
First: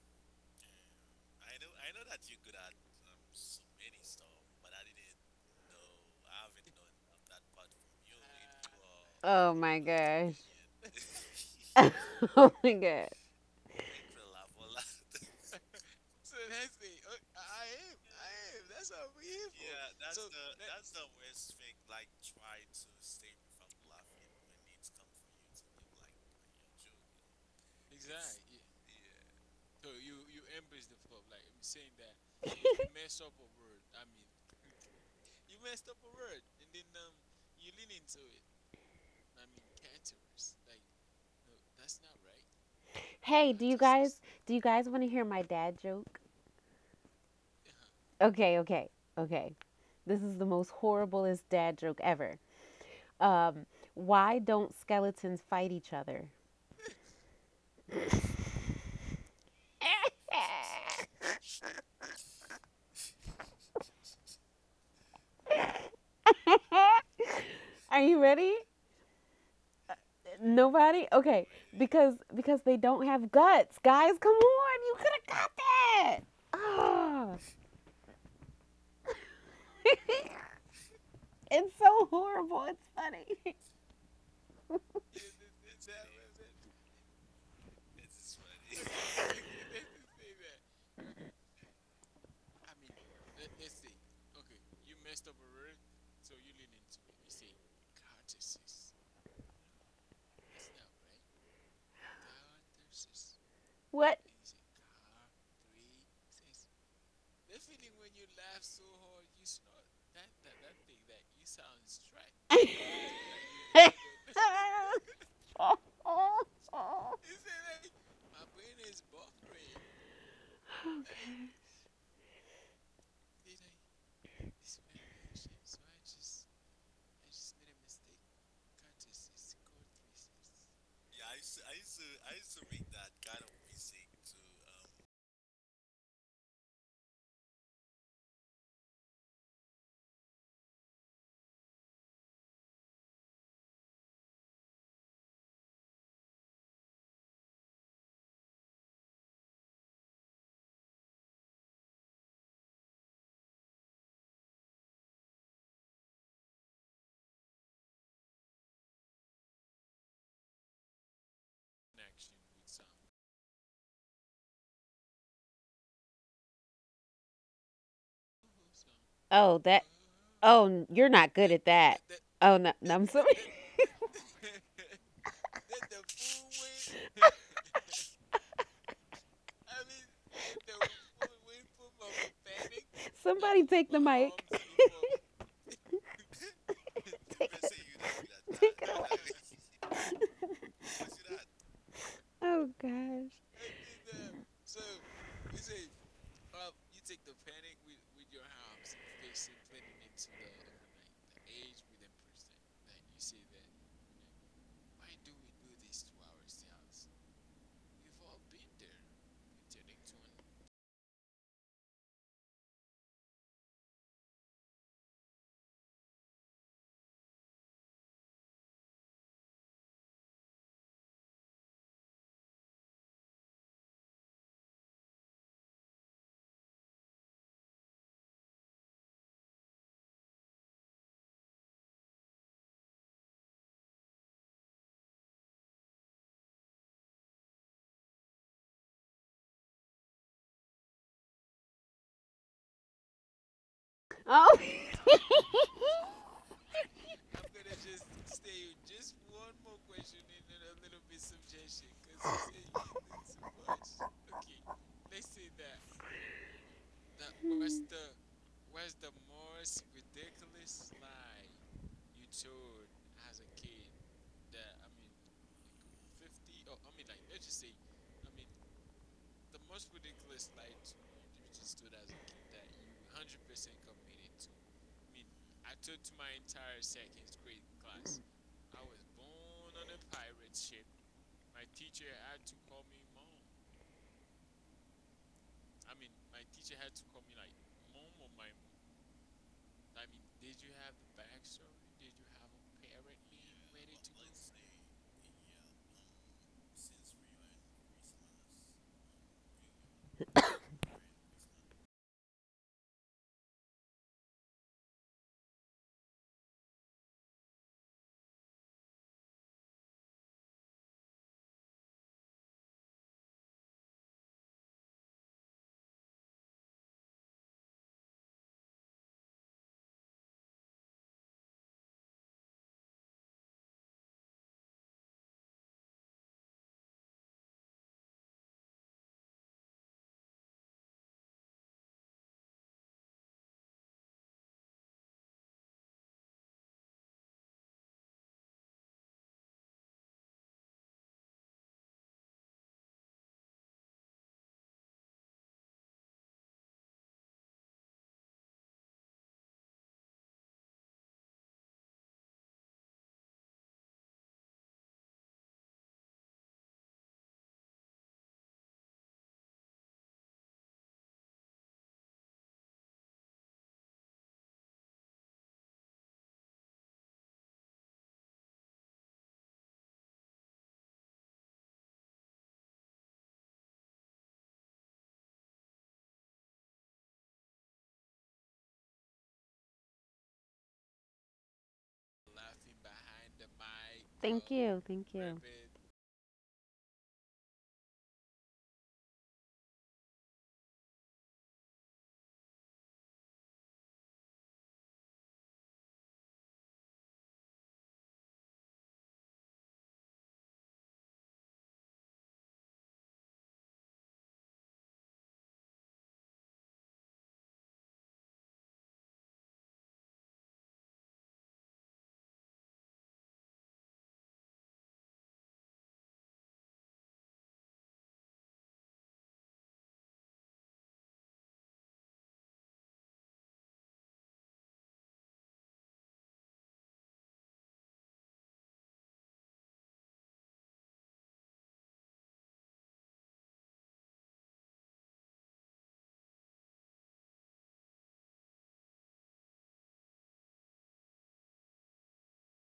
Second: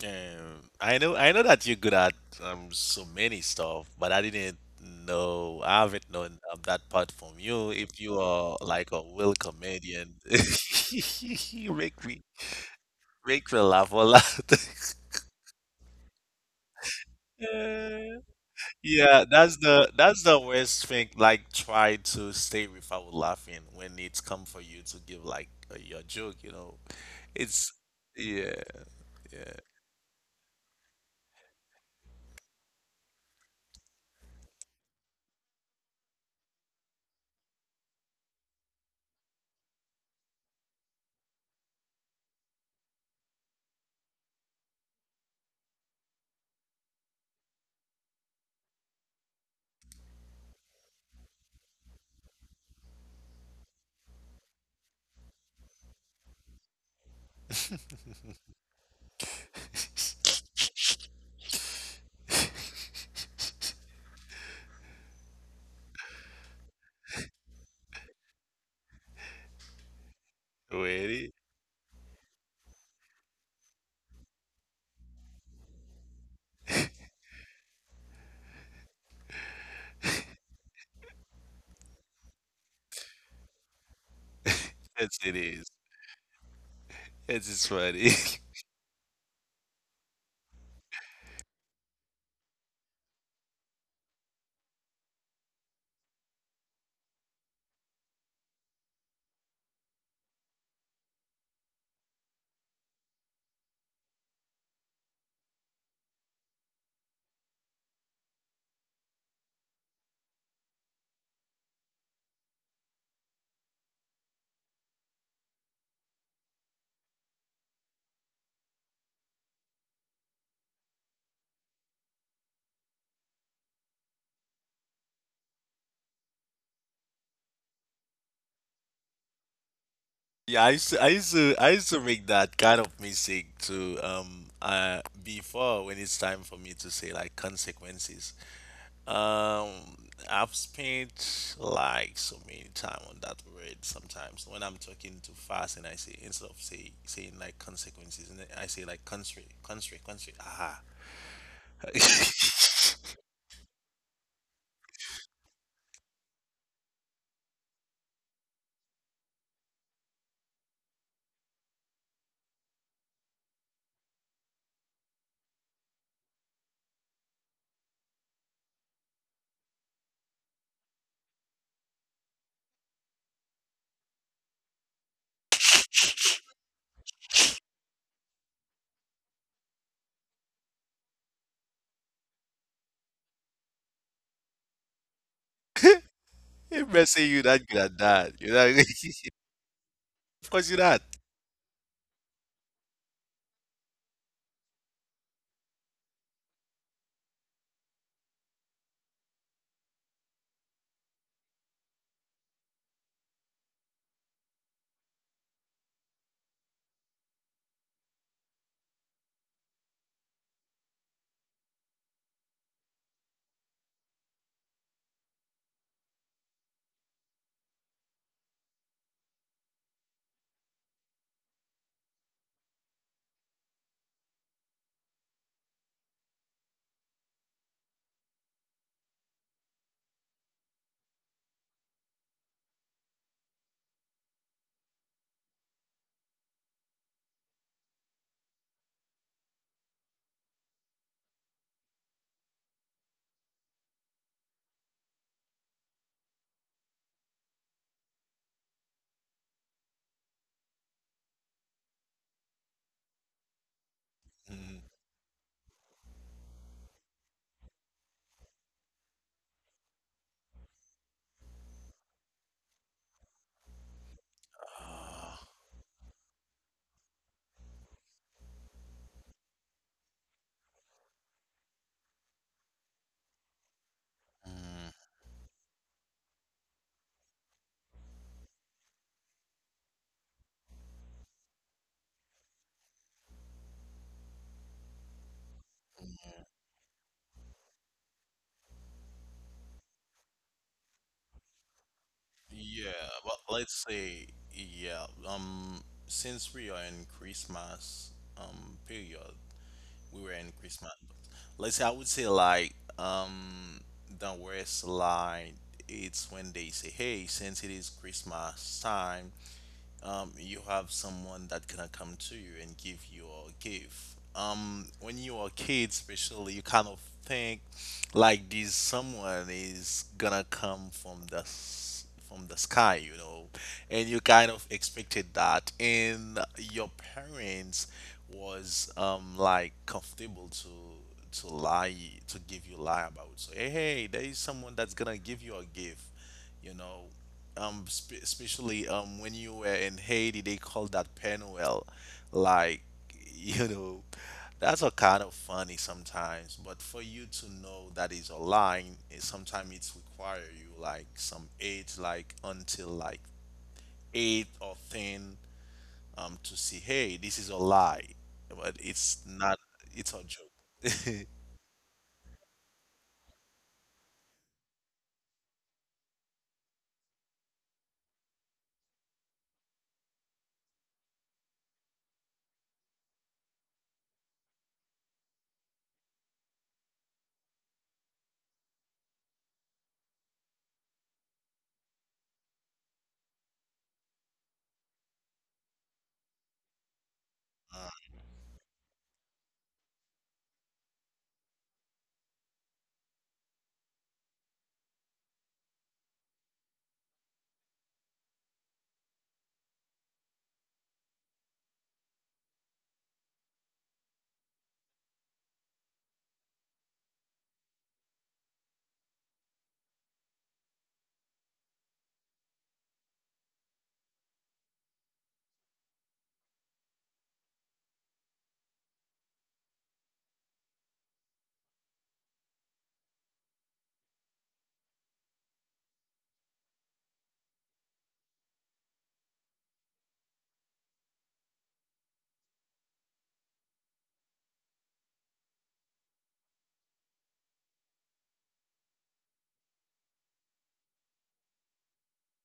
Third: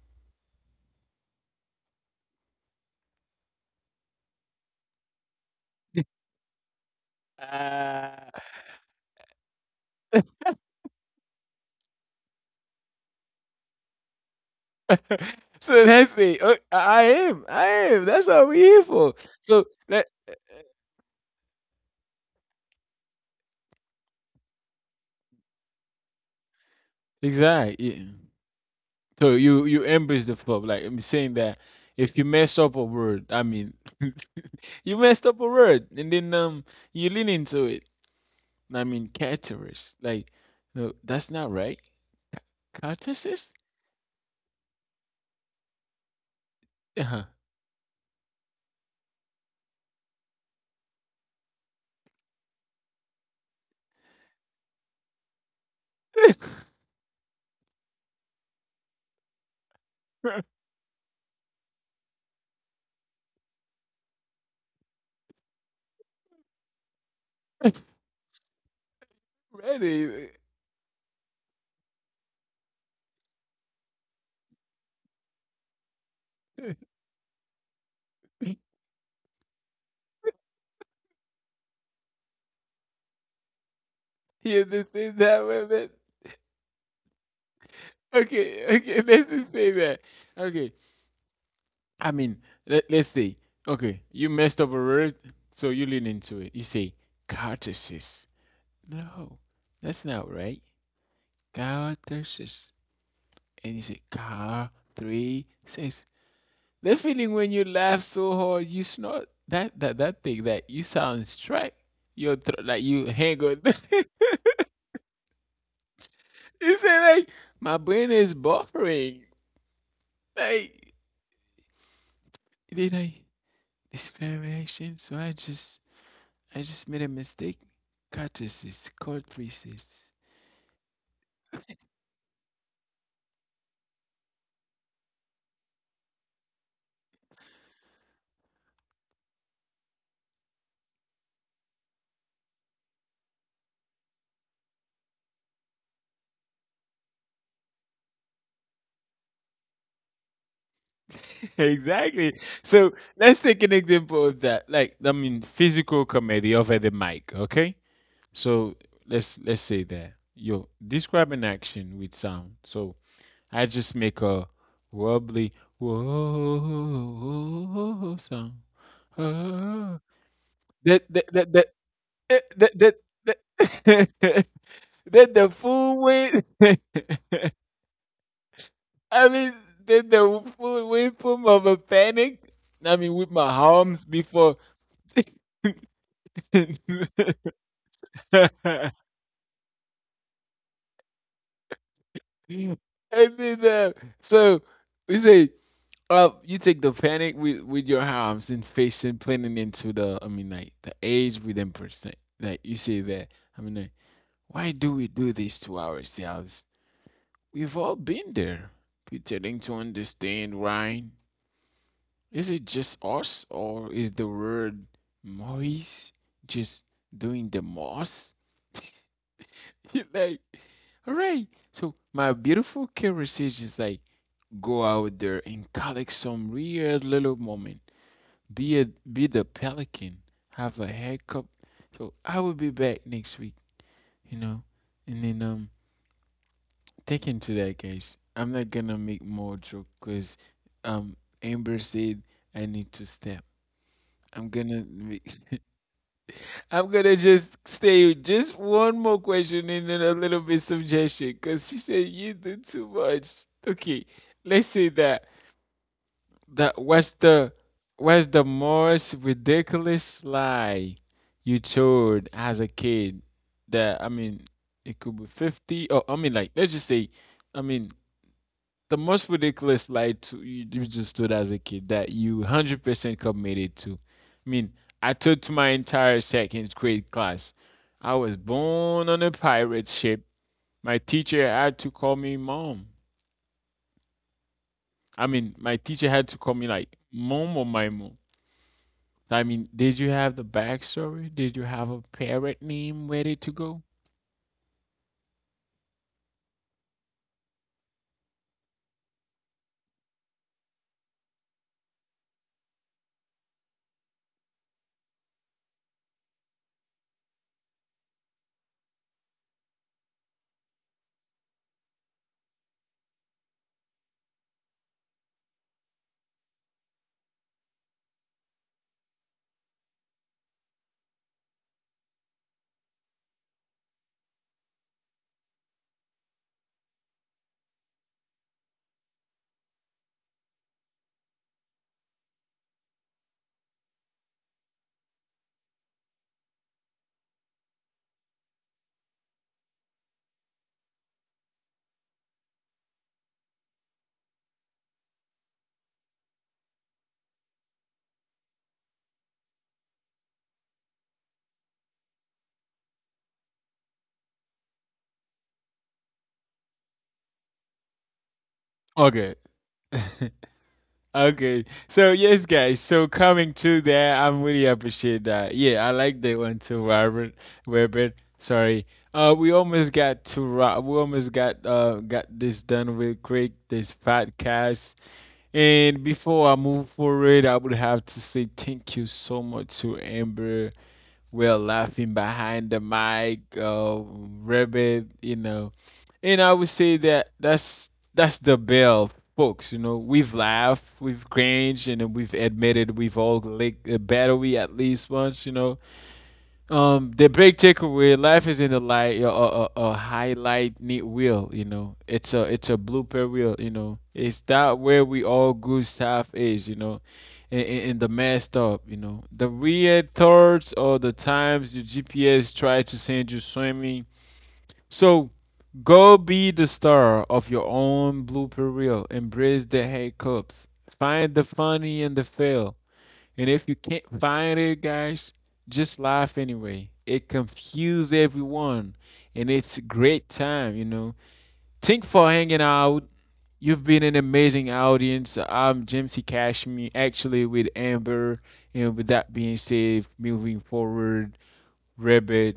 B: Yeah. I know that you're good at so many stuff, but I didn't know I haven't known that part from you. If you
A: Ah.
B: are like a real
C: Oh my.
B: comedian, you
C: Oh my god.
B: make me laugh a lot.
A: So that's it. I am I am
B: Uh,
A: that's what we're here
B: yeah,
A: for. So
B: that's
A: that,
B: the worst thing. Like try to stay without laughing when it's come for you to give like your joke, you know. It's
A: exactly.
B: yeah,
A: So
B: yeah.
A: you embrace the flop. Like I'm saying that if you mess up a word, I mean, you messed up a word, and then you lean into it. I mean, caterers. Like, no, that's not right. Catesis?
C: Hey, do you guys want to hear my dad joke?
A: Uh-huh.
C: Okay, okay, okay. This is the most horriblest dad joke ever. Um, why don't skeletons fight each other? Are you ready?
A: Ready?
C: Nobody?
B: Really?
C: Okay. Because they don't have guts. Guys, come on. You could have got that. Ah. It's so horrible. It's funny.
A: Yeah, this is
B: Yes, it
A: that way,
B: is.
A: man.
B: Yes, it's funny.
A: Okay, okay, let's just say that. Okay, I mean, let's say, okay, you messed up a word, so you lean into it. You say, catesis. No, that's not right. Count 3 6. And he said,
C: What?
A: car 3 6. The feeling when you laugh so hard, you snort. That that that thing that you sound strike your throat like you hang on. He said like my brain is buffering. Like did I discrimination? So I just made a mistake. Cut this 3 6.
B: Yeah, I used to make that kind of mistake too. Before when it's time for me to say like consequences. Um, I've spent like so many time on that word sometimes. When I'm talking too fast and I say instead of saying like consequences, and then I say like country. Ah.
A: Exactly. So let's take an example of that. Like I mean, physical comedy over the mic. Okay. So let's say that yo describe an action with sound. So I just make a wobbly whoa sound.
C: Oh, that.
A: Ah.
C: Oh,
A: that
C: you're
A: that
C: not
A: that
C: good
A: that
C: at that.
A: that
C: Oh no,
A: that that,
C: I'm so,
A: that that the full weight. I mean, that the full weight form of a panic. I mean, with
C: so.
A: my arms before. And
B: You better say you're not good at that. You're not. Of course, you're not.
C: Oh gosh.
A: then so we say, you take the panic with your arms and face and planning into the, I mean like the age with them percent, like you say that, I mean like, why do we do this to ourselves? We've all been there, pretending to understand right. Is it just us or is the word Maurice just doing the most? Like all right. So my beautiful conversation is like, go out there and collect some weird little moment. Be a be the pelican. Have a haircut. So I will be back next week, you know. And then take into that, guys. I'm not gonna make more joke because um Amber said I need to step. I'm
C: Oh.
A: gonna make, I'm gonna just stay with just one more question and then a little bit suggestion because she said you do too much. Okay, let's
B: Mm.
A: say that. That what's the what's the most ridiculous lie you told as a kid? That I mean, it could be 50, or I mean, like let's just say, I mean, the most ridiculous lie to you, you just told as a kid that you 100% committed to. I mean,
B: Mm,
A: I told to my entire second grade class, I was born on a pirate ship. My teacher had to call me mom. I mean, my teacher had to call me like mom or my mom. I mean, did you have the backstory? Did you have a parrot
B: yeah,
A: name ready
B: but
A: to
B: let's
A: go?
B: say, yeah, since we are in Christmas, period, we were in Christmas. Let's say I would say like, the worst line it's when they say, "Hey, since it is Christmas time, you have someone that gonna come to you and give you a gift. When you are a kid, especially, you kind of think like this someone is gonna come from from the sky, you know, and you kind of expected that, and your parents was like comfortable to lie to give you lie about. So hey, hey, there is someone that's gonna give you a gift, you know, especially when you were in Haiti they call that Penuel, like you know, that's a kind of funny sometimes, but for you to know that is a line, it, sometimes it's require you like some age like until like 8 or 10 to see, hey, this is a lie, but it's
A: Okay.
B: not, it's a joke.
A: Okay. So yes, guys. So coming to that, I'm really appreciate that. Yeah, I like that one too, Robert. Robert. Sorry. We almost got to we almost got this done real quick. This podcast. And before I move forward, I would have to say thank you so much to Amber. We're laughing behind the mic,
C: You.
A: rabbit,
C: Thank
A: you know. And I would say that that's
B: Uh,
A: that's the bell, folks. You know, we've laughed, we've cringed, and then we've admitted we've all licked a battery at least once. You know, the big takeaway: life is in the light, a highlight neat wheel. You know, it's a blooper wheel. You know, it's that where we all good stuff is. You know, in the messed up. You know, the weird thoughts or the times your GPS tried to send you swimming. So go be the star of your own blooper reel. Embrace the hiccups. Find the funny in the fail. And if you can't find it, guys, just laugh anyway. It confuses everyone, and it's a great time, you know. Thank for hanging out. You've been an amazing audience. I'm Jimsy Cashmere, actually with Amber. And with that being said, moving forward, Rabbit,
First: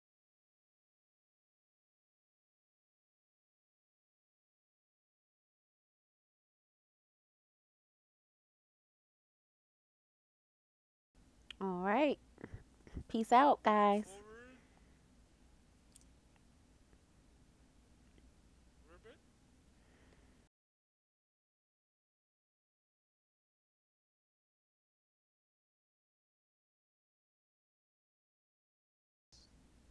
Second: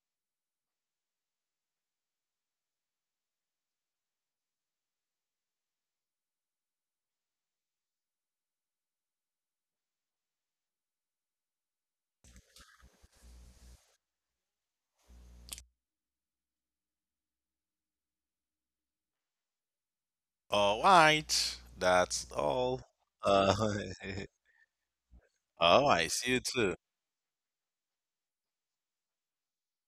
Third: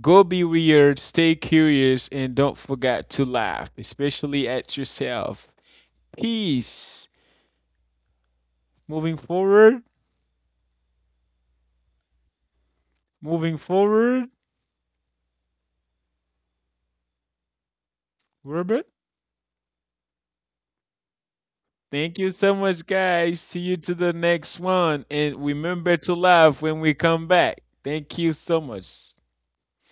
A: go be weird, stay curious, and don't forget to laugh, especially at yourself. Peace. Moving forward,
C: All right. Peace
A: moving
C: out, guys.
A: forward, Rabbit.
B: all right,
A: Thank you
B: that's
A: so
B: all.
A: much, guys.
B: uh,
A: See you to the next one. And remember
B: oh,
A: to
B: see you
A: laugh
B: too.
A: when we come back. Thank you so much.